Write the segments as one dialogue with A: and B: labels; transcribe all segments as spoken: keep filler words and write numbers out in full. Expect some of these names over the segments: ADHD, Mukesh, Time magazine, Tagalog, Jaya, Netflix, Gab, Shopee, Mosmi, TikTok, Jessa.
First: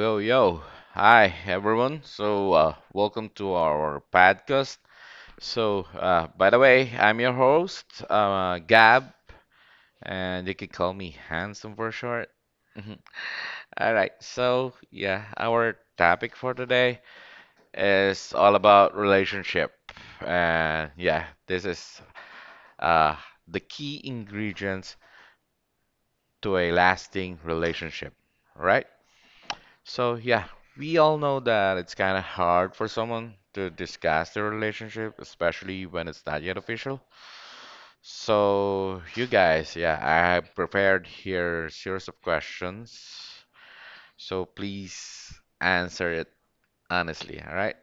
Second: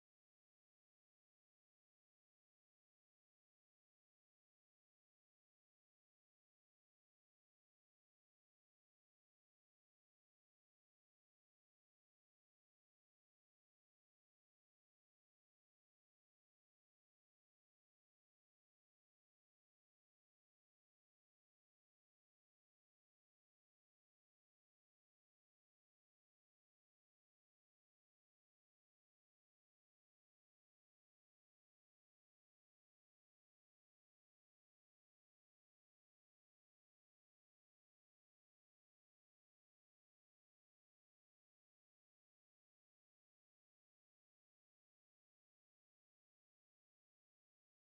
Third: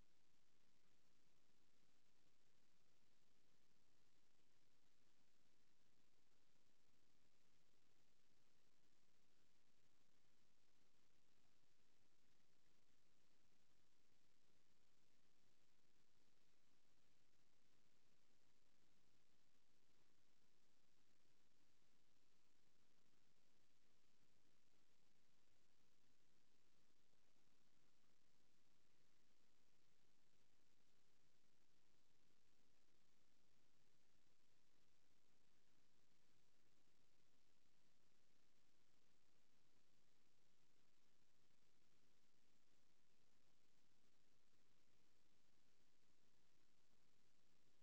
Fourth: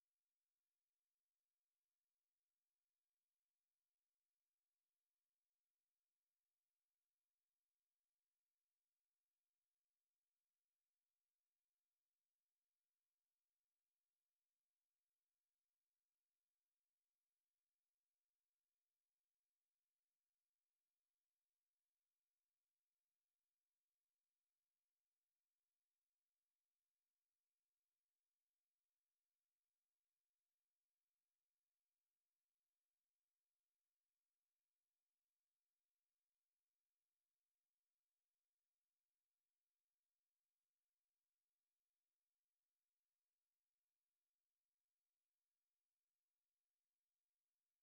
A: yo, yo. Hi, everyone. So, uh, welcome to our podcast. So, uh, by the way, I'm your host, uh, Gab, and you can call me Handsome for short. Mhm. All right, so yeah, our topic for today is all about relationship. And yeah, this is uh, the key ingredients to a lasting relationship, right? So, yeah, we all know that it's kind of hard for someone to discuss their relationship, especially when it's not yet official. So, you guys, yeah, I have prepared here a series of questions. So, please answer it honestly, all right?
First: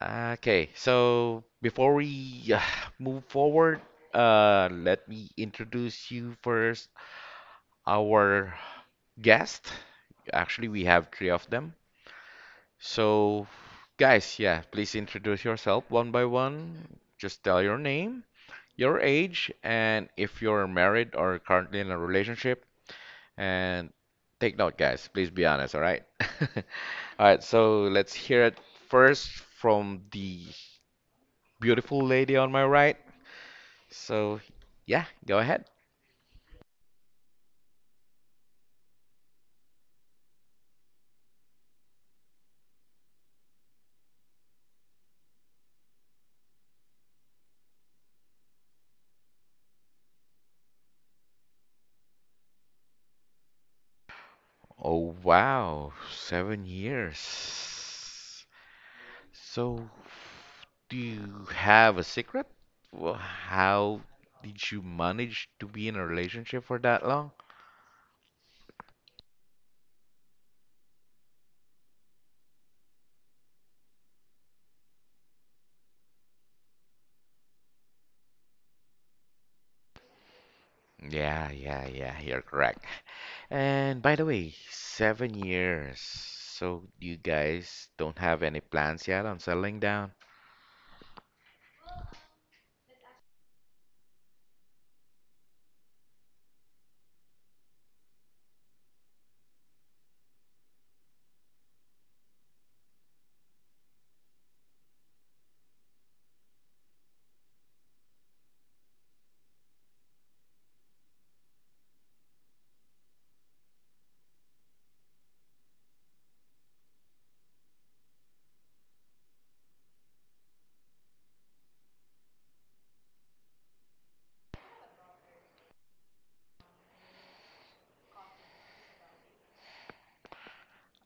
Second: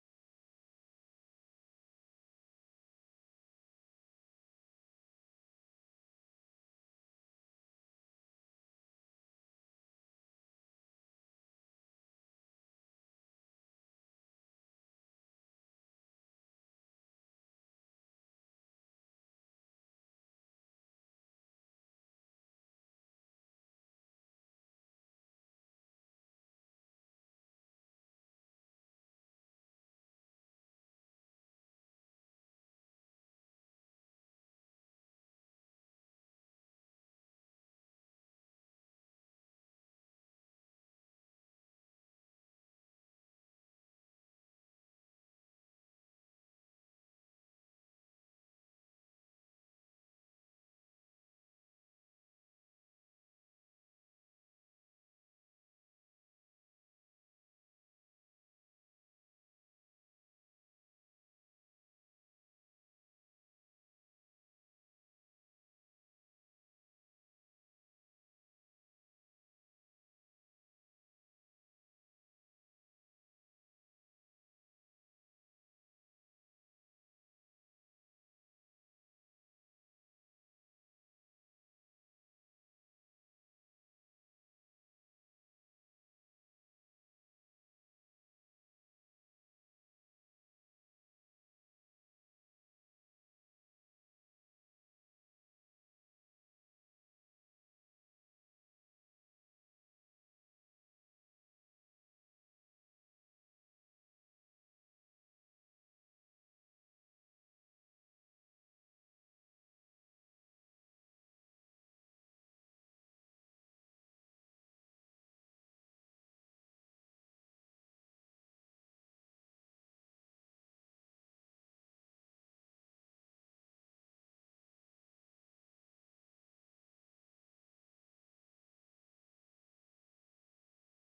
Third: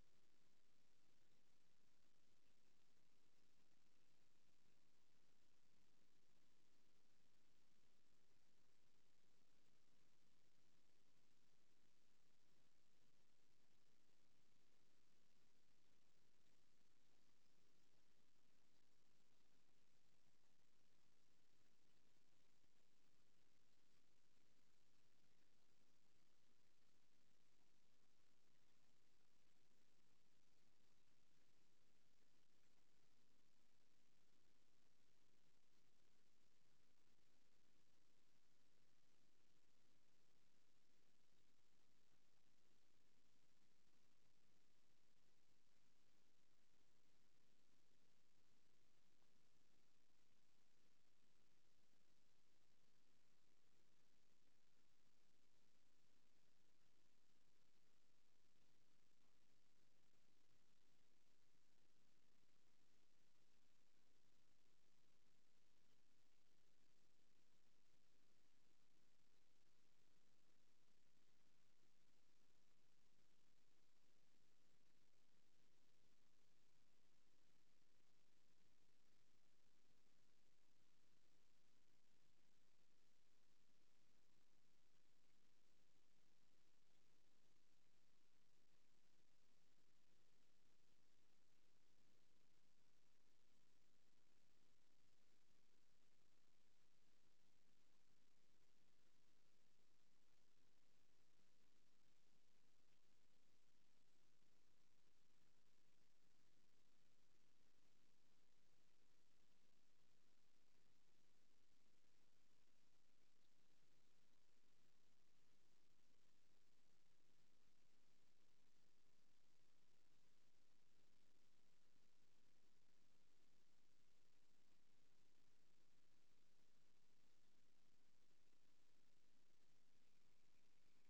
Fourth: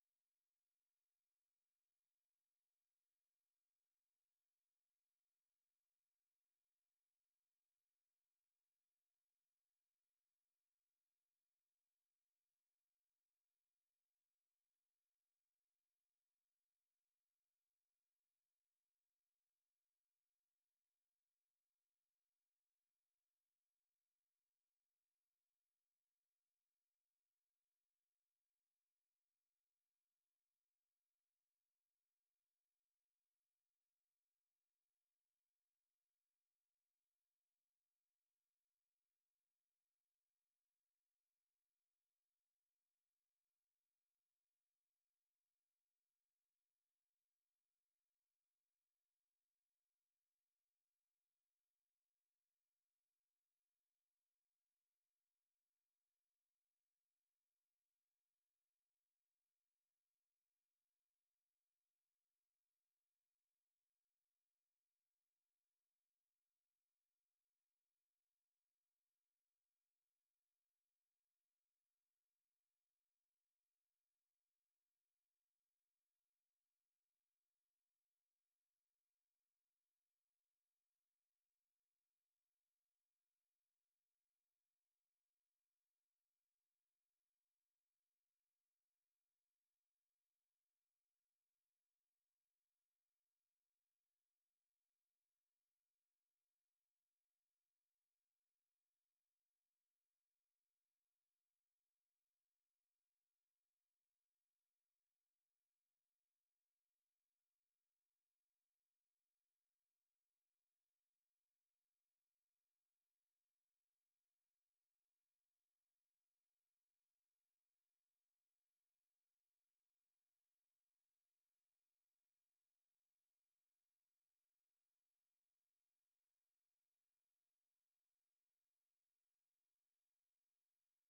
A: Okay, so before we uh, move forward, uh, let me introduce you first, our guest. Actually, we have three of them. So, guys, yeah, please introduce yourself one by one. Just tell your name, your age, and if you're married or currently in a relationship. And take note, guys, please be honest, all right? All right, so let's hear it first from the beautiful lady on my right. So, yeah, go ahead. Oh, wow, seven years. So, do you have a secret? Well, how did you manage to be in a relationship for that long? Yeah, yeah, yeah, you're correct. And by the way, seven years. So you guys don't have any plans yet on settling down?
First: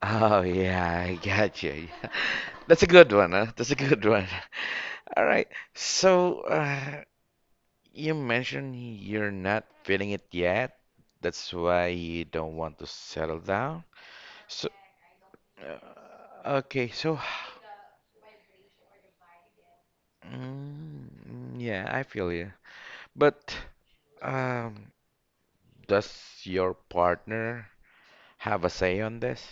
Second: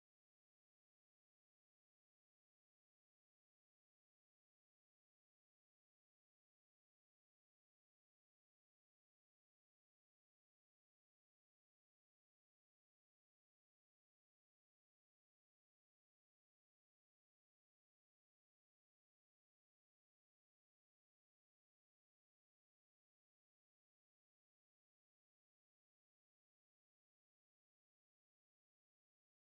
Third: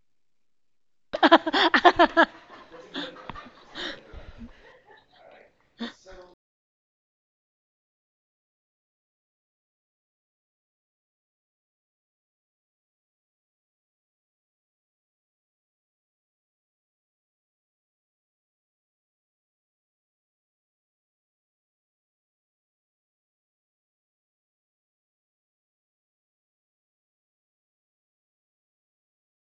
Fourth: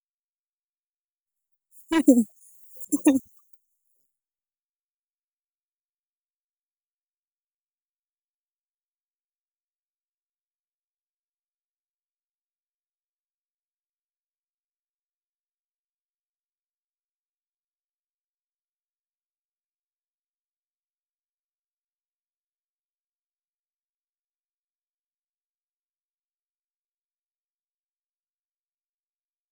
A: Oh yeah, I got you. That's a good one, huh? That's a good one. All right. So, uh, you mentioned you're not feeling it yet. That's why you don't want to settle down. So, uh, okay, so, mm, yeah, I feel you. But, um, does your partner have a say on this?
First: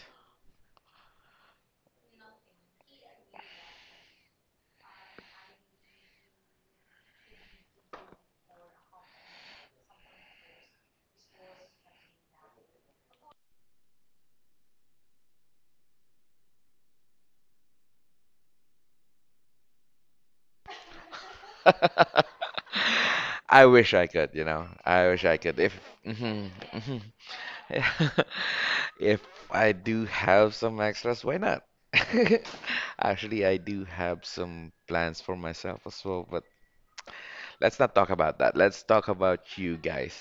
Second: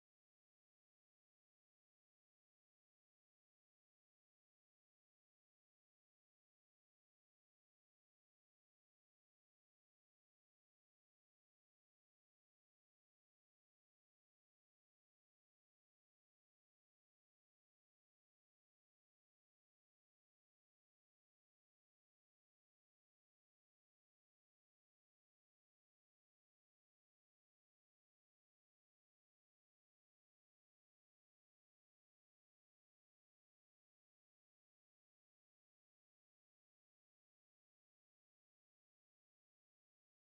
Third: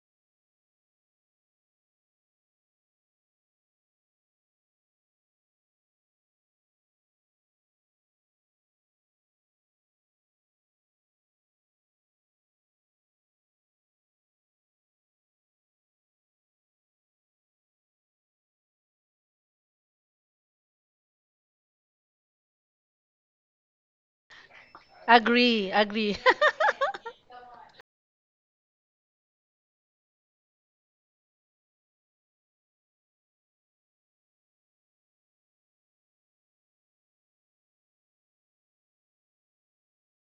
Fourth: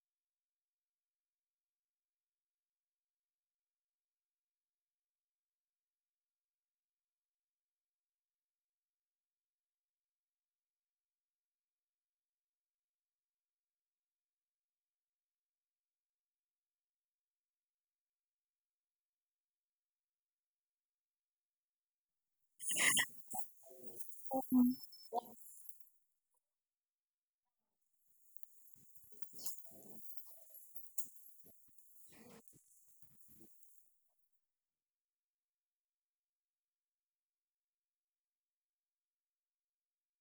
A: I wish I could, you know. I wish I could.
B: Agree,
A: If,
B: agree.
A: mhm, mhm. If I do have some extras, why not? Actually, I do have some plans for myself as well, but let's not talk about that. Let's talk about you guys.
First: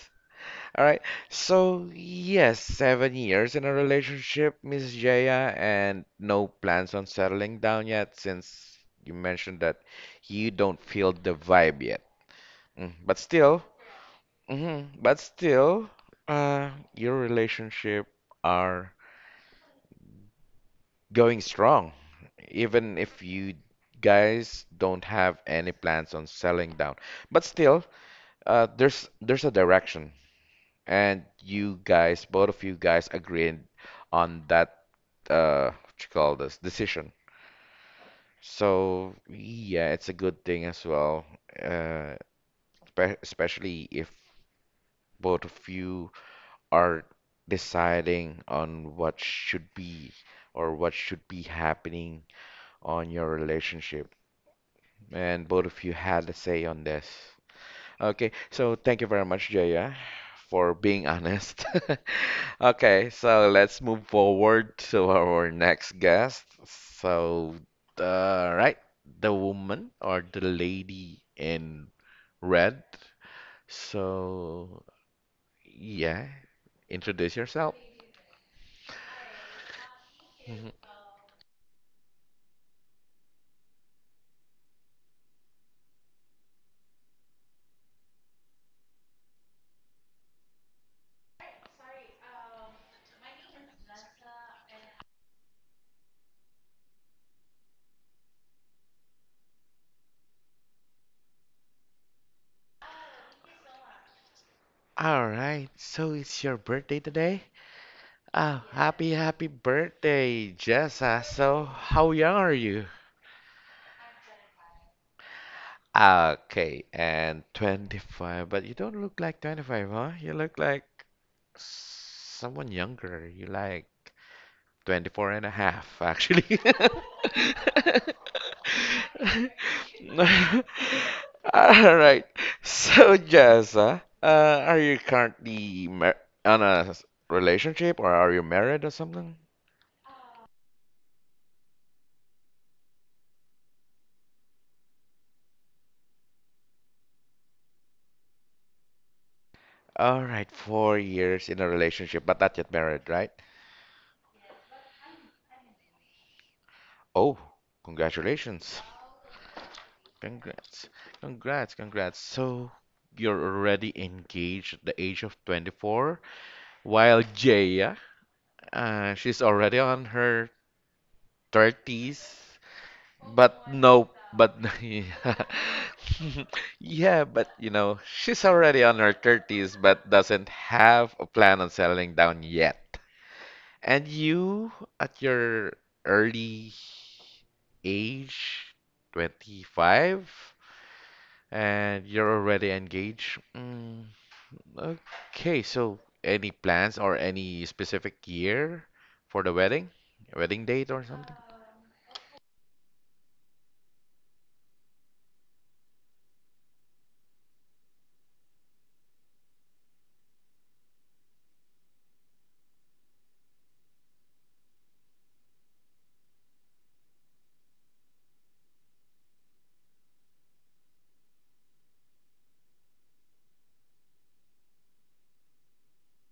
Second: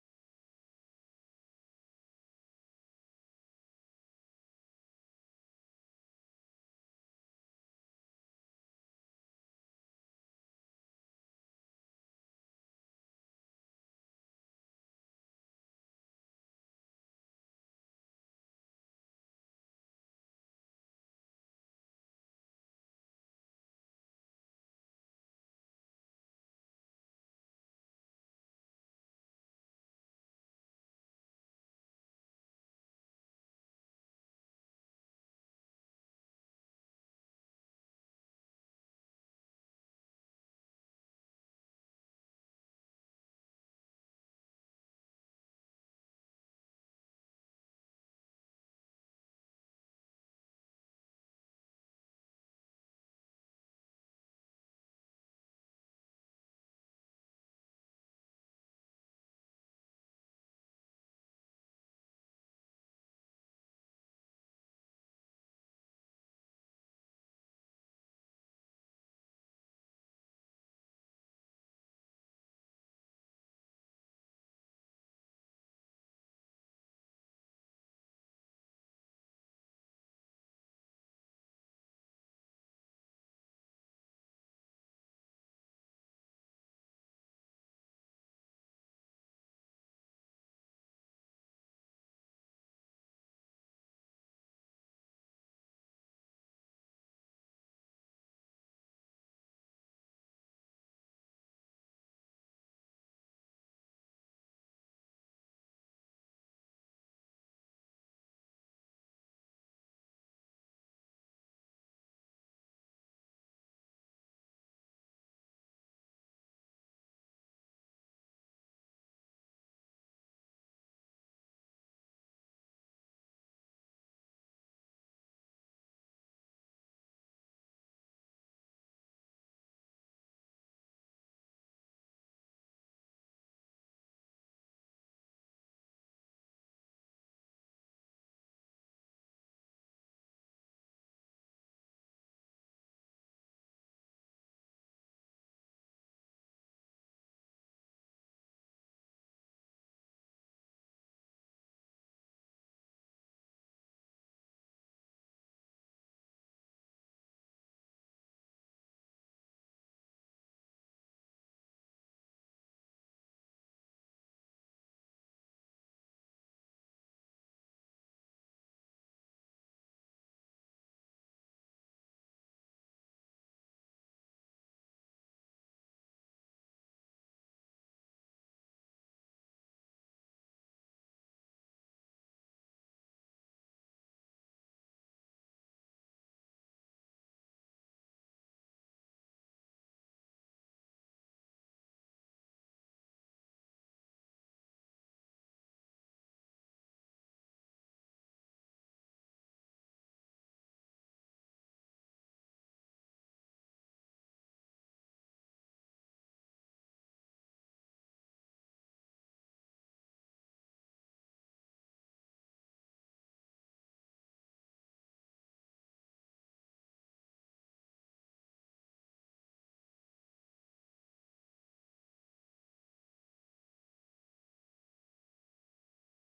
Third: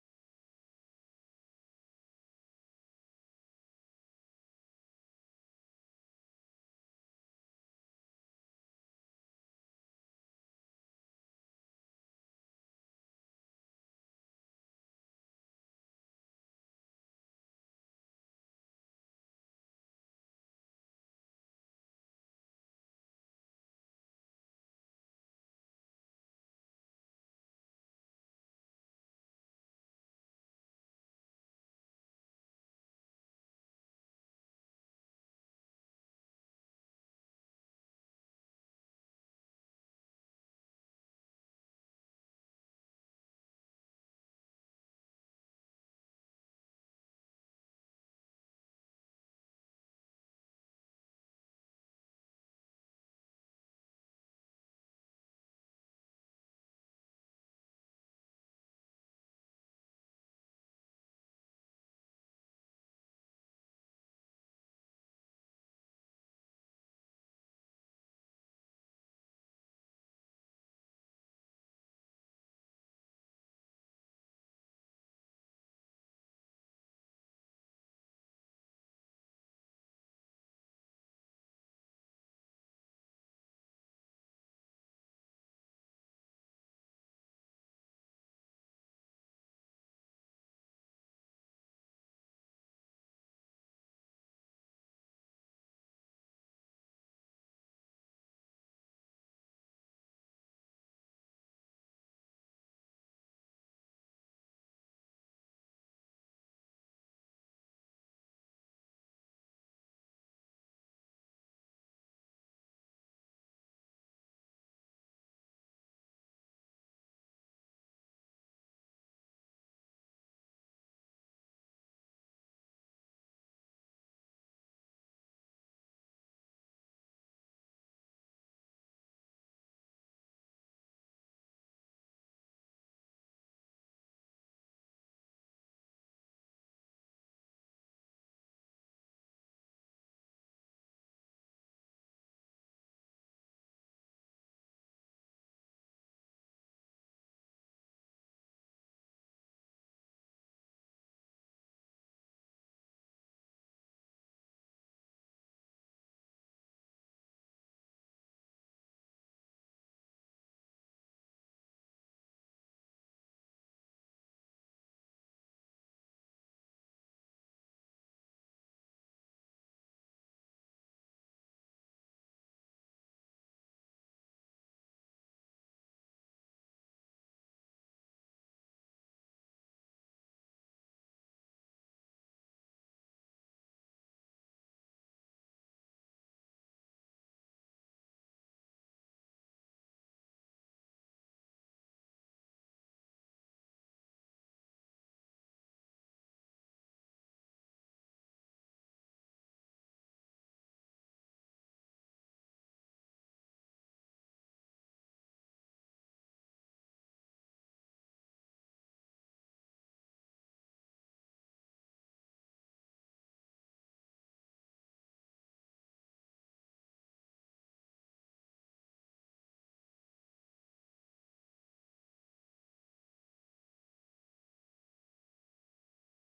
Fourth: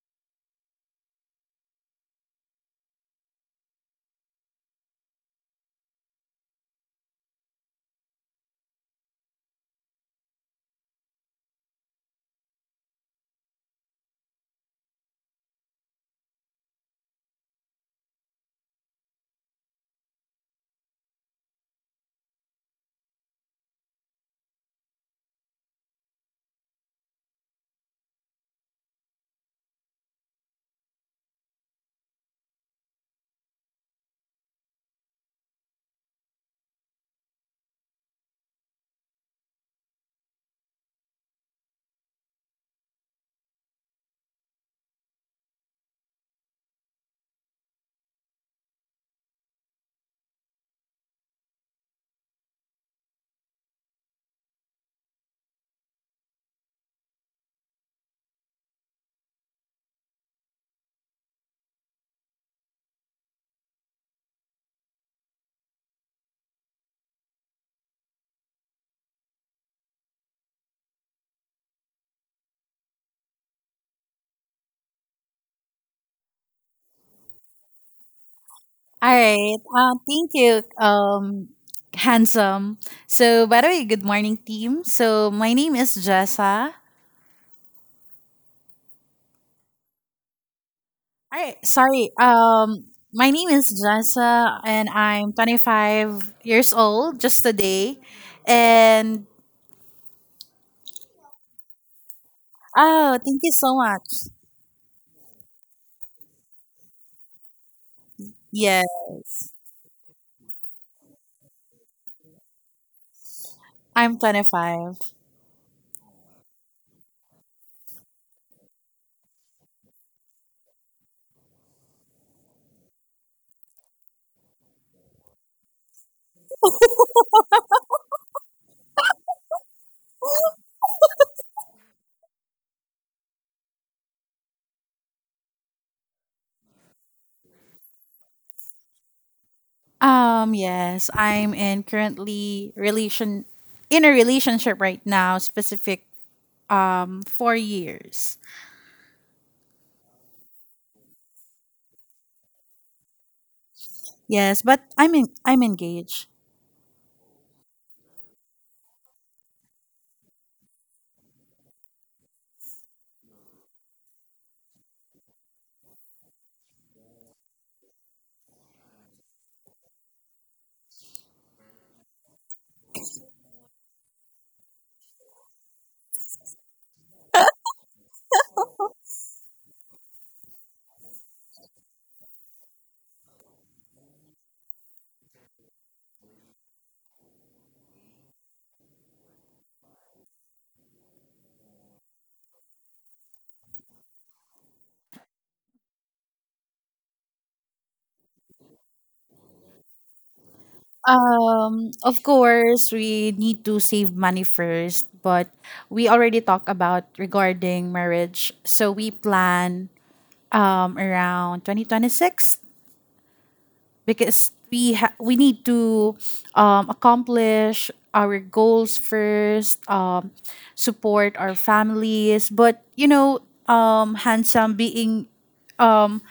A: All right. So, yes, seven years in a relationship, Miss Jaya, and no plans on settling down yet since you mentioned that you don't feel the vibe yet. Mm, but still, mhm, but still, uh, your relationship are going strong, even if you guys don't have any plans on selling down. But still, uh, there's there's a direction, and you guys, both of you guys, agreed on that uh, what you call this decision. So yeah, it's a good thing as well, uh, spe- especially if both of you are deciding on what should be or what should be happening on your relationship. And both of you had a say on this. Okay, so thank you very much, Jaya, for being honest. Okay, so let's move forward to our next guest. So, uh, right, the woman or the lady in red. So, yeah, introduce yourself.
C: All right. Uh, thank you,
A: Mhm.
C: um, handsome. So, by the way, good morning, team. So, my name is Jessa. All right. Sorry. Um, my name is Jessa, and I'm twenty-five years old just today. And oh, thank you so much.
A: All right, so it's your birthday today? Oh,
C: Yeah,
A: happy, happy birthday, Jessa. So, how young are you?
C: I'm twenty-five.
A: Ah, okay, and twenty-five, but you don't look like twenty-five, huh? You look like someone younger. You like twenty-four and a half, actually. All right. So, Jessa, uh, are you currently mar on a s- relationship or are you married or something?
C: Um, yes, I'm in currently relation in a relationship right now, specific um four years.
A: All right, four years in a relationship, but not yet married, right?
C: Yes, but I'm in, I'm engaged.
A: Oh, congratulations. Congrats. Congrats, congrats. So you're already engaged at the age of twenty-four, while Jaya, uh, she's already on her thirties. But no, but yeah, yeah, but you know, she's already on her thirties, but doesn't have a plan on settling down yet. And you, at your early age, twenty-five? And you're already engaged. Mm, okay, so any plans or any specific year for the wedding? Wedding date or something?
C: Um, of course, we need to save money first, but we already talked about regarding marriage. So we plan um around twenty twenty-six because we ha- we need to um, accomplish our goals first um, support our families, but you know um, handsome, being um,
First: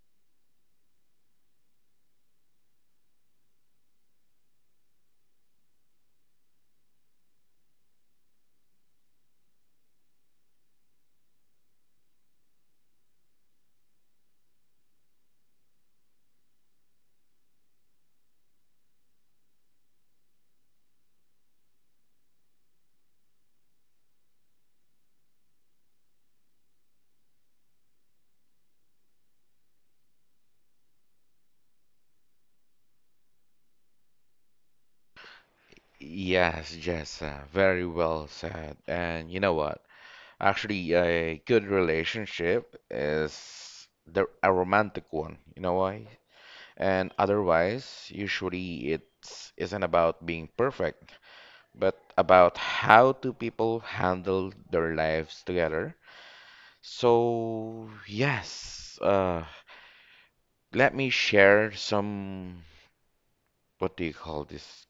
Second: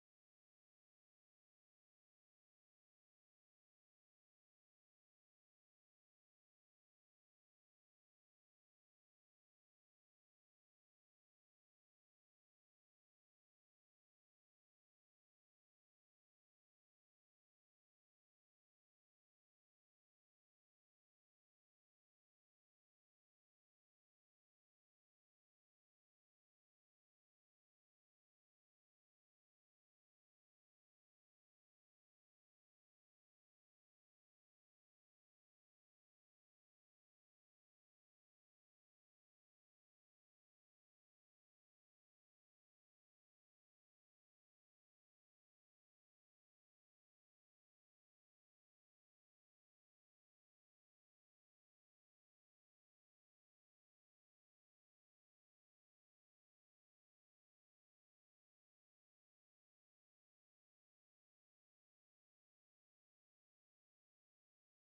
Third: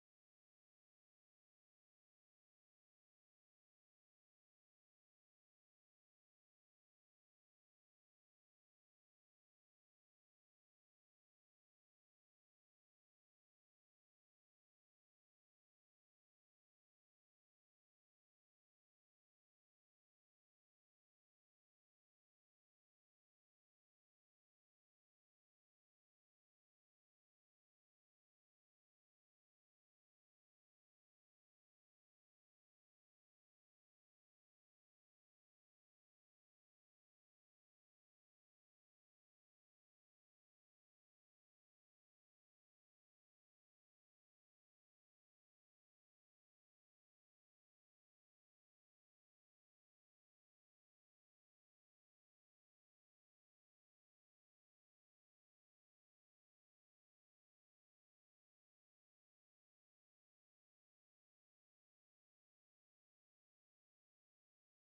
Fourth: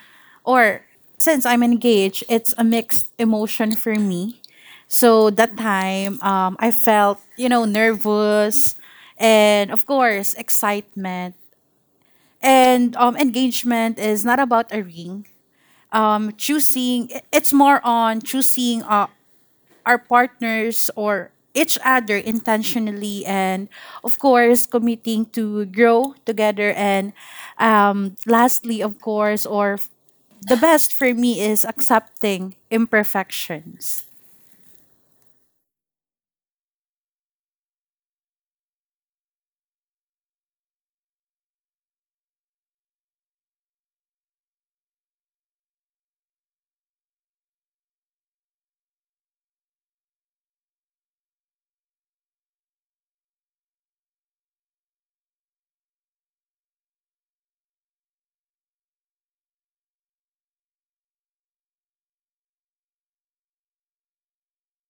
C: or since I'm engaged, it's a mixed emotion for me. So that time, um, I felt, you know nervous, and of course excitement. And um, engagement is not about a ring um, choosing it's more on choosing uh, our partners, or each other, intentionally, and of course committing to grow together, and um, lastly, of course or f- the best for me is accepting imperfections.
A: Yes, Jessa, very well said. And you know what? Actually, a good relationship is the a romantic one. You know why? And otherwise, usually it isn't about being perfect, but about how two people handle their lives together. So, yes, uh, let me share some, what do you call this?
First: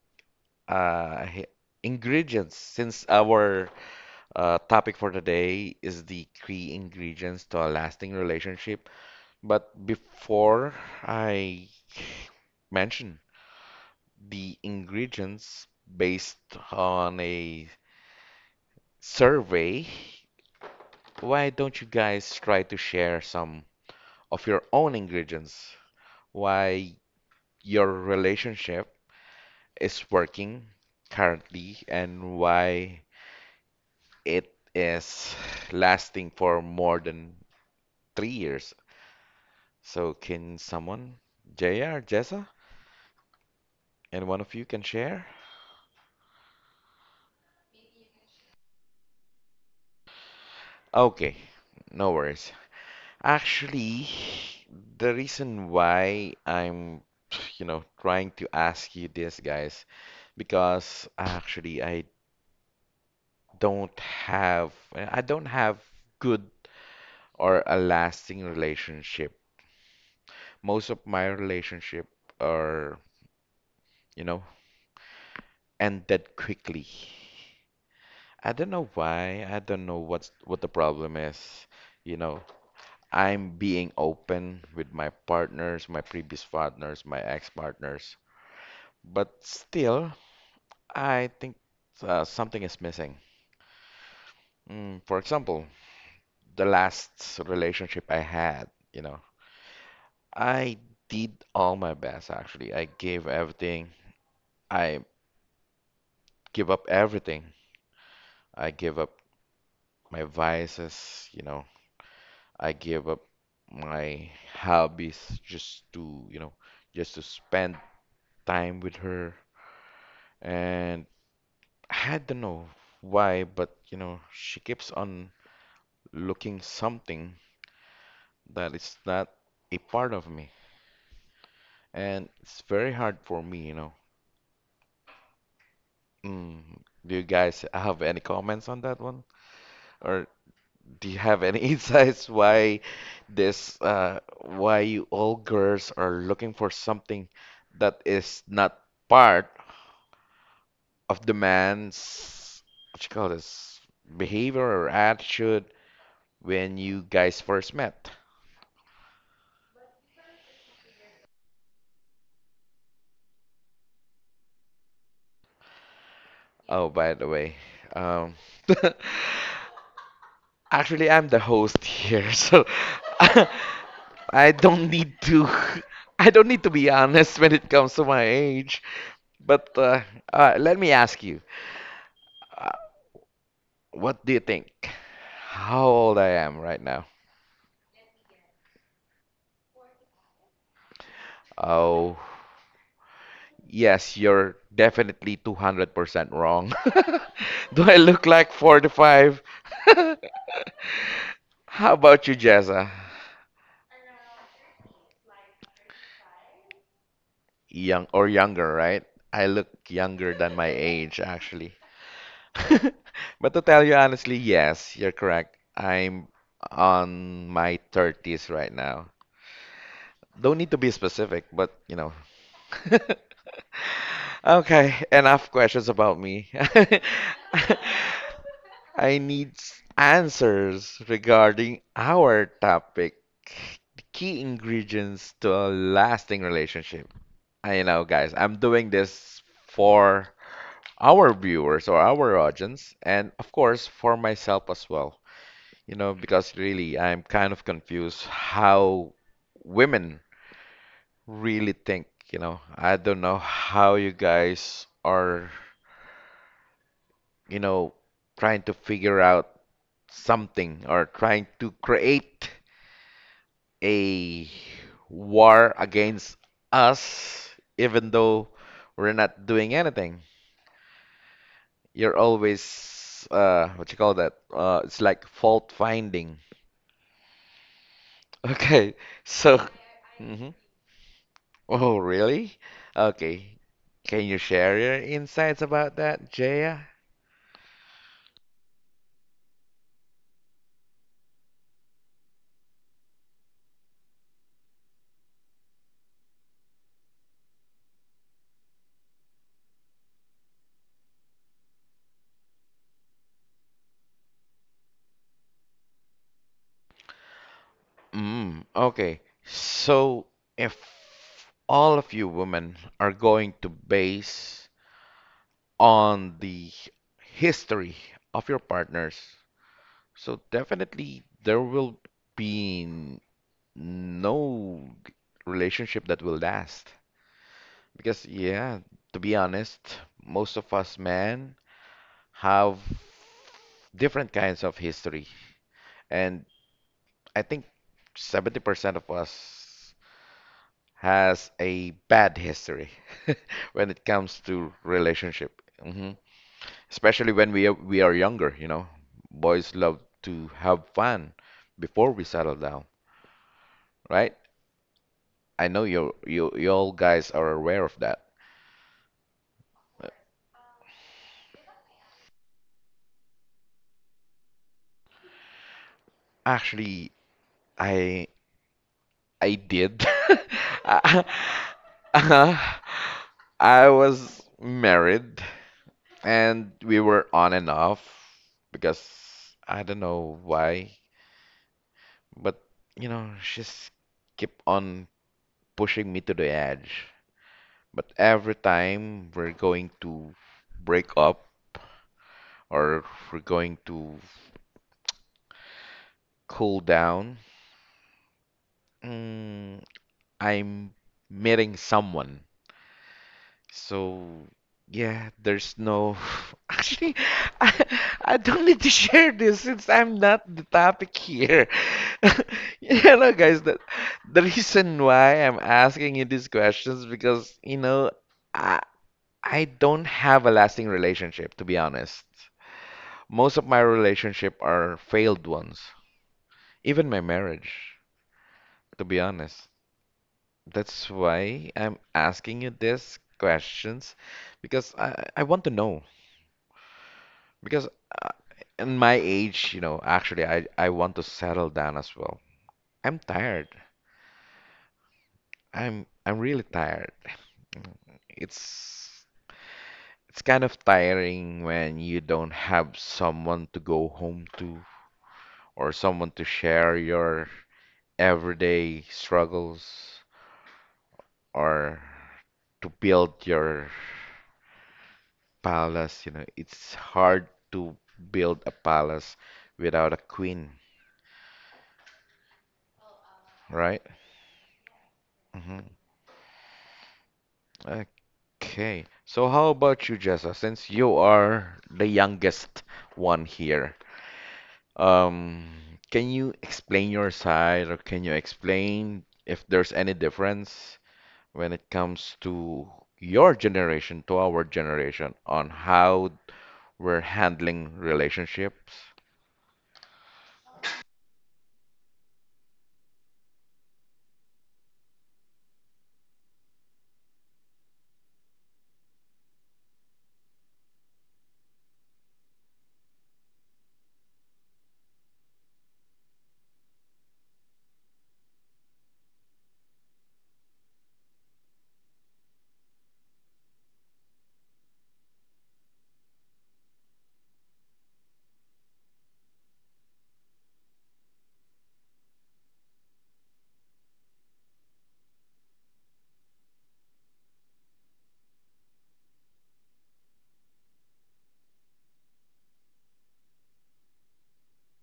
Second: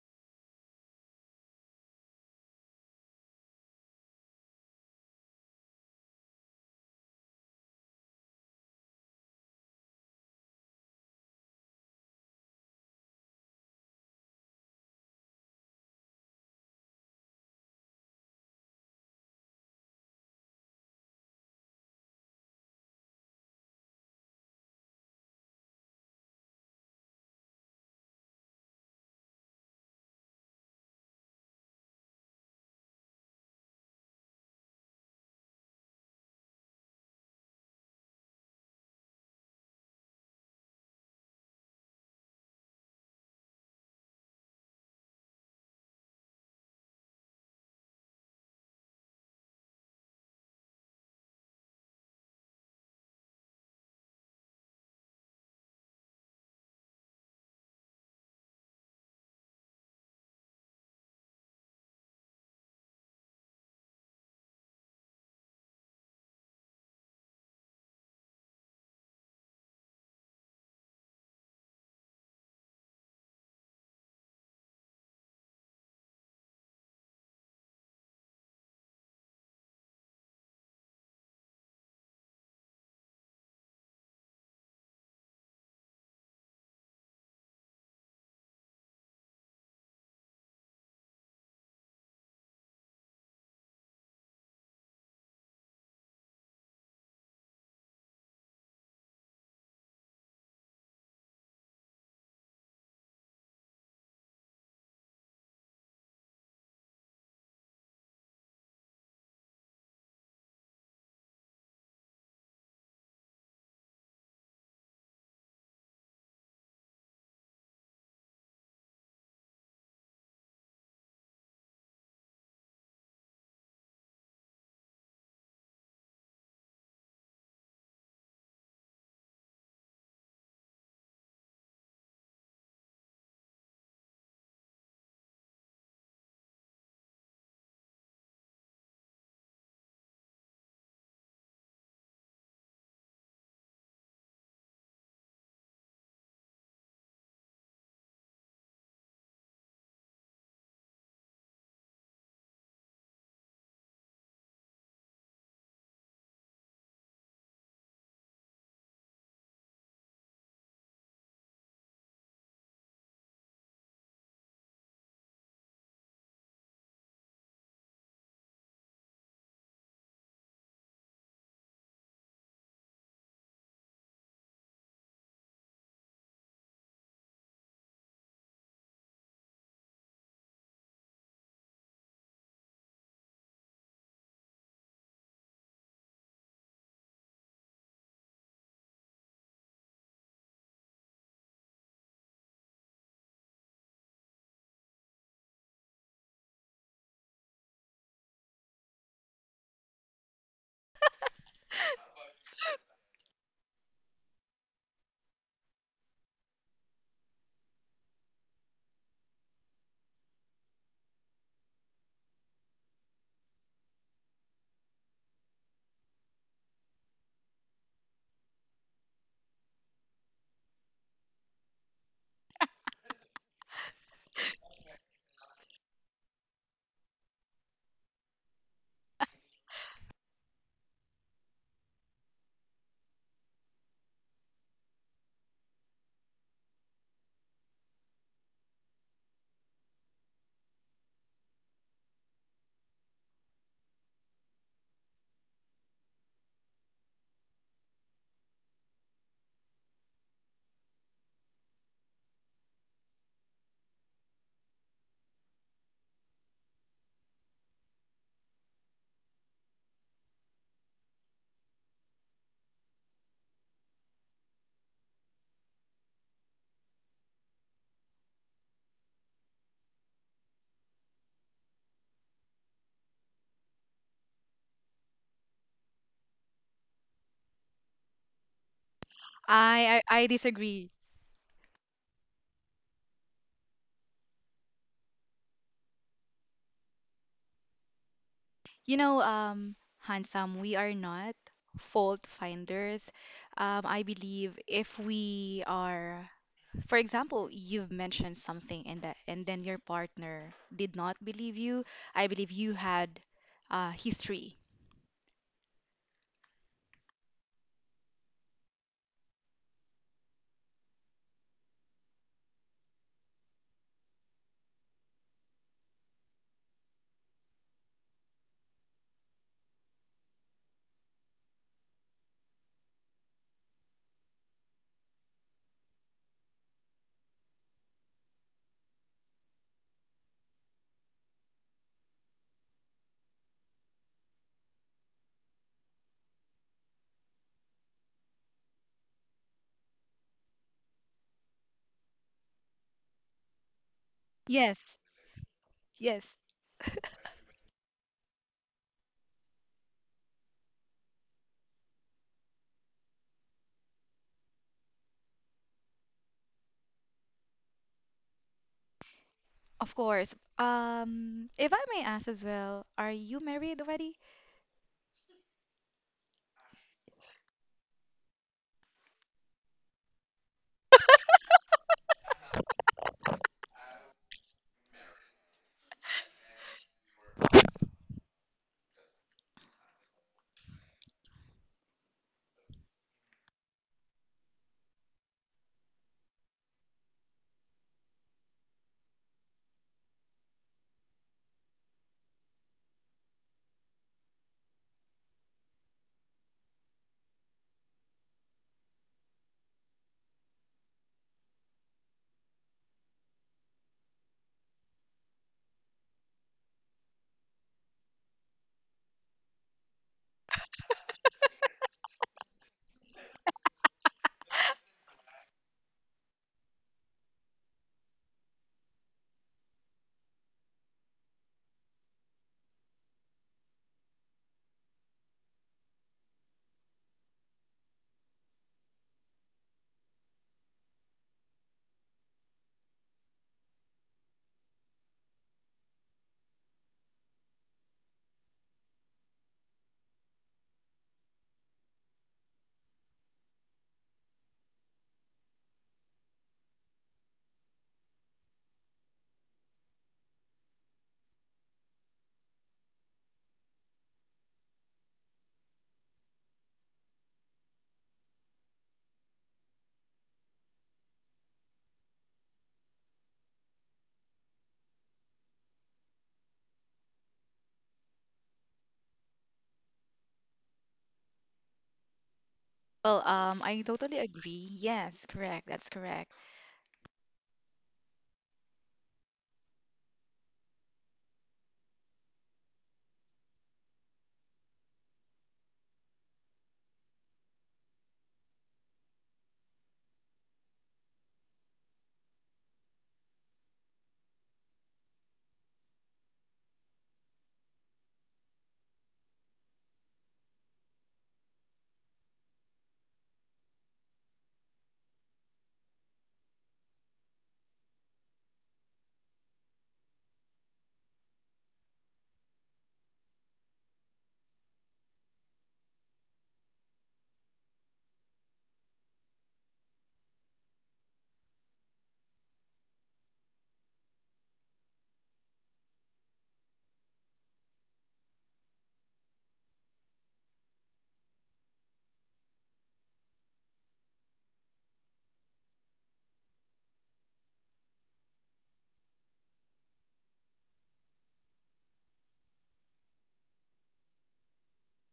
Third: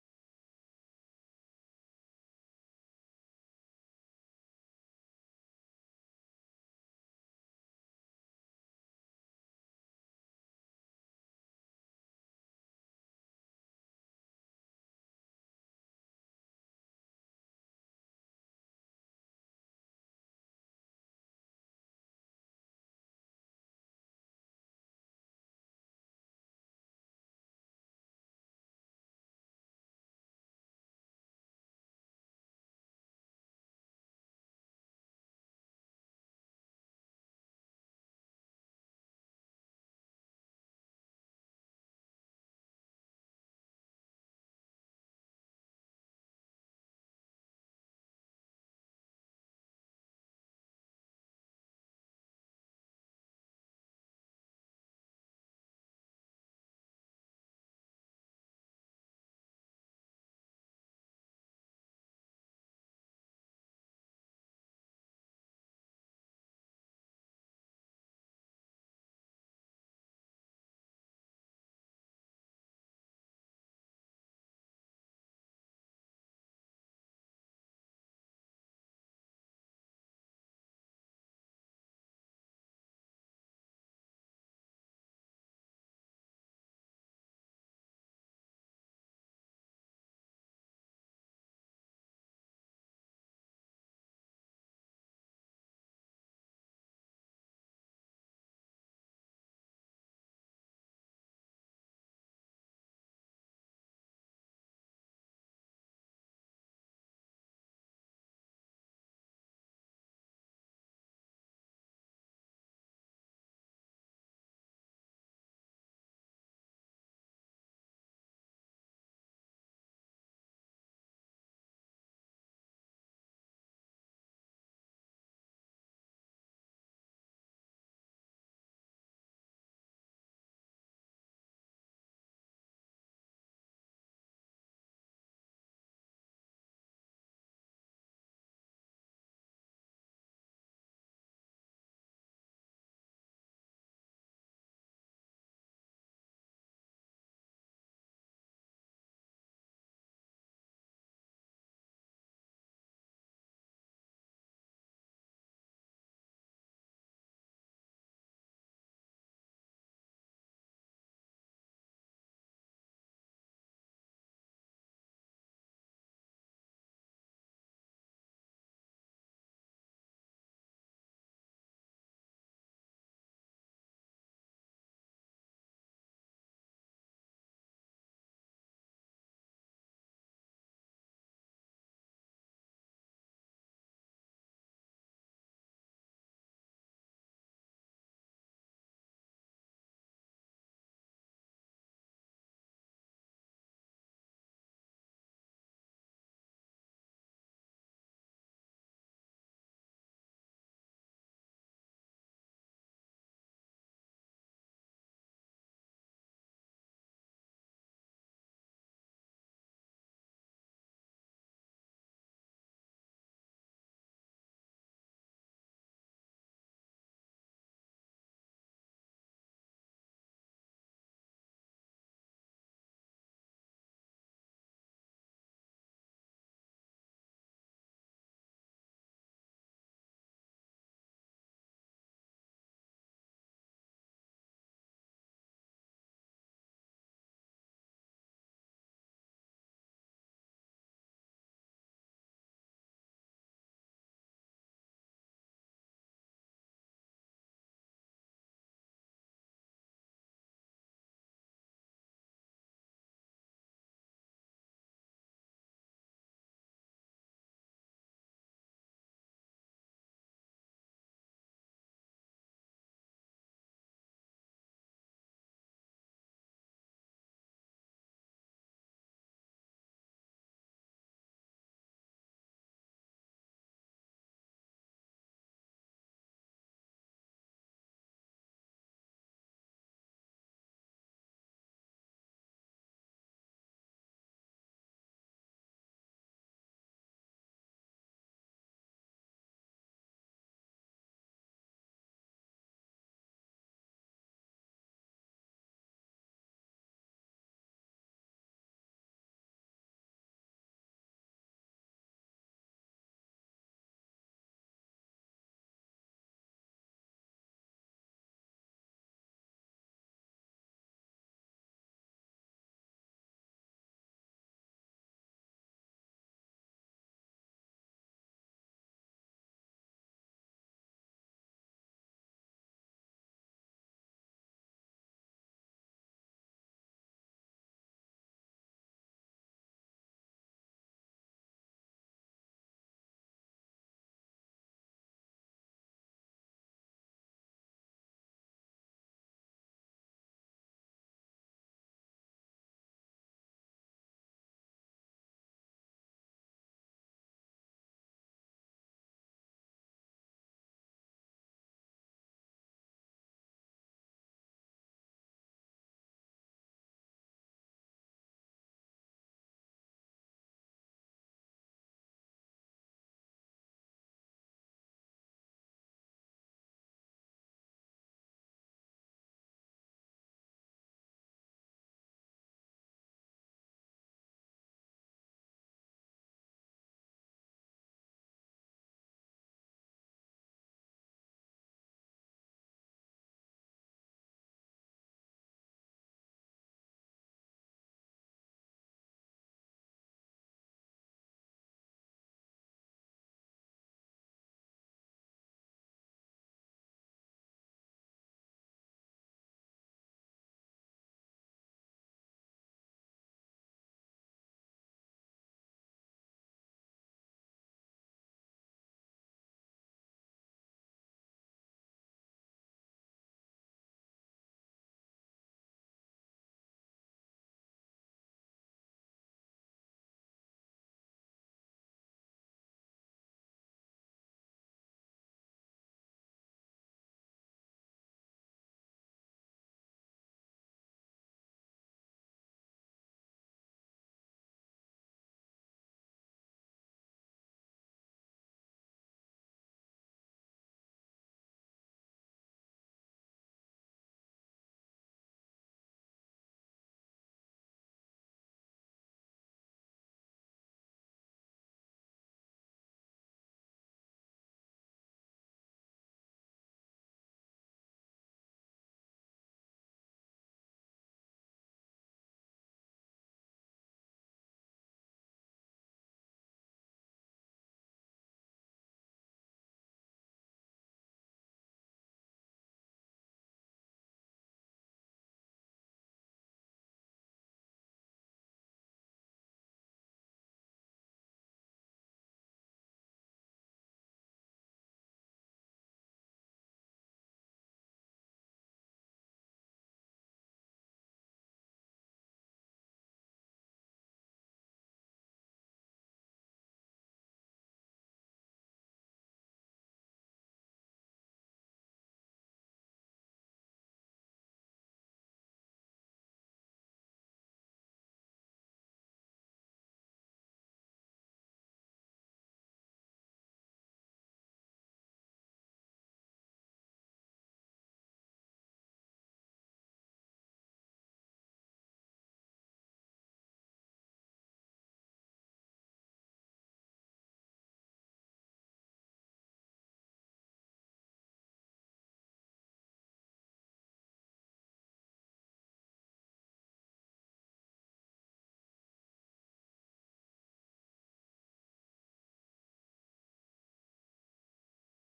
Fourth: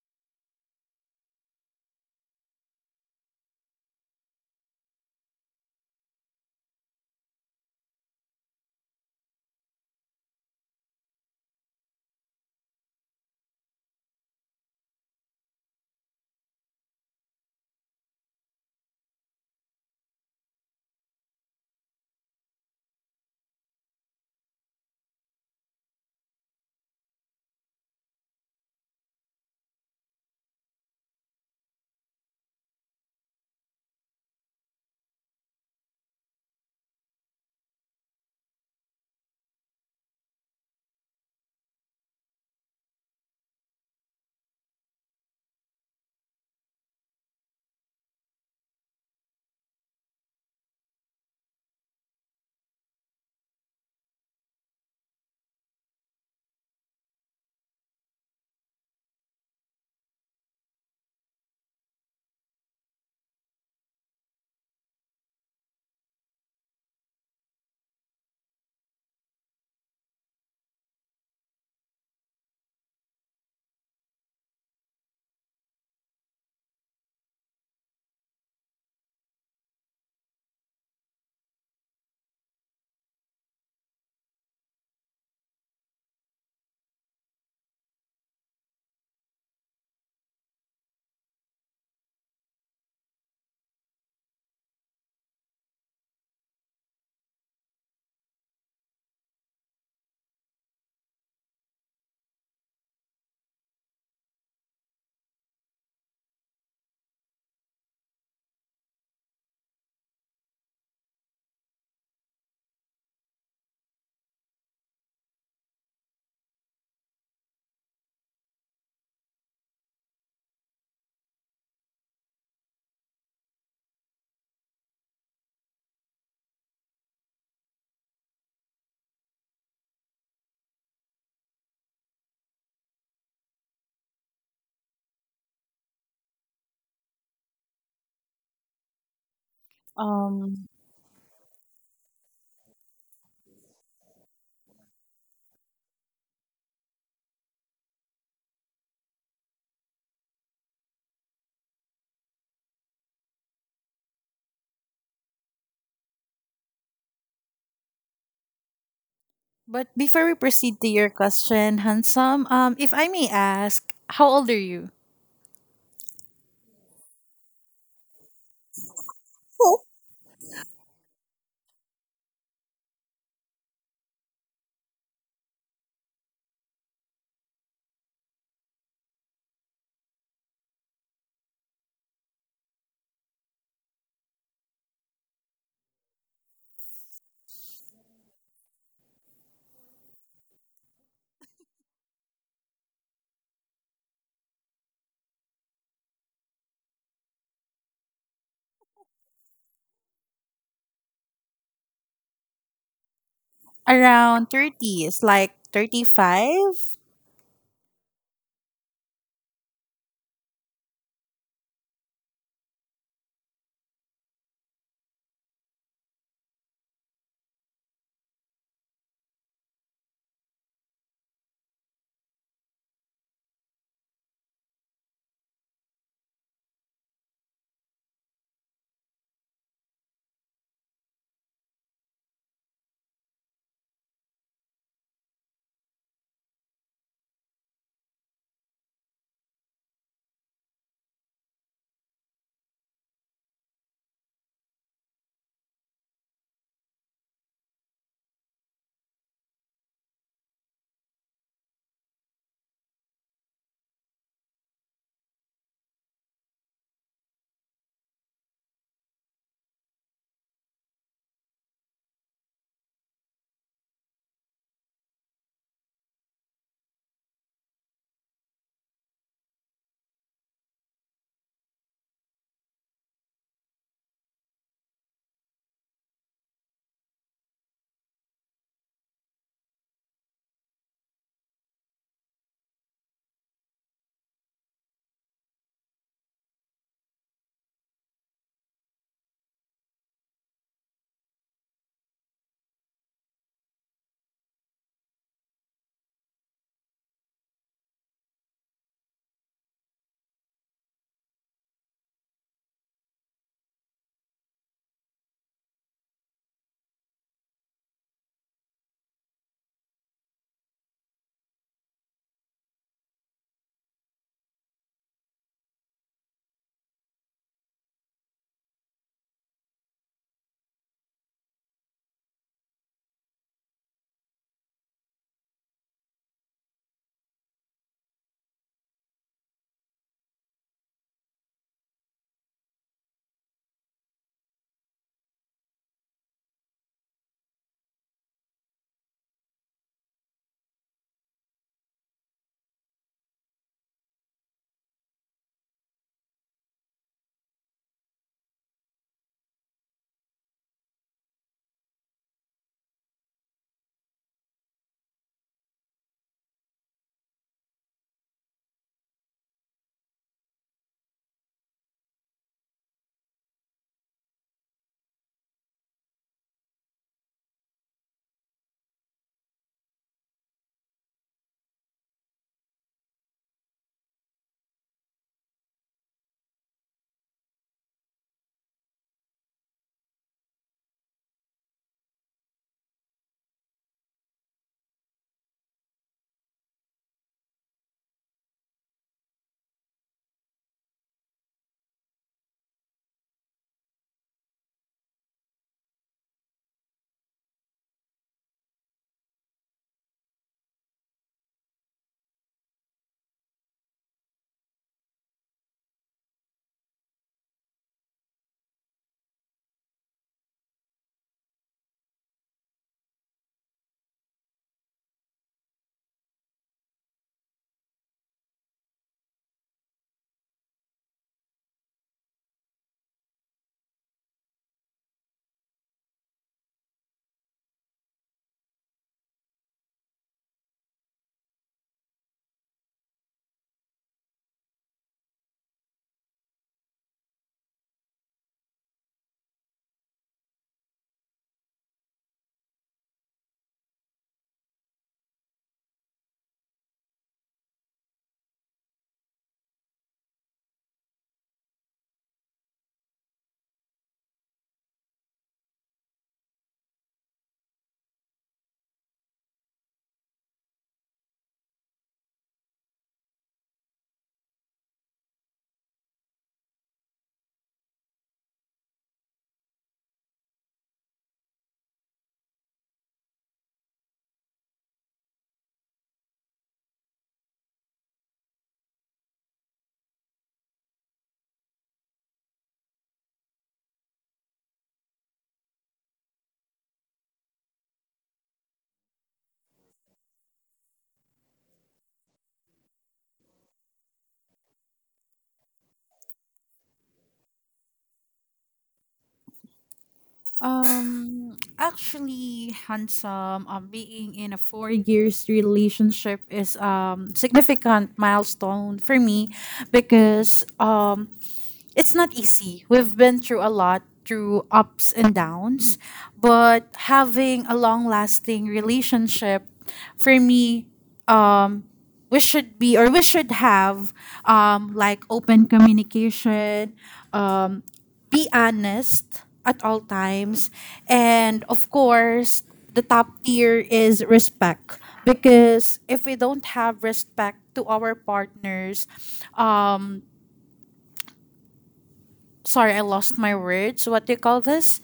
A: Uh, he- ingredients, since our uh, topic for today is the key ingredients to a lasting relationship. But before I mention the ingredients based on a survey, why don't you guys try to share some of your own ingredients? Why your relationship is working currently and why it is lasting for more than three years. So, can someone, J R, Jessa, and one of you can share? Okay, no worries. Actually, the reason why I'm, you know, trying to ask you this, guys, because actually I don't have, I don't have good or a lasting relationship. Most of my relationship are, you know, ended quickly. I don't know why. I don't know what's what the problem is. You know, I'm being open with my partners, my previous partners, my ex-partners, but still, I think uh, something is missing. Mm, for example, the last relationship I had, you know, I did all my best actually. I gave everything. I give up everything. I give up my vices, you know, I give up my hobbies just to, you know, just to spend time with her. And I don't know why, but you know, she keeps on looking something that is not a part of me. And it's very hard for me, you know. Mm. Do you guys have any comments on that one? Or
C: Um,
A: do you have any insights why this, uh, why you all girls are looking for something that is not part of the man's, what you call this, behavior or attitude when you guys first met?
C: but before we proceed to your question, handsome, um, if I may ask, how old are you?
A: Oh, by the way, um, actually, I'm the host here, so I don't need to. I don't need to be honest when it comes to my age, but uh, uh, let me ask you. What do you think? How old I am right now? Oh, yes, you're definitely two hundred percent wrong. Do I look like forty-five? How about you, Jessa?
C: Around Thirty, it's like thirty-five.
A: Young or younger, right? I look younger than my age, actually. But to tell you honestly, yes, you're correct. I'm on my thirties right now. Don't need to be specific, but you know. Okay, enough questions about me. I need s- answers regarding our topic, the key ingredients to a lasting relationship. I know, guys, I'm doing this for our viewers or our audience, and of course for myself as well. You know, because really I'm kind of confused how women really think, you know. I don't know how you guys are you know, trying to figure out something or trying to create a war against us, even though we're not doing anything. You're always, uh, what you call that? Uh, it's like fault finding. Okay, so,
D: I, I I
A: hmm.
D: disagree.
A: Oh, really? Okay. Can you share your insights about that, Jaya?
D: You know, um, handsome, we are not fault finders. Um, I believe if we are, for example, you've mentioned something and that, and then your partner did not believe you. I believe you had uh, history.
A: Mm, okay. So if all of you women are going to base on the history of your partners, so definitely there will be n- no relationship that will last. Because yeah, to be honest, most of us men have different kinds of history. And I think seventy percent of us has a bad history when it comes to
D: Yes,
A: relationship. Hmm.
D: yes,
A: Especially when we are, we are younger, you know. Boys love to have fun before we settle down, right? I know you you you all guys are aware of that.
D: of course. Um, if I may ask as well, are you married already?
A: Actually, I I did. Uh, uh, I was married and we were on and off because I don't know why. But, you know, she's keep on pushing me to the edge. But every time we're going to break up or we're going to cool down, mm, I'm meeting someone. So, yeah, there's no. Actually, I, I don't need to share this since I'm not the topic here. You know, guys, the, the reason why I'm asking you these questions because, you know, I I don't have a lasting relationship, to be honest. Most of my relationship are failed ones. Even my marriage, to be honest. That's why I'm asking you these questions because I, I want to know. Because uh, in my age, you know, actually, I, I want to settle down as well. I'm tired. I'm I'm really tired. It's it's kind of tiring when you don't have someone to go home to or someone to share your everyday struggles or to build your palace. You know, it's hard to build a palace without a queen,
D: Well, um, I
A: right?
D: totally agree. Yes, correct. That's
A: Hmm.
D: correct.
A: Okay. So how about you, Jessa? Since you are the youngest one here, um, can you explain your side or can you explain if there's any difference when it comes to your generation to our generation on how we're handling relationships?
C: Um, actually, handsome. Um, being in a four years relationship is um significant milestone for me, because um it's not easy. We've been through a lot, through ups and downs, but having a long lasting relationship for me, um, we should be or we should have, um, like, open communication, um, be honest at all times, and of course, the top tier is respect. Because if we don't have respect to our partners, um, sorry, I lost my words. What do you call this?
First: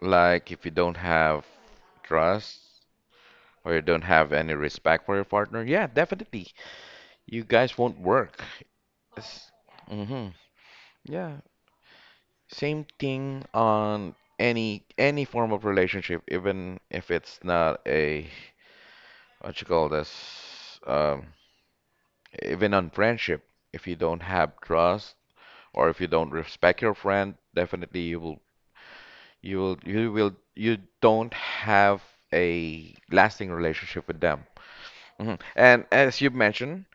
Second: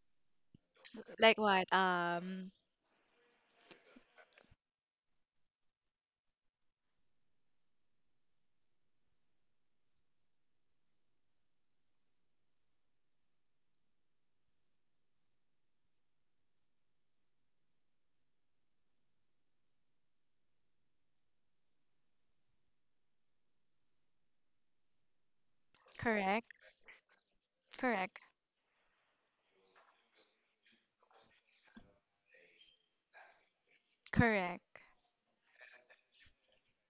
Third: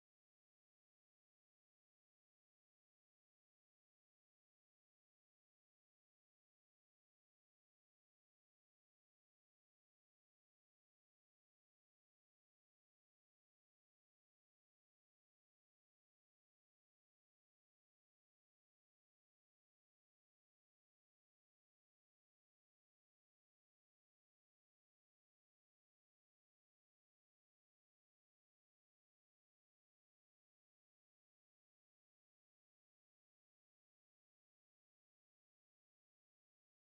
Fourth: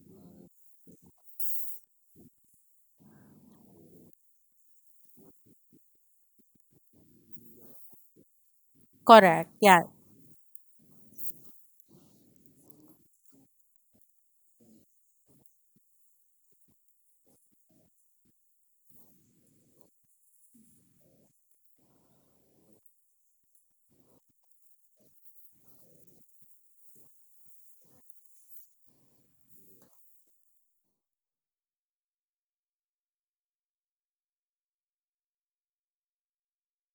A: Like if you don't
D: Like
A: have
D: what? Um,
A: trust or you don't have any respect for your partner, yeah, definitely. You guys won't work.
C: Correct. Yeah.
A: Mm-hmm. Yeah. Same thing on any any form of relationship, even if it's not a what you call this, um, even on friendship. If you don't have trust or if you don't
D: correct.
A: respect your friend, definitely you
D: Correct.
A: will you will you will you don't have a lasting relationship with them.
D: Correct.
A: Mhm. And as you mentioned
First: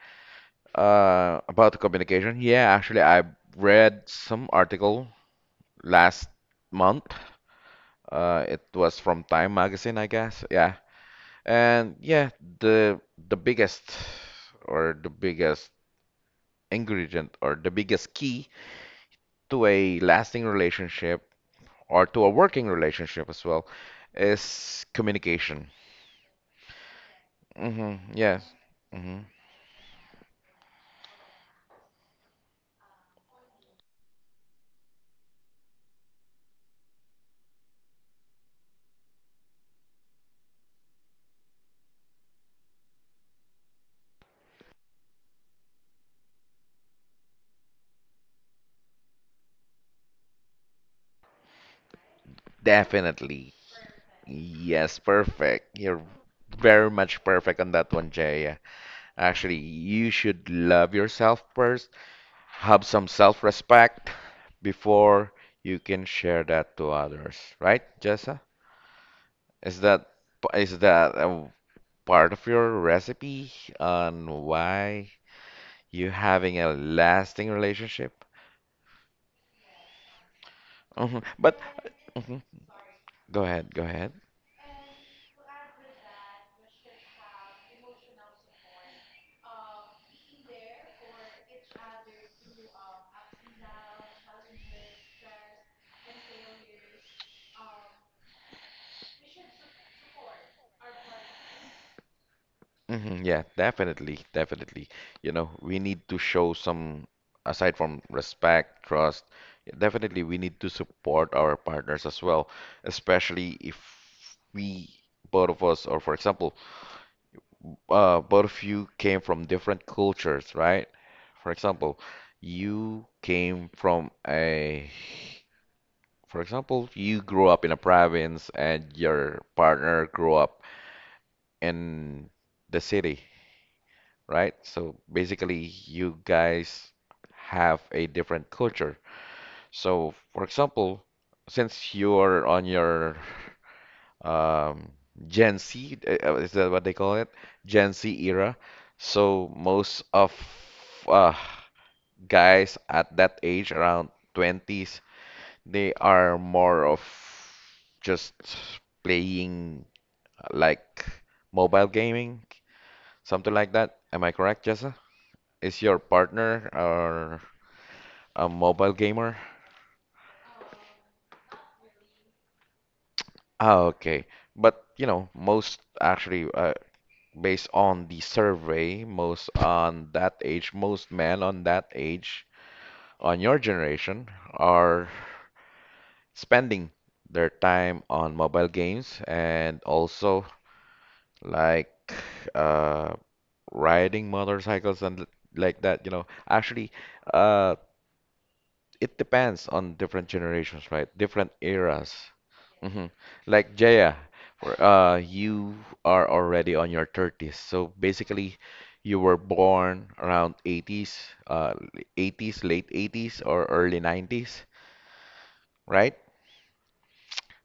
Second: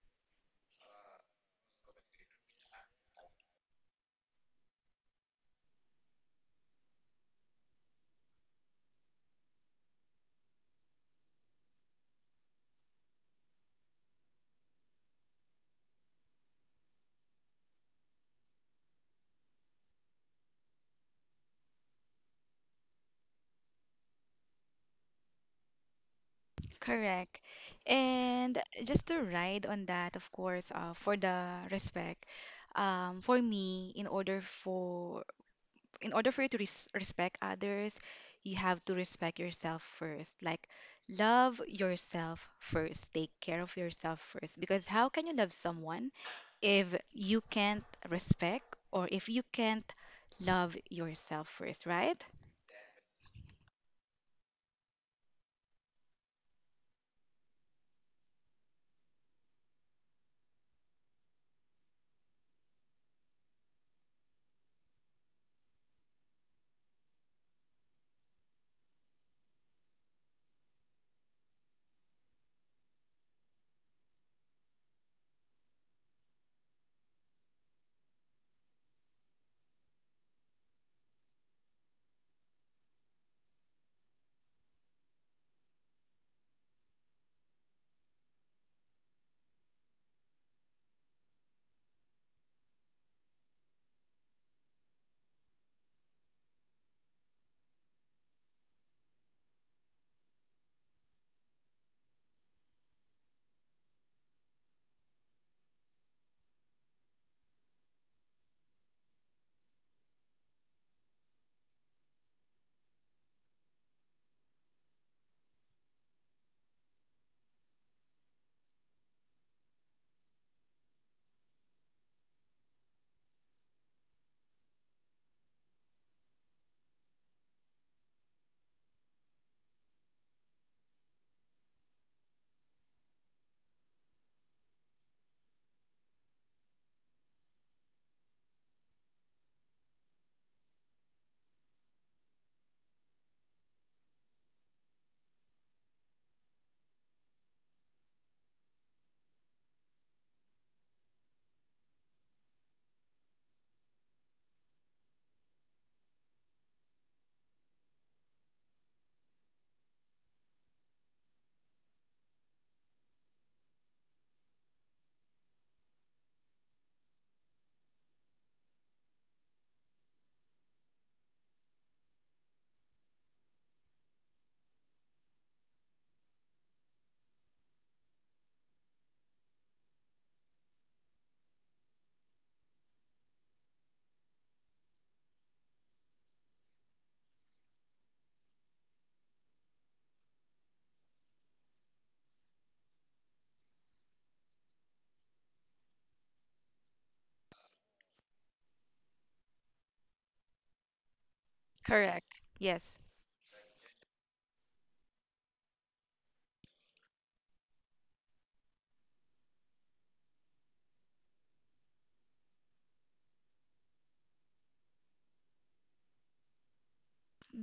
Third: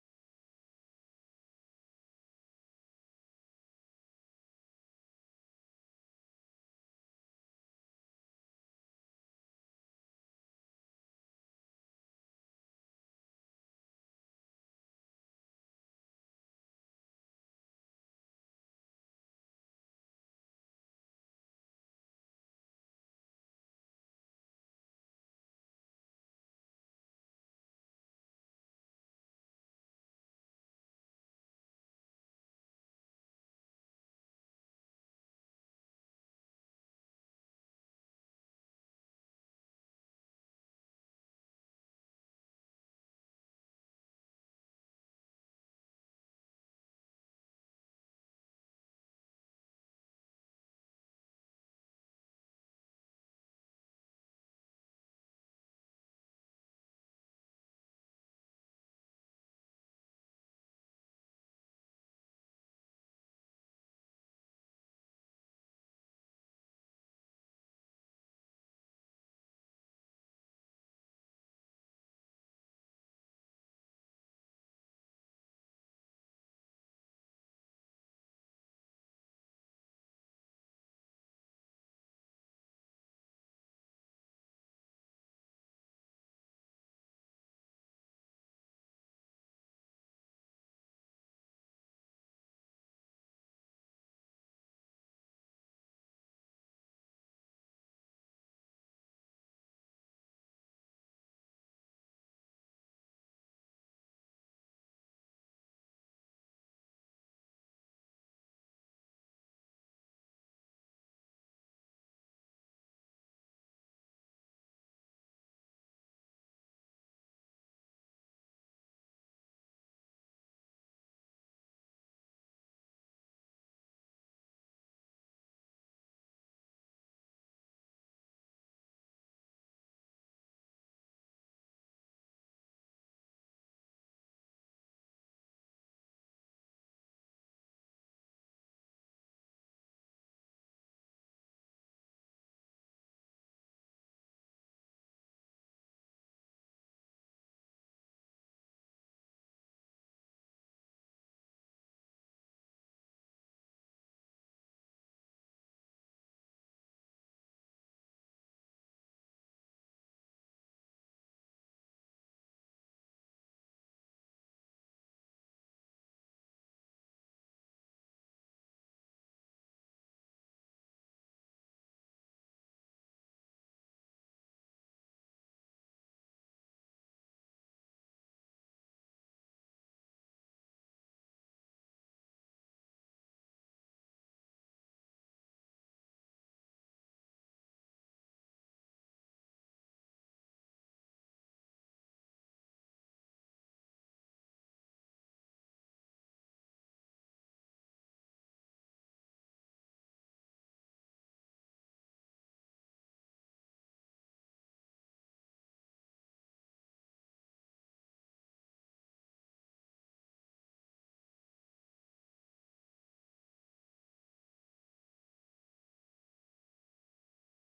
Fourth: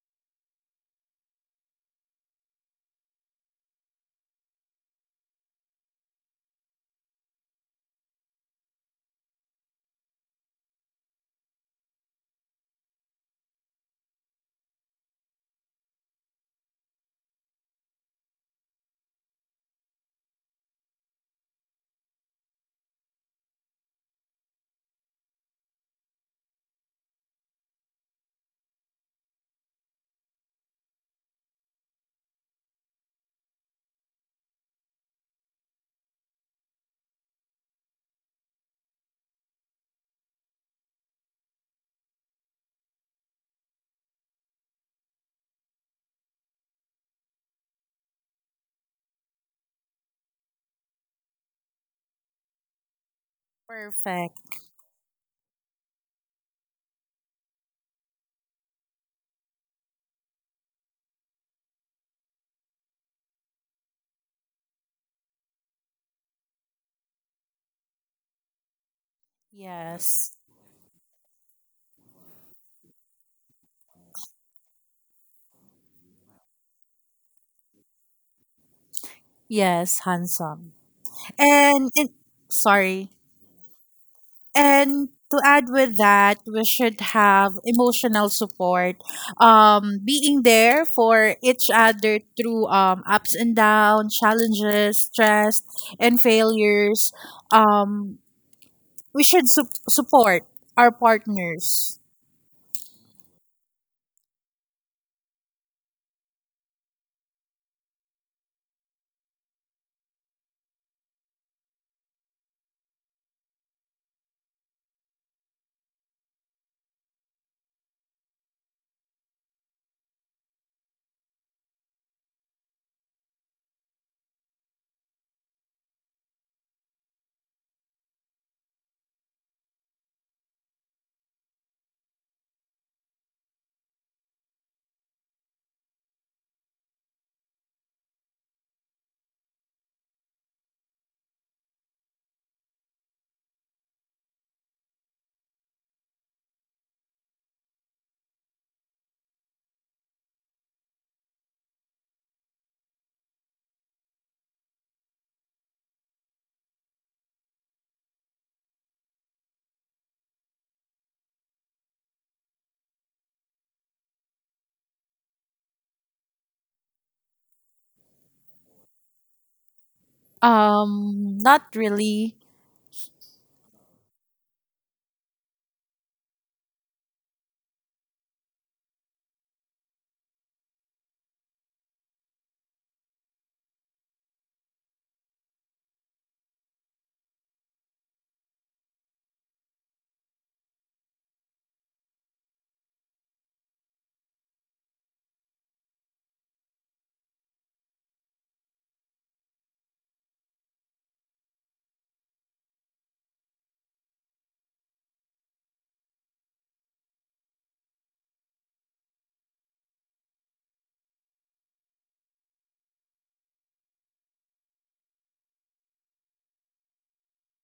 A: uh, about the communication, yeah, actually I read some article last month. Uh, it was from Time magazine, I guess. Yeah. And yeah, the the biggest or the biggest ingredient or the biggest key to a lasting relationship or to a working relationship as well is communication.
D: Correct.
A: Hmm. Yes.
D: And just
A: Hmm.
D: to ride on that, of course, uh, for the respect, um, for me, in order for in order for you to res respect others, you have to respect yourself first. Like, love yourself first. Take care of yourself first. Because how can you love someone if you can't respect or if you can't love yourself first, right?
A: Definitely.
C: Perfect.
A: Yes, perfect. You're very much perfect on that one, Jaya. Actually, you should love yourself first, have some self-respect before you can share that to others, right, Jessa? Is that
C: Yes.
A: is that a part of your recipe on why you having a lasting relationship?
C: Yes, handsome.
A: Hmm. But
C: And, and
A: hmm,
C: sorry.
A: go ahead, go ahead.
C: And to add with that, we should have emotional support. Um, being there for each other through um ups and downs, challenges, stress, and failures. Um, we should su- support our partners.
A: Hmm. Yeah, definitely, definitely. You know, we need to show some, aside from respect, trust, yeah, definitely we need to support our partners as well, especially if we, both of us, or for example, uh, both of you came from different cultures, right? For example, you came from a, for example, you grew up in a province and your partner grew up in the city, right? So basically, you guys have a different culture. So, for example, since you're on your um, Gen Z, uh, uh, is that what they call it? Gen Z era. So most of uh, guys at that age, around twenties, they are more of just playing uh, like mobile gaming. Something like that. Am I correct, Jessa? Is your partner or a mobile gamer?
C: Um, not really.
A: Ah, okay. But you know, most actually, uh, based on the survey, most on that age, most men on that age, on your generation, are spending their time on mobile games and also like uh, riding motorcycles and l- like that. You know, actually, uh, it depends on different generations, right? Different eras.
D: Correct. Yes.
A: Hmm. Like Jaya, for, uh, you are already on your thirties. So basically, you were born around eighties, uh, eighties, late eighties, or early nineties, right?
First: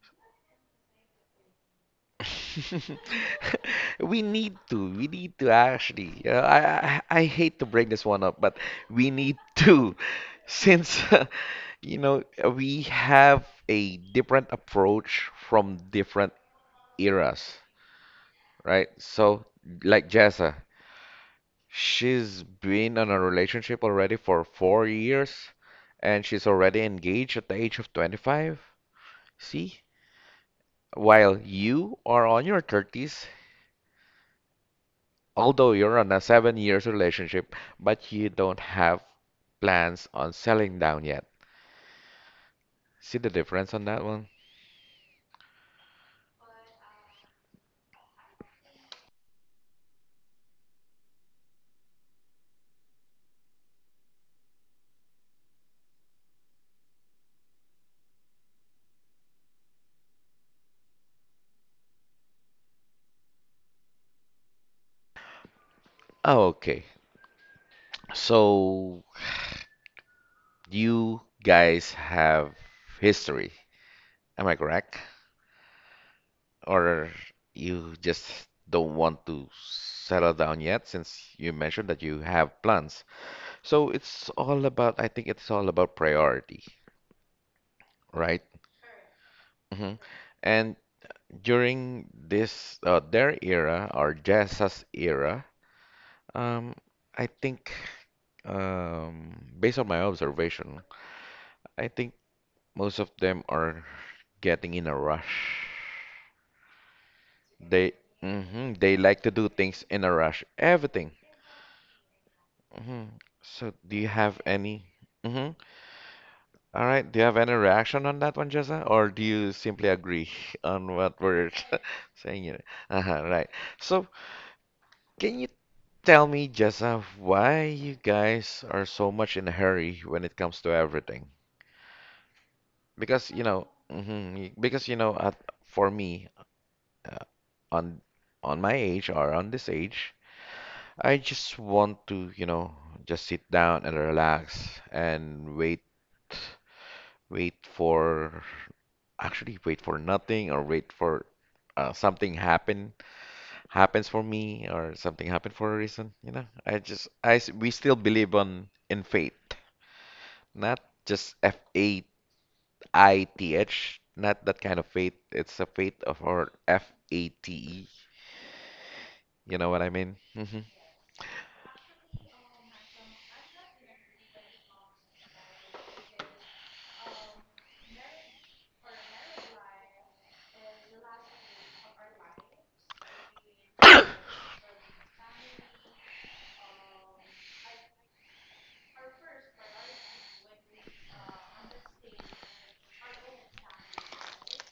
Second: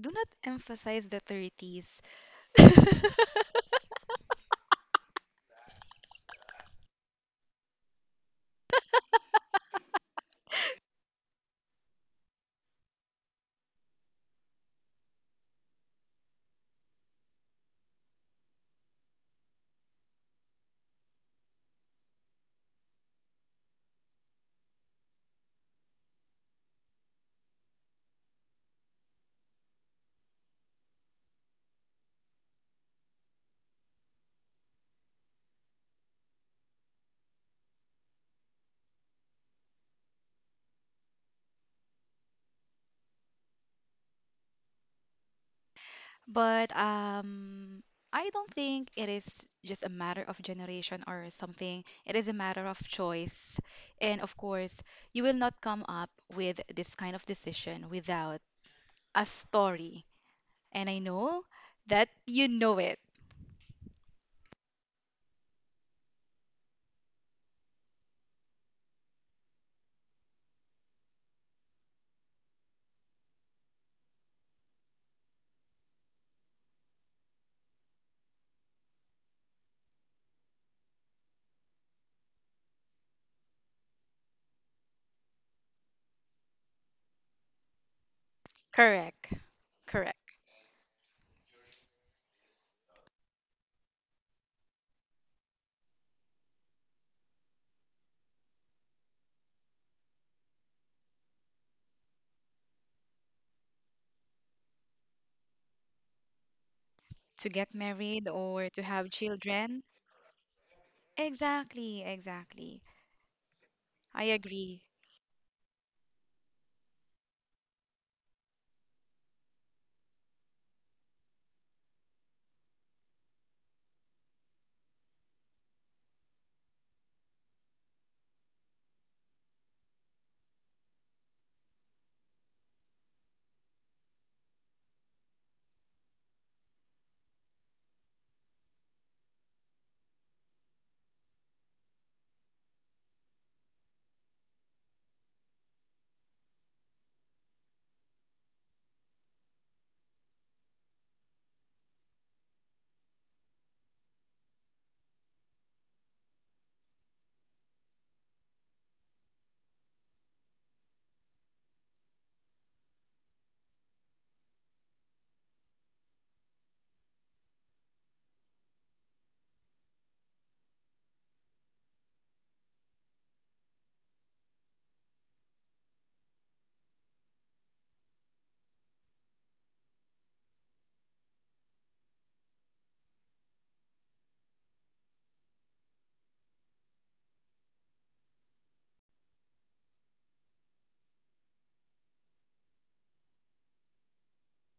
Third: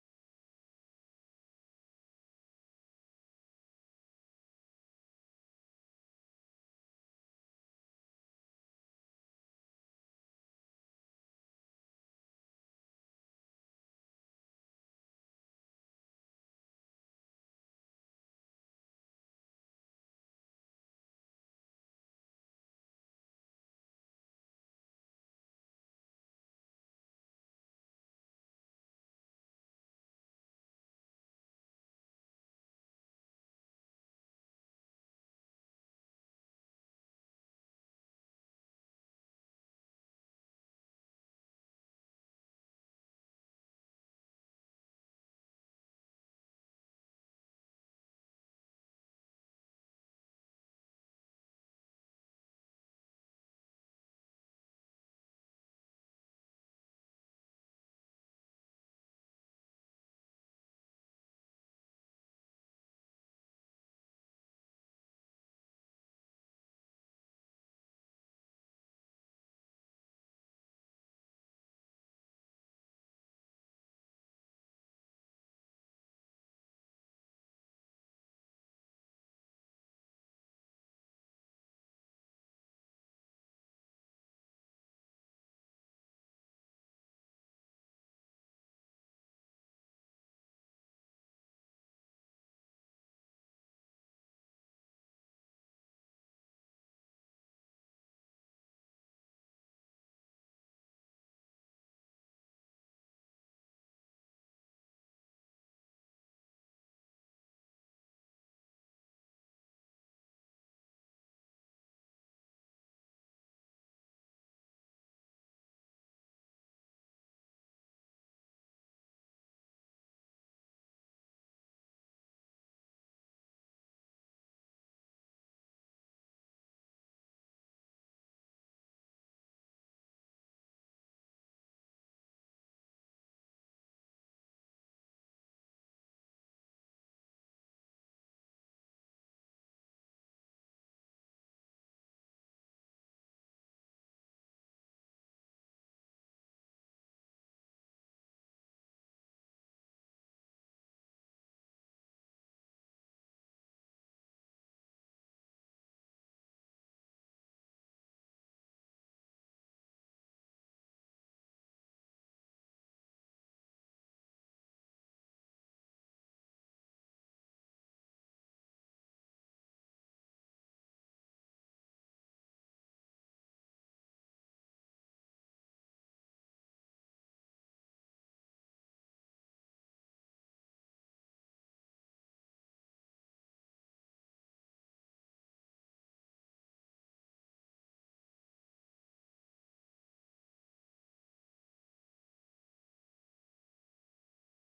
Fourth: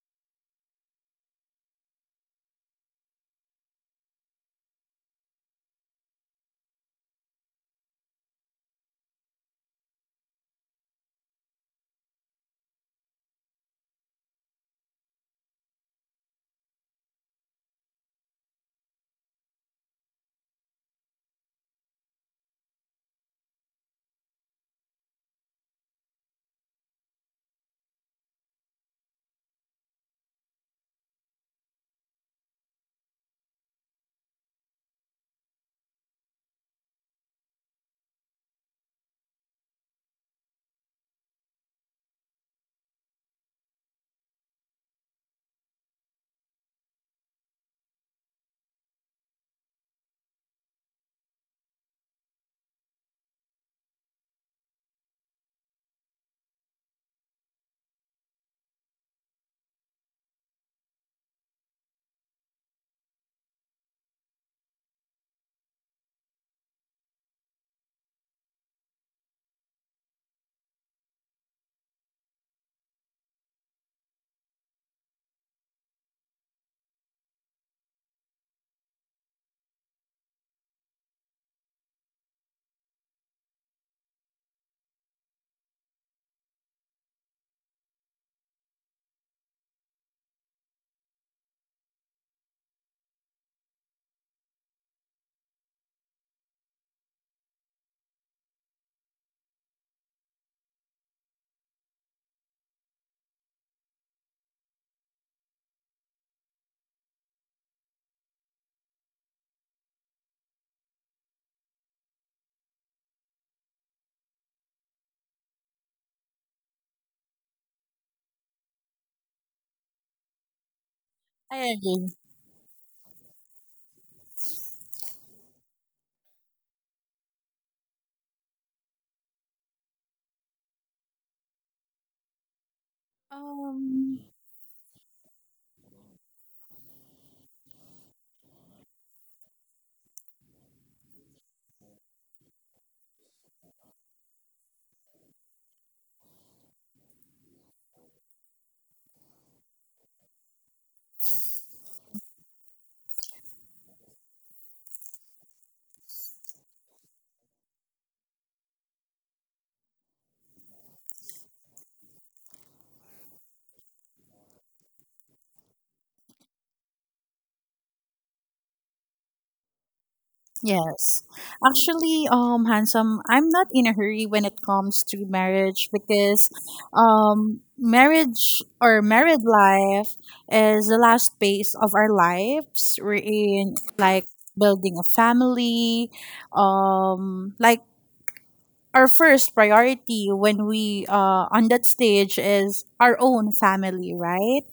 D: Do not emphasize the thirties,
A: We need to. We need to actually. You know, I, I I hate to bring this one up, but we need to, since you know we have a different approach from different eras, right? So like Jessa, she's been in a relationship already for four years, and she's already engaged at the age of twenty-five. See? While you are on your thirties although you're on a seven years relationship, but you don't have plans on selling down yet. See the difference on that one?
D: but um, I don't think it is just a matter of generation or something. It is a matter of choice. And of course, you will not come up with this kind of decision without a story. And I know that you know it.
A: Okay, so you guys have history, am I correct? Or you just don't want to settle down yet since you mentioned that you have plans. So it's all about, I think it's all about priority, right?
D: Correct.
A: Hmm.
D: Correct.
A: And during this uh, their era or Jessa's era, um, I think um, based on my observation, I think most of them are getting in a rush.
D: To get
A: They
D: married or
A: hmm,
D: to
A: they
D: have
A: like to do
D: children.
A: things in a rush. Everything.
D: Exactly, exactly.
A: Hmm. So do you
D: I
A: have
D: agree.
A: any? Hmm. All right. Do you have any reaction on that one, Jessa? Or do you simply agree on what we're
C: I agree.
A: saying here? Uh-huh, right. So can you tell me, Jessa, why you guys are so much in a hurry when it comes to everything? Because you know,
C: Um,
A: mhm, because you know, at, for me, uh, on on my age or on this age, I just want to, you know, just sit down and relax and wait, wait for, actually wait for nothing or wait for uh, something happen happens for me or something happen for a reason. You know, I just I s- we still believe on in fate. Not just F A I T H, not that kind of faith. It's a faith of or F A T E. You know what I mean? Hmm.
C: yes. Actually, um, handsome, I'm not in a hurry when it comes to marriage, because um, marriage, or married life, is the last phase of our lives. We're in, like, building a family, um, like, our first priority when we uh on that stage is our own family, right?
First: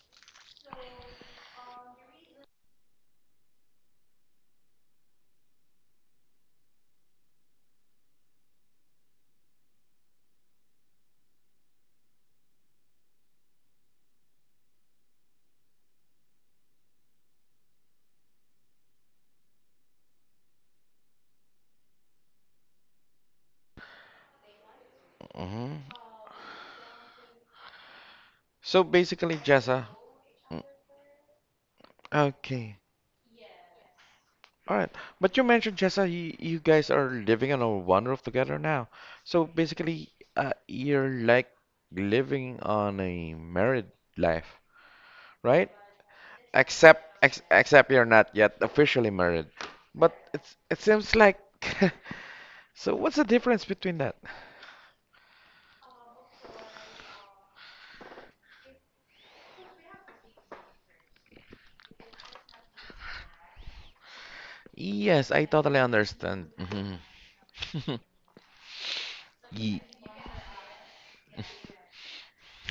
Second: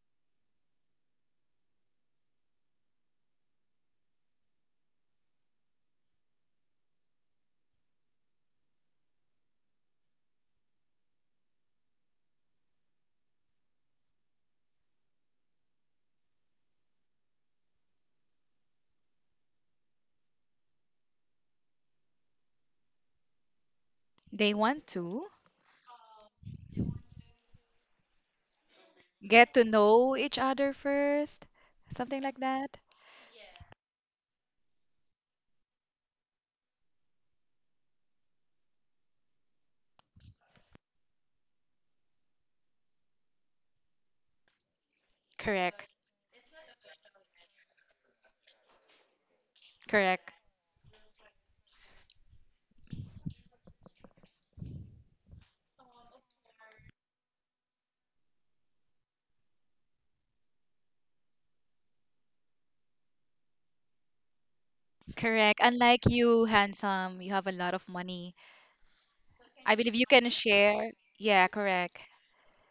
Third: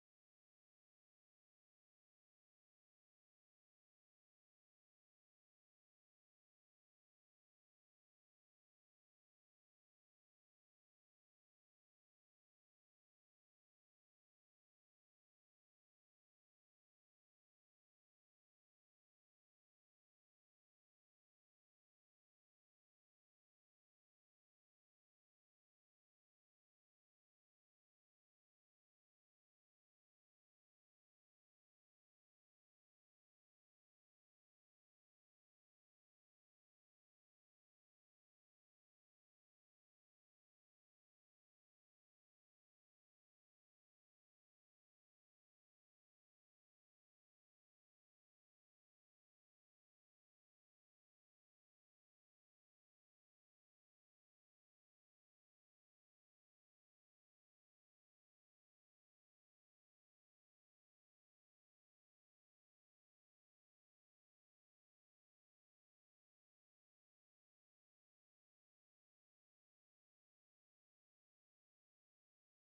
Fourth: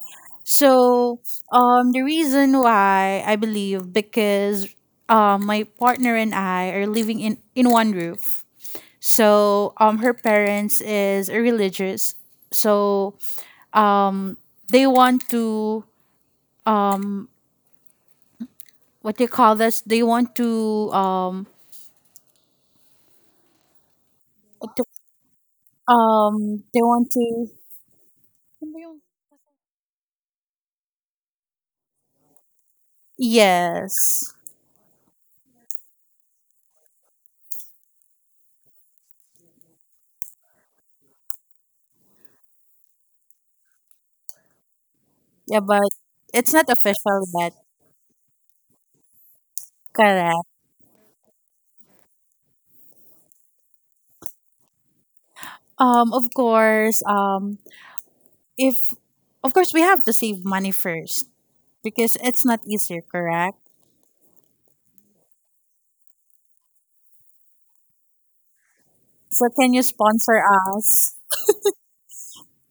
C: So, um, the reason why I believe, because um, my partner and I are living in in one roof. So, um, her parents is religious. So, um, they want to, um, what they call this? They want to, um,
D: They
C: what do-
D: want to
A: Hmm.
C: um, they want to.
A: So basically,
D: get to
A: Jessa,
D: know each
A: mm,
D: other first, something like that.
A: okay.
C: Yes,
A: All right. But you mentioned, Jessa, you, you guys are living on a one roof together now. So basically, uh, you're like living on a married life,
C: yeah,
A: right?
C: but
D: Correct.
C: it's not
A: Except
C: official
A: ex
C: yet.
A: except you're not yet officially married. But
D: Correct.
C: Correct.
A: it's it seems like so what's the difference between that?
C: Um, of course. Um, if of course we have to save money first, because it's not easier, correct?
A: Yes, I
D: Correct.
A: totally
D: Unlike you,
A: understand. Mhm.
D: handsome, you have a lot of money.
C: So can
D: I
A: Ye-
C: you
D: believe you can
C: sponsor
D: share.
C: us?
D: Yeah, correct.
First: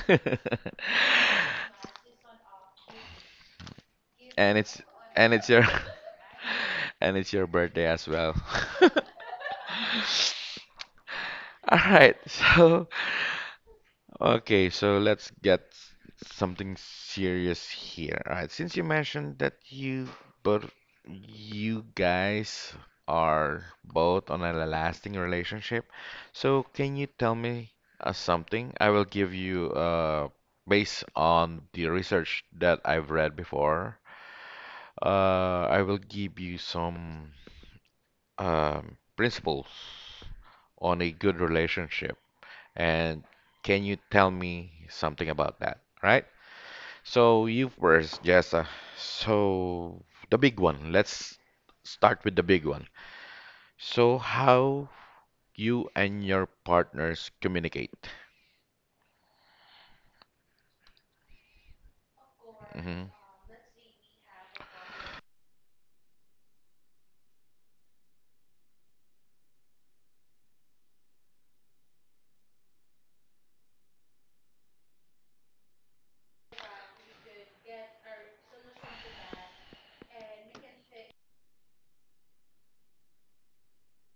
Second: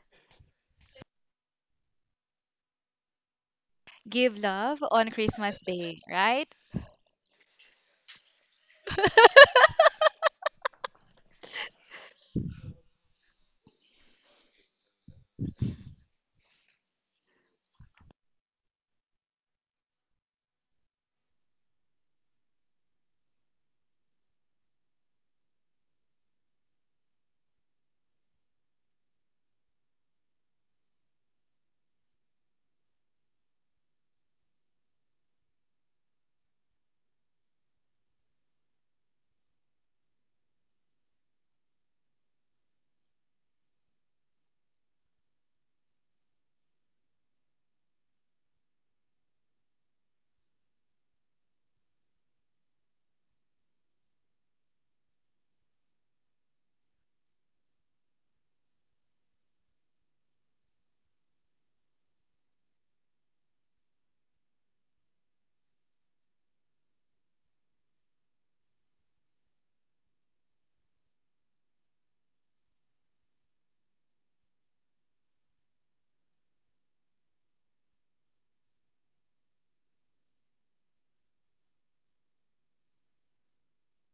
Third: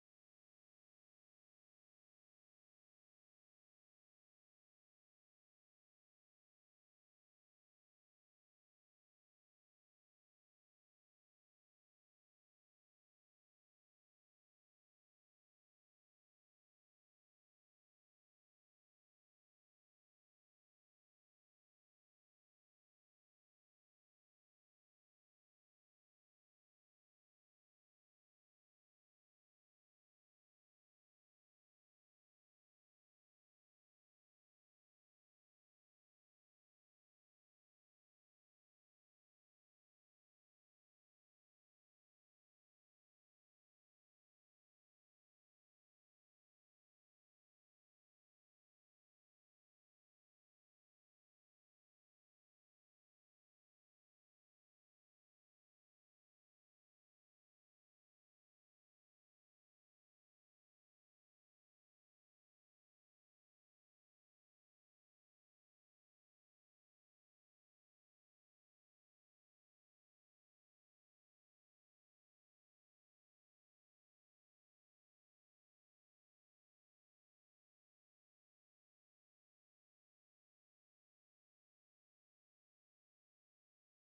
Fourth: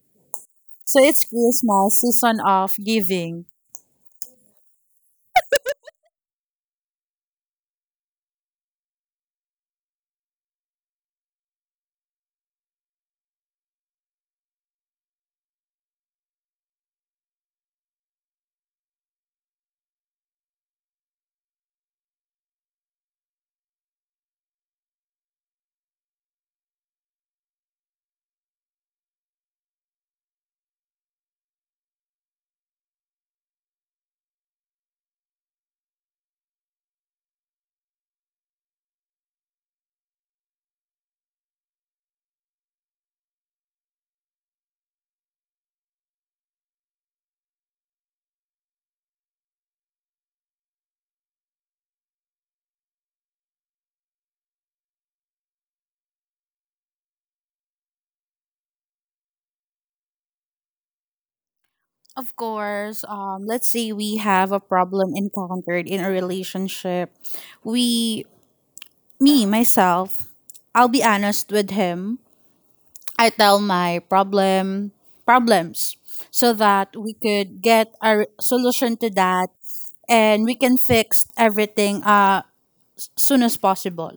C: So it's Christmas season of giving.
D: Give
A: and it's
D: love on
A: and it's
D: Christmas
A: your
D: Day, right?
A: and it's your birthday as well. All right, so. Okay, so let's get something serious here. All right, since you mentioned that you both you guys are both on a lasting relationship, so can you tell me uh, something? I will give you uh based on the research that I've read before, uh I will give you some um principles on a good relationship. And can you tell me something about that, right? So you first, Jessa. So the big one. Let's start with the big one. So how you and your partners communicate?
C: Of course,
A: Hmm.
C: um, let's say we have a problem encountered in a relationship. We, me, myself, I'll be honest with him. I tell my problem problems so that we could get a re- solution to that, and we can fix everything uh soon as possible.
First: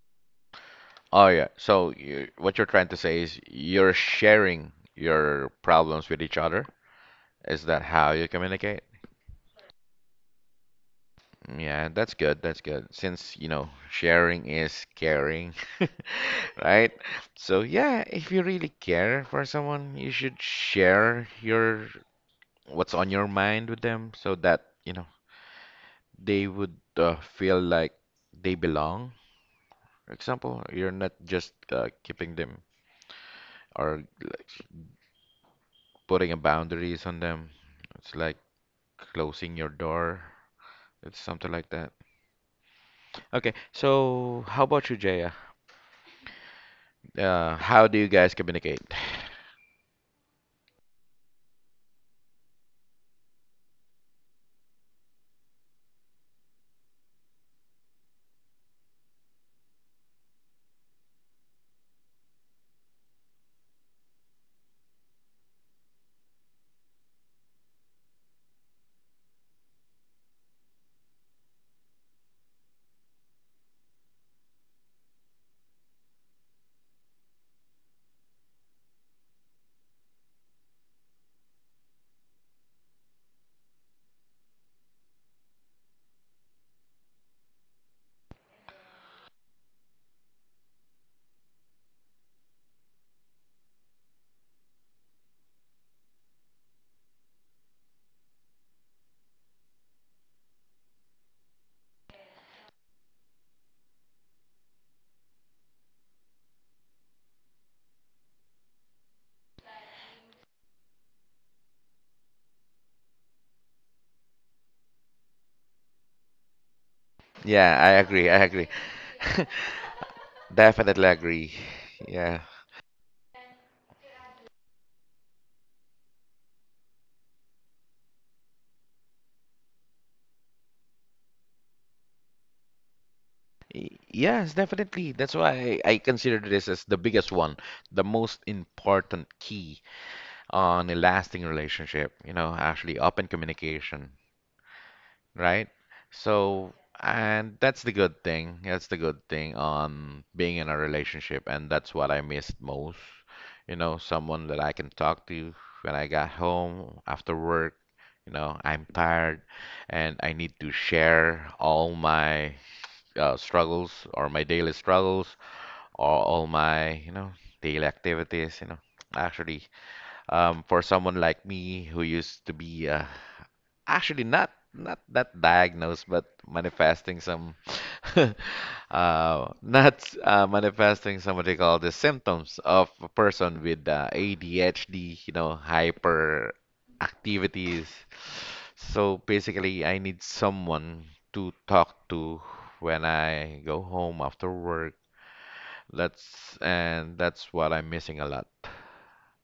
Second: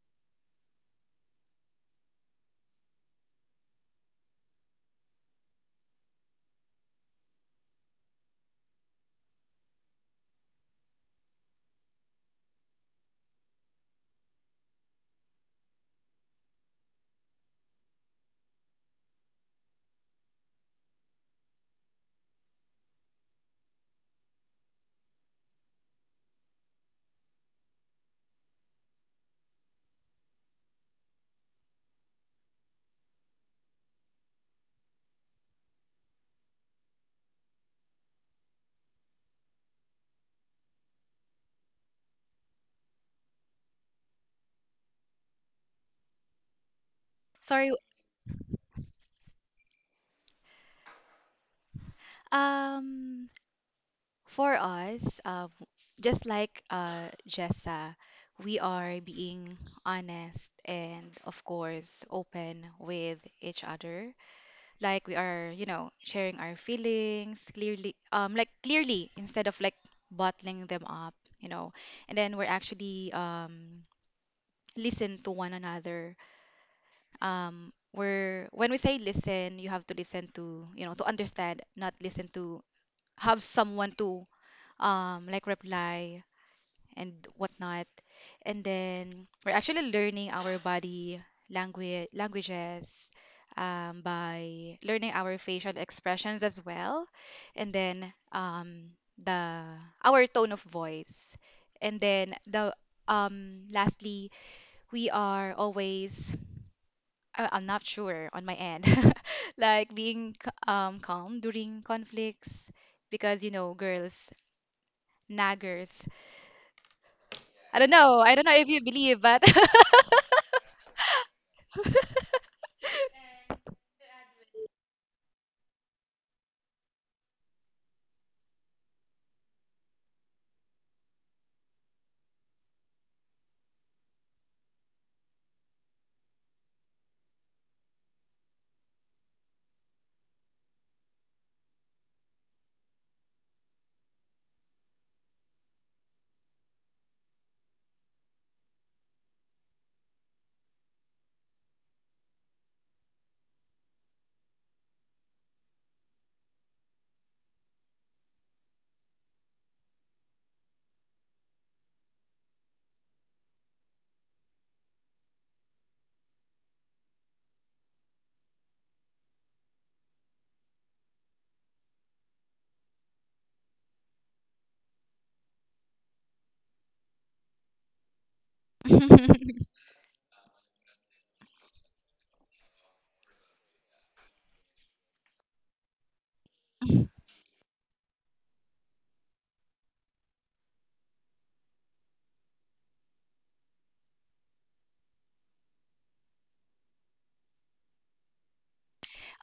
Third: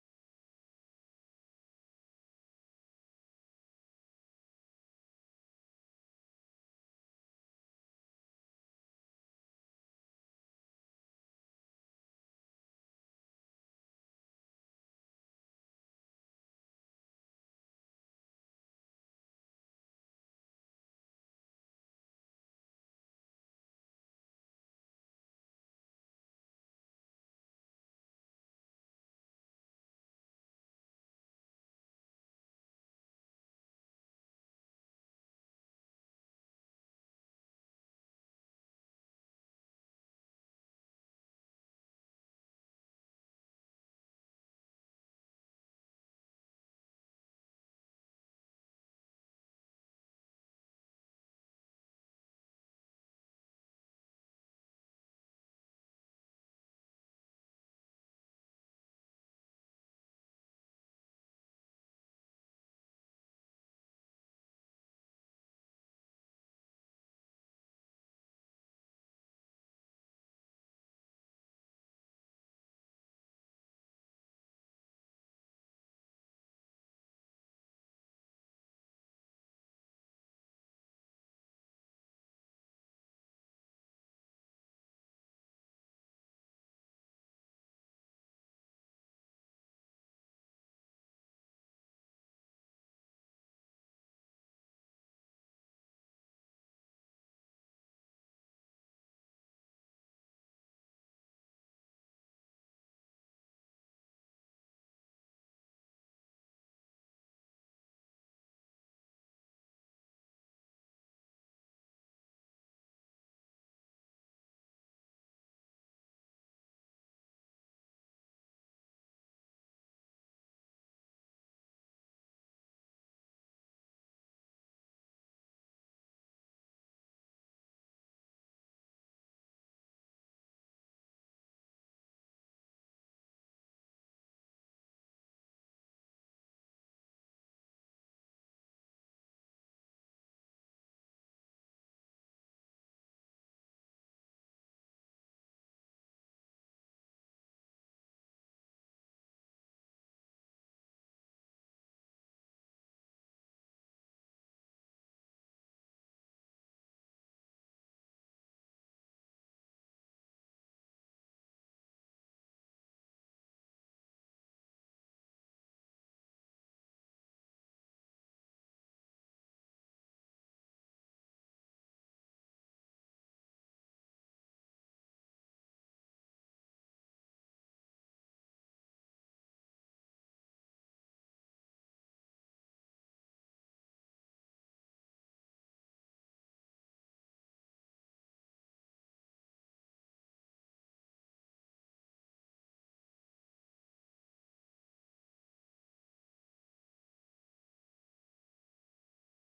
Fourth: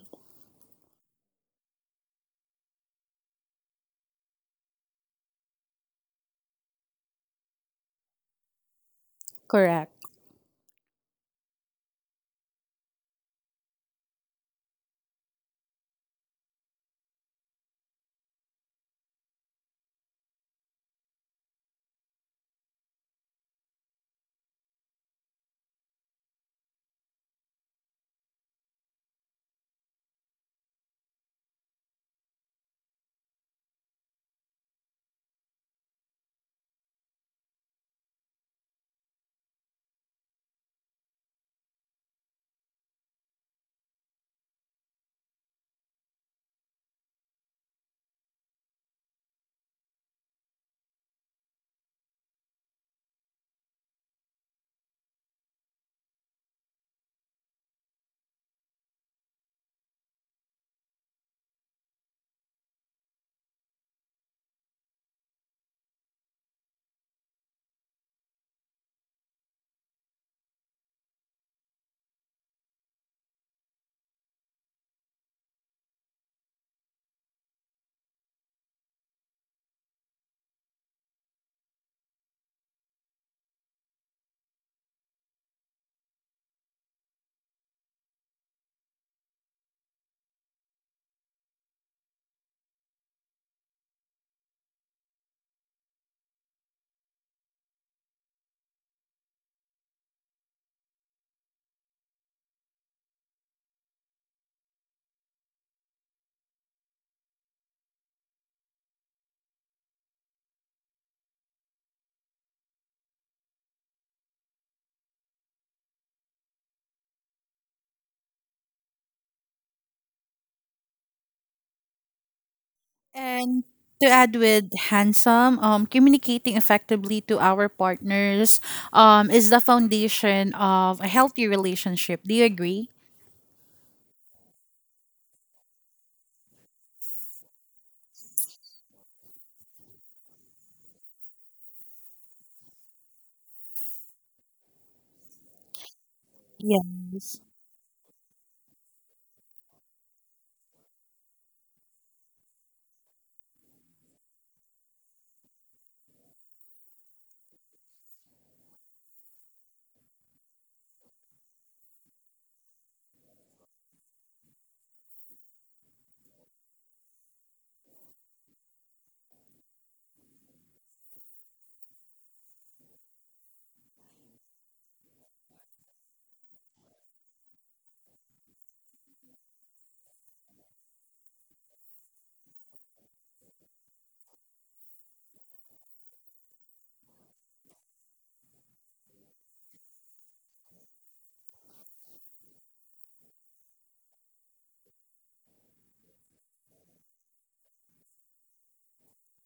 A: Oh yeah. So you, what you're trying to say is you're sharing your problems with each other. Is that how you communicate?
C: Correct.
A: Yeah, that's good. That's good. Since, you know, sharing is caring, right? So, yeah, if you really care for someone, you should share your what's on your mind with them so that, you know, they would uh, feel like they belong. For example, you're not just uh, keeping them or like, putting a boundaries on them. It's like closing your door. It's something like that. Okay, so how about you, Jaya? Uh,
D: Sorry.
A: how do you guys communicate?
D: Um, for us, um, just like uh, Jessa, we are being honest and, of course, open with each other. Like, we are, you know sharing our feelings clearly, um like clearly, instead of like bottling them up, you know and then we're actually, um listen to one another. Um we're When we say listen, you have to listen to, you know to understand, not listen to have someone to, um like, reply and whatnot. And then we're actually learning our body language languages, um, by learning our facial expressions as well, and then, um, the our tone of voice, and then the, um, lastly, we are always, I- I'm not sure on my end, like being c- um, calm during conflicts, because you know girls, naggers.
A: Yeah,
D: i
A: I
D: don't know
A: agree.
D: i
A: I
D: don't know
A: agree.
D: if you believe, but
A: Definitely agree. Yeah.
C: And to add with handsome, um, communicating effectively to our partners um, is the foundation of a healthy relationship. Do you agree?
A: Y- Yes, definitely. That's why I consider this as the biggest one, the most important key on a lasting relationship, you know, actually open communication. Right? So,
C: Yes.
A: and that's the good thing. That's the good thing on being in a relationship, and that's what I missed most. You know, someone that I can talk to when I got home after work. You know, I'm tired and I need to share all my uh, struggles or my daily struggles or all my, you know, daily activities, you know. Actually, um, for someone like me who used to be a actually not not not diagnosed, but manifesting some uh, not uh, manifesting some what they call the symptoms of a person with uh, A D H D, you know, hyper activities. So basically, I need someone to talk to when I go home after work. That's and that's what I'm missing a lot.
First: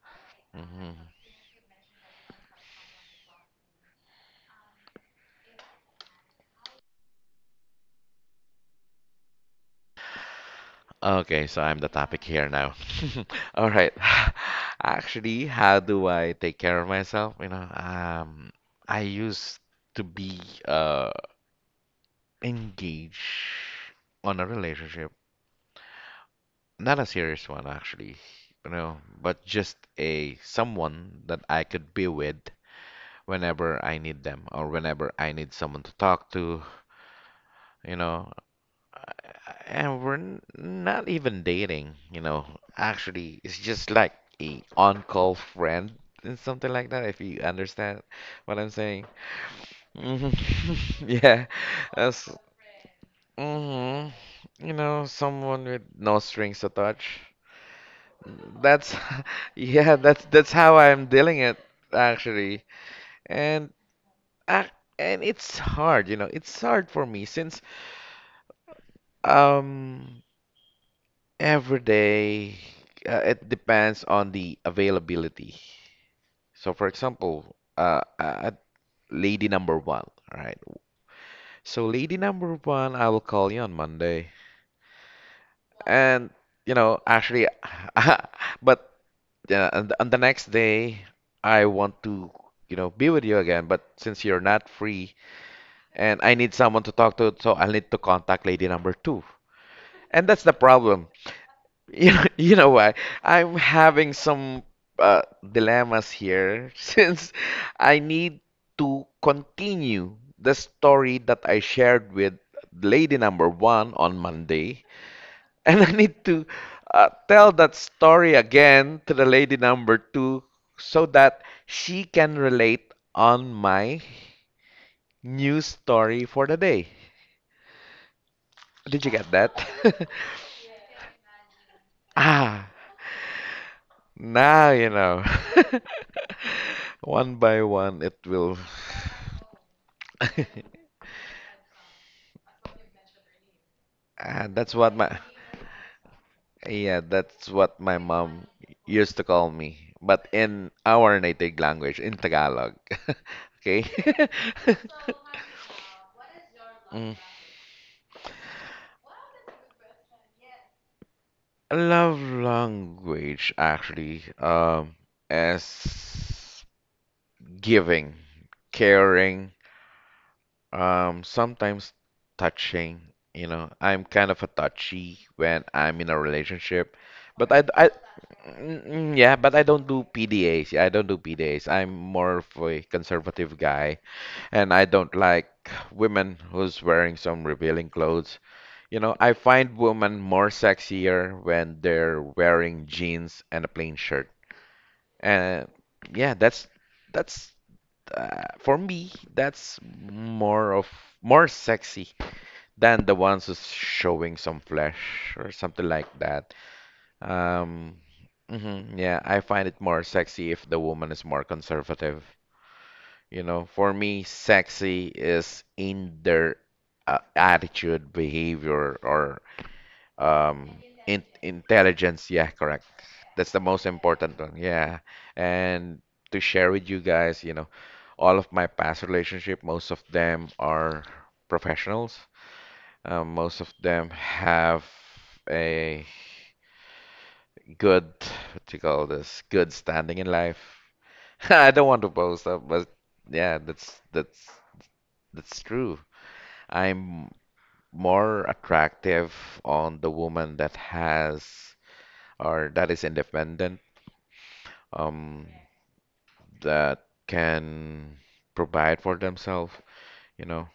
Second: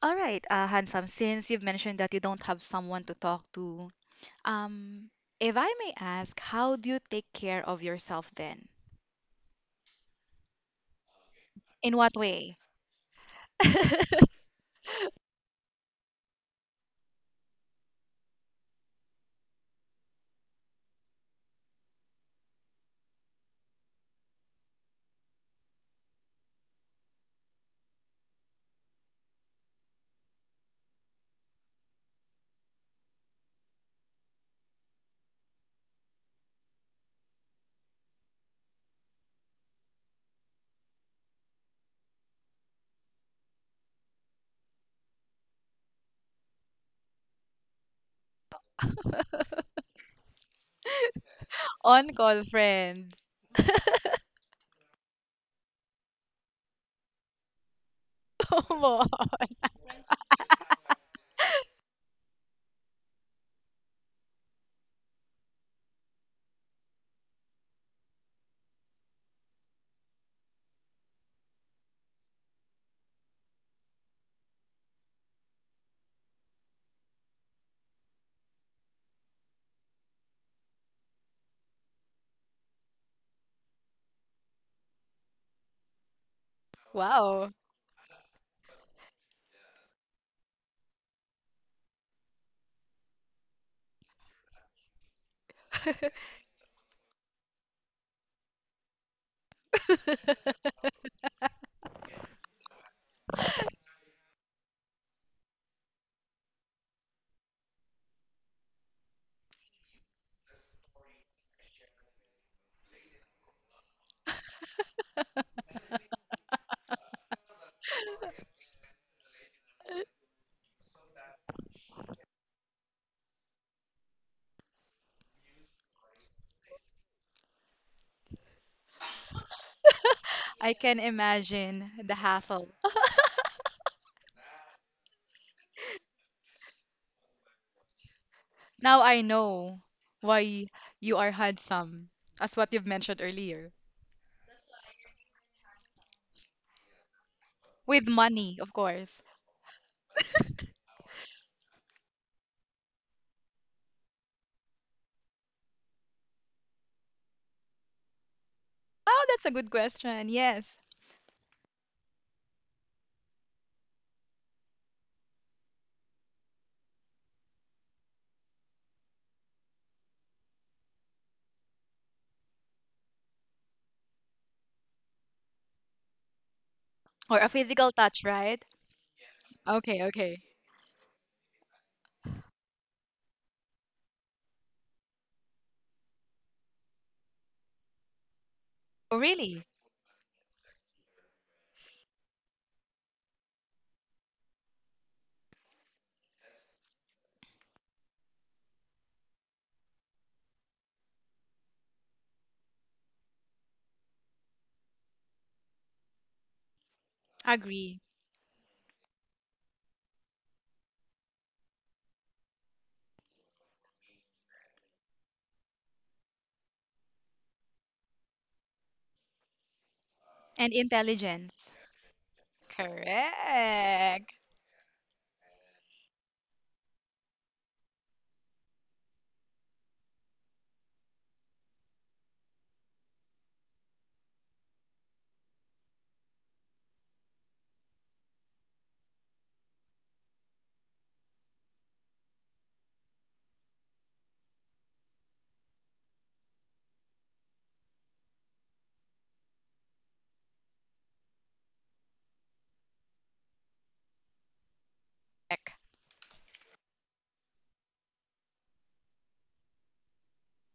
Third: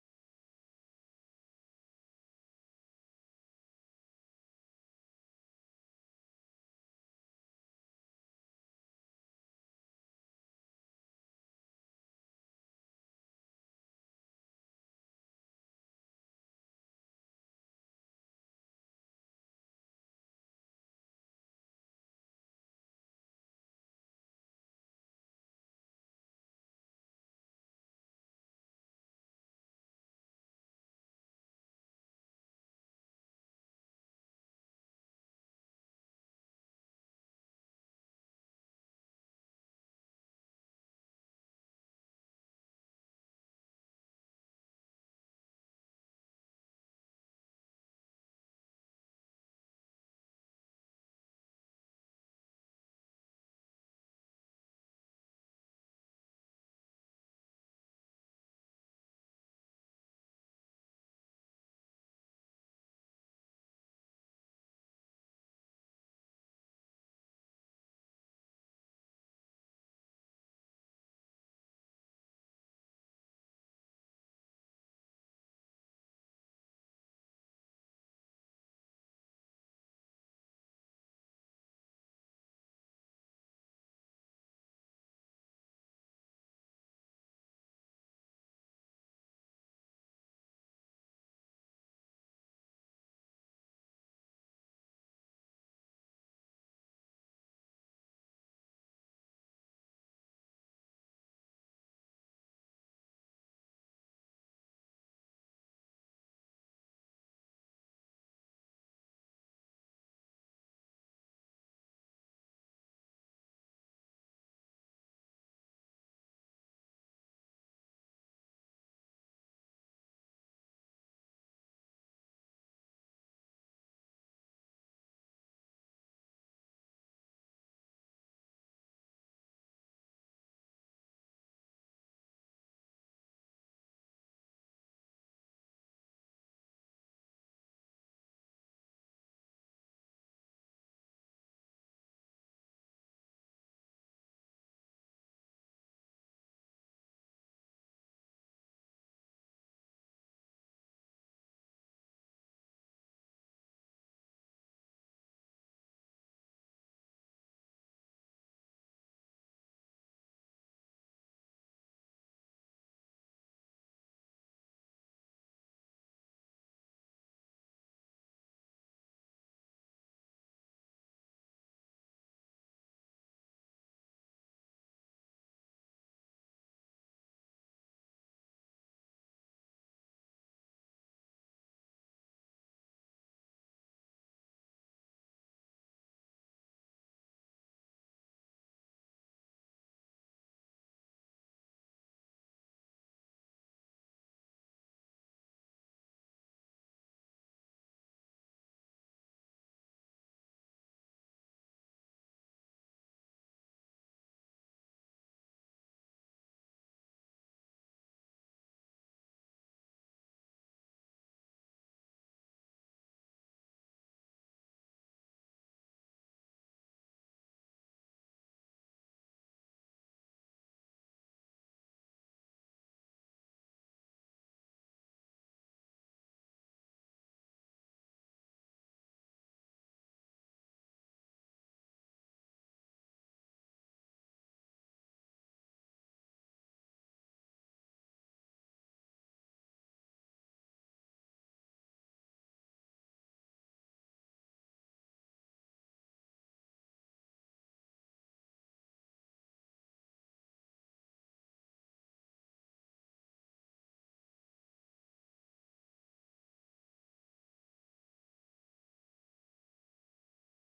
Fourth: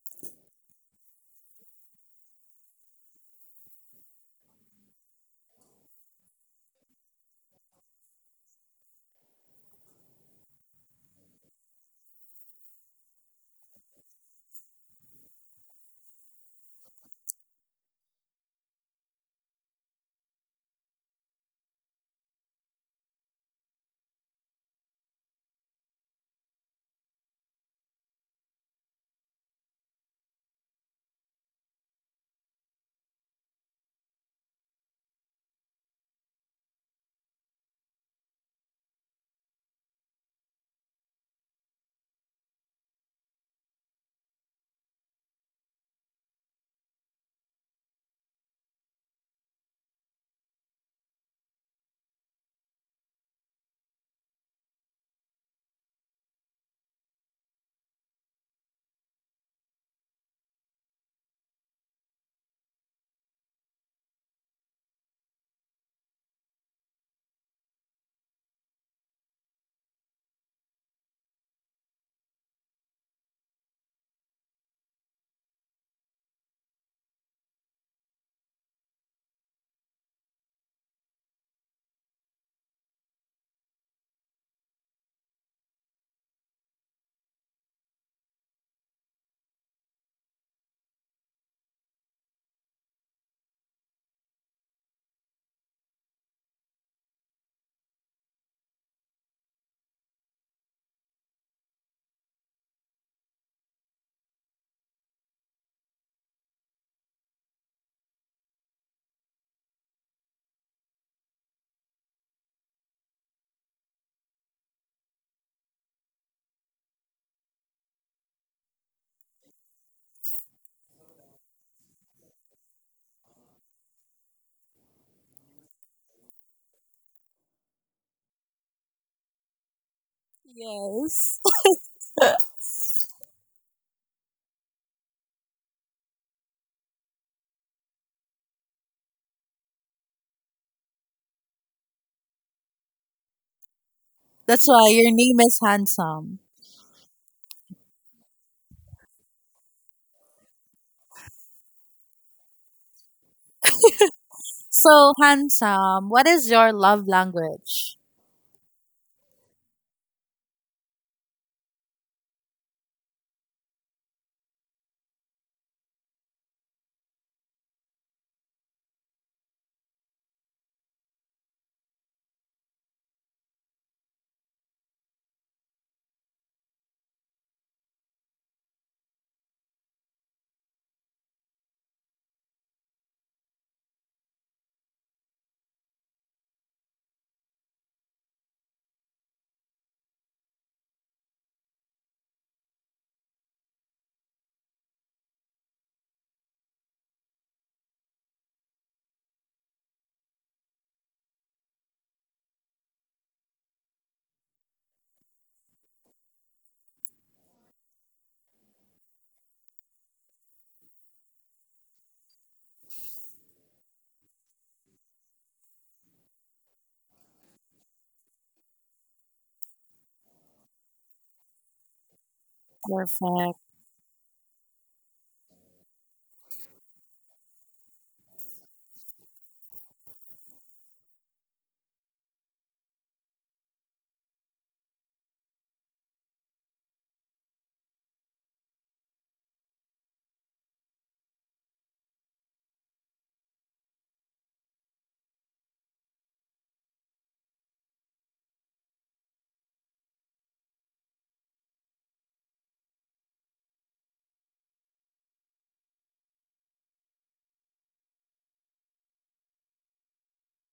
D: All right, uh,
A: Mhm.
D: handsome. Since you've mentioned that you don't have someone to talk to, um, if I may ask, how do you take care of yourself then?
A: Okay, so I'm the
D: In what
A: topic here
D: way?
A: now. All right. Actually, how do I take care of myself? You know, um, I used to be uh engaged on a relationship, not a serious one actually, you know, but just a someone that I could be with whenever I need them or whenever I need someone to talk to, you know. And we're n- not even dating, you know. Actually, it's just like a on-call friend and something like that, if you understand what I'm saying. Hmm. Yeah, that's
D: On-call friend.
A: hmm, you know, someone with no strings attached. That's yeah, that's that's how I'm dealing it actually. And ac- and it's hard, you know, it's hard for me since um every day, uh, it depends on the availability. So, for example, uh, uh, lady number one, right? So, lady number one, I will call you on Monday, and you know, actually,
D: Wow.
A: but yeah, and th- on the next day, I want to, you know, be with you again. But since you're not free, and I need someone to talk to, so I'll need to contact lady number two, and that's the problem. You know, you know what? I'm having some uh, dilemmas here since I need to continue the story that I shared with lady number one on Monday, and I need to uh, tell that story again to the lady number two so that she can relate on my new story for the day. Did you get that?
D: I can
C: Yes.
D: imagine the
A: Ah,
D: hassle.
A: now you know. One by one, it will.
D: Now I know why you are handsome, as what you've mentioned earlier.
A: Ah,
C: That's
A: that's
C: why
A: what
C: your
A: my
C: name is handsome.
A: yeah, that's what my
D: With
A: mom
D: money, of
A: used to
D: course.
A: call me, but in our native language, in Tagalog. Okay.
C: So, handsome, what is your love
A: Mm.
C: language?
D: Oh, that's a good question. Yes.
A: Love language actually um, is giving, caring, Um, sometimes touching, you know, I'm kind of a touchy when I'm in a relationship,
D: Or a
A: but I, d-
D: physical
A: I-
D: touch, right?
A: mm, mm, yeah, but I don't
D: Okay,
A: do
D: okay.
A: P D As. Yeah, I don't do P D As. I'm more of a conservative guy, and I don't like women who's wearing some revealing clothes. You know,
D: Oh,
A: I
D: really?
A: find women more sexier when they're wearing jeans and a plain shirt. And yeah, that's that's uh, for me, that's more of more sexy than the ones who's showing some flesh or something like that. Um,
D: Agree.
A: mhm, yeah, I find it more sexy if the woman is more conservative. You know, for me, sexy is in their uh, attitude, behavior, or um,
D: And
A: in
D: intelligence.
A: intelligence, yeah, correct. That's
C: Perfect.
A: the most
D: Correct.
A: important one, yeah. And to share with you guys, you know, all of my past relationship, most of them are professionals. Um, most of them have a good, what do you call this, good standing in life. I don't want to boast, up, but yeah, that's that's that's true. I'm more attractive on the woman that has or that is independent, um, that can provide for themselves, you know.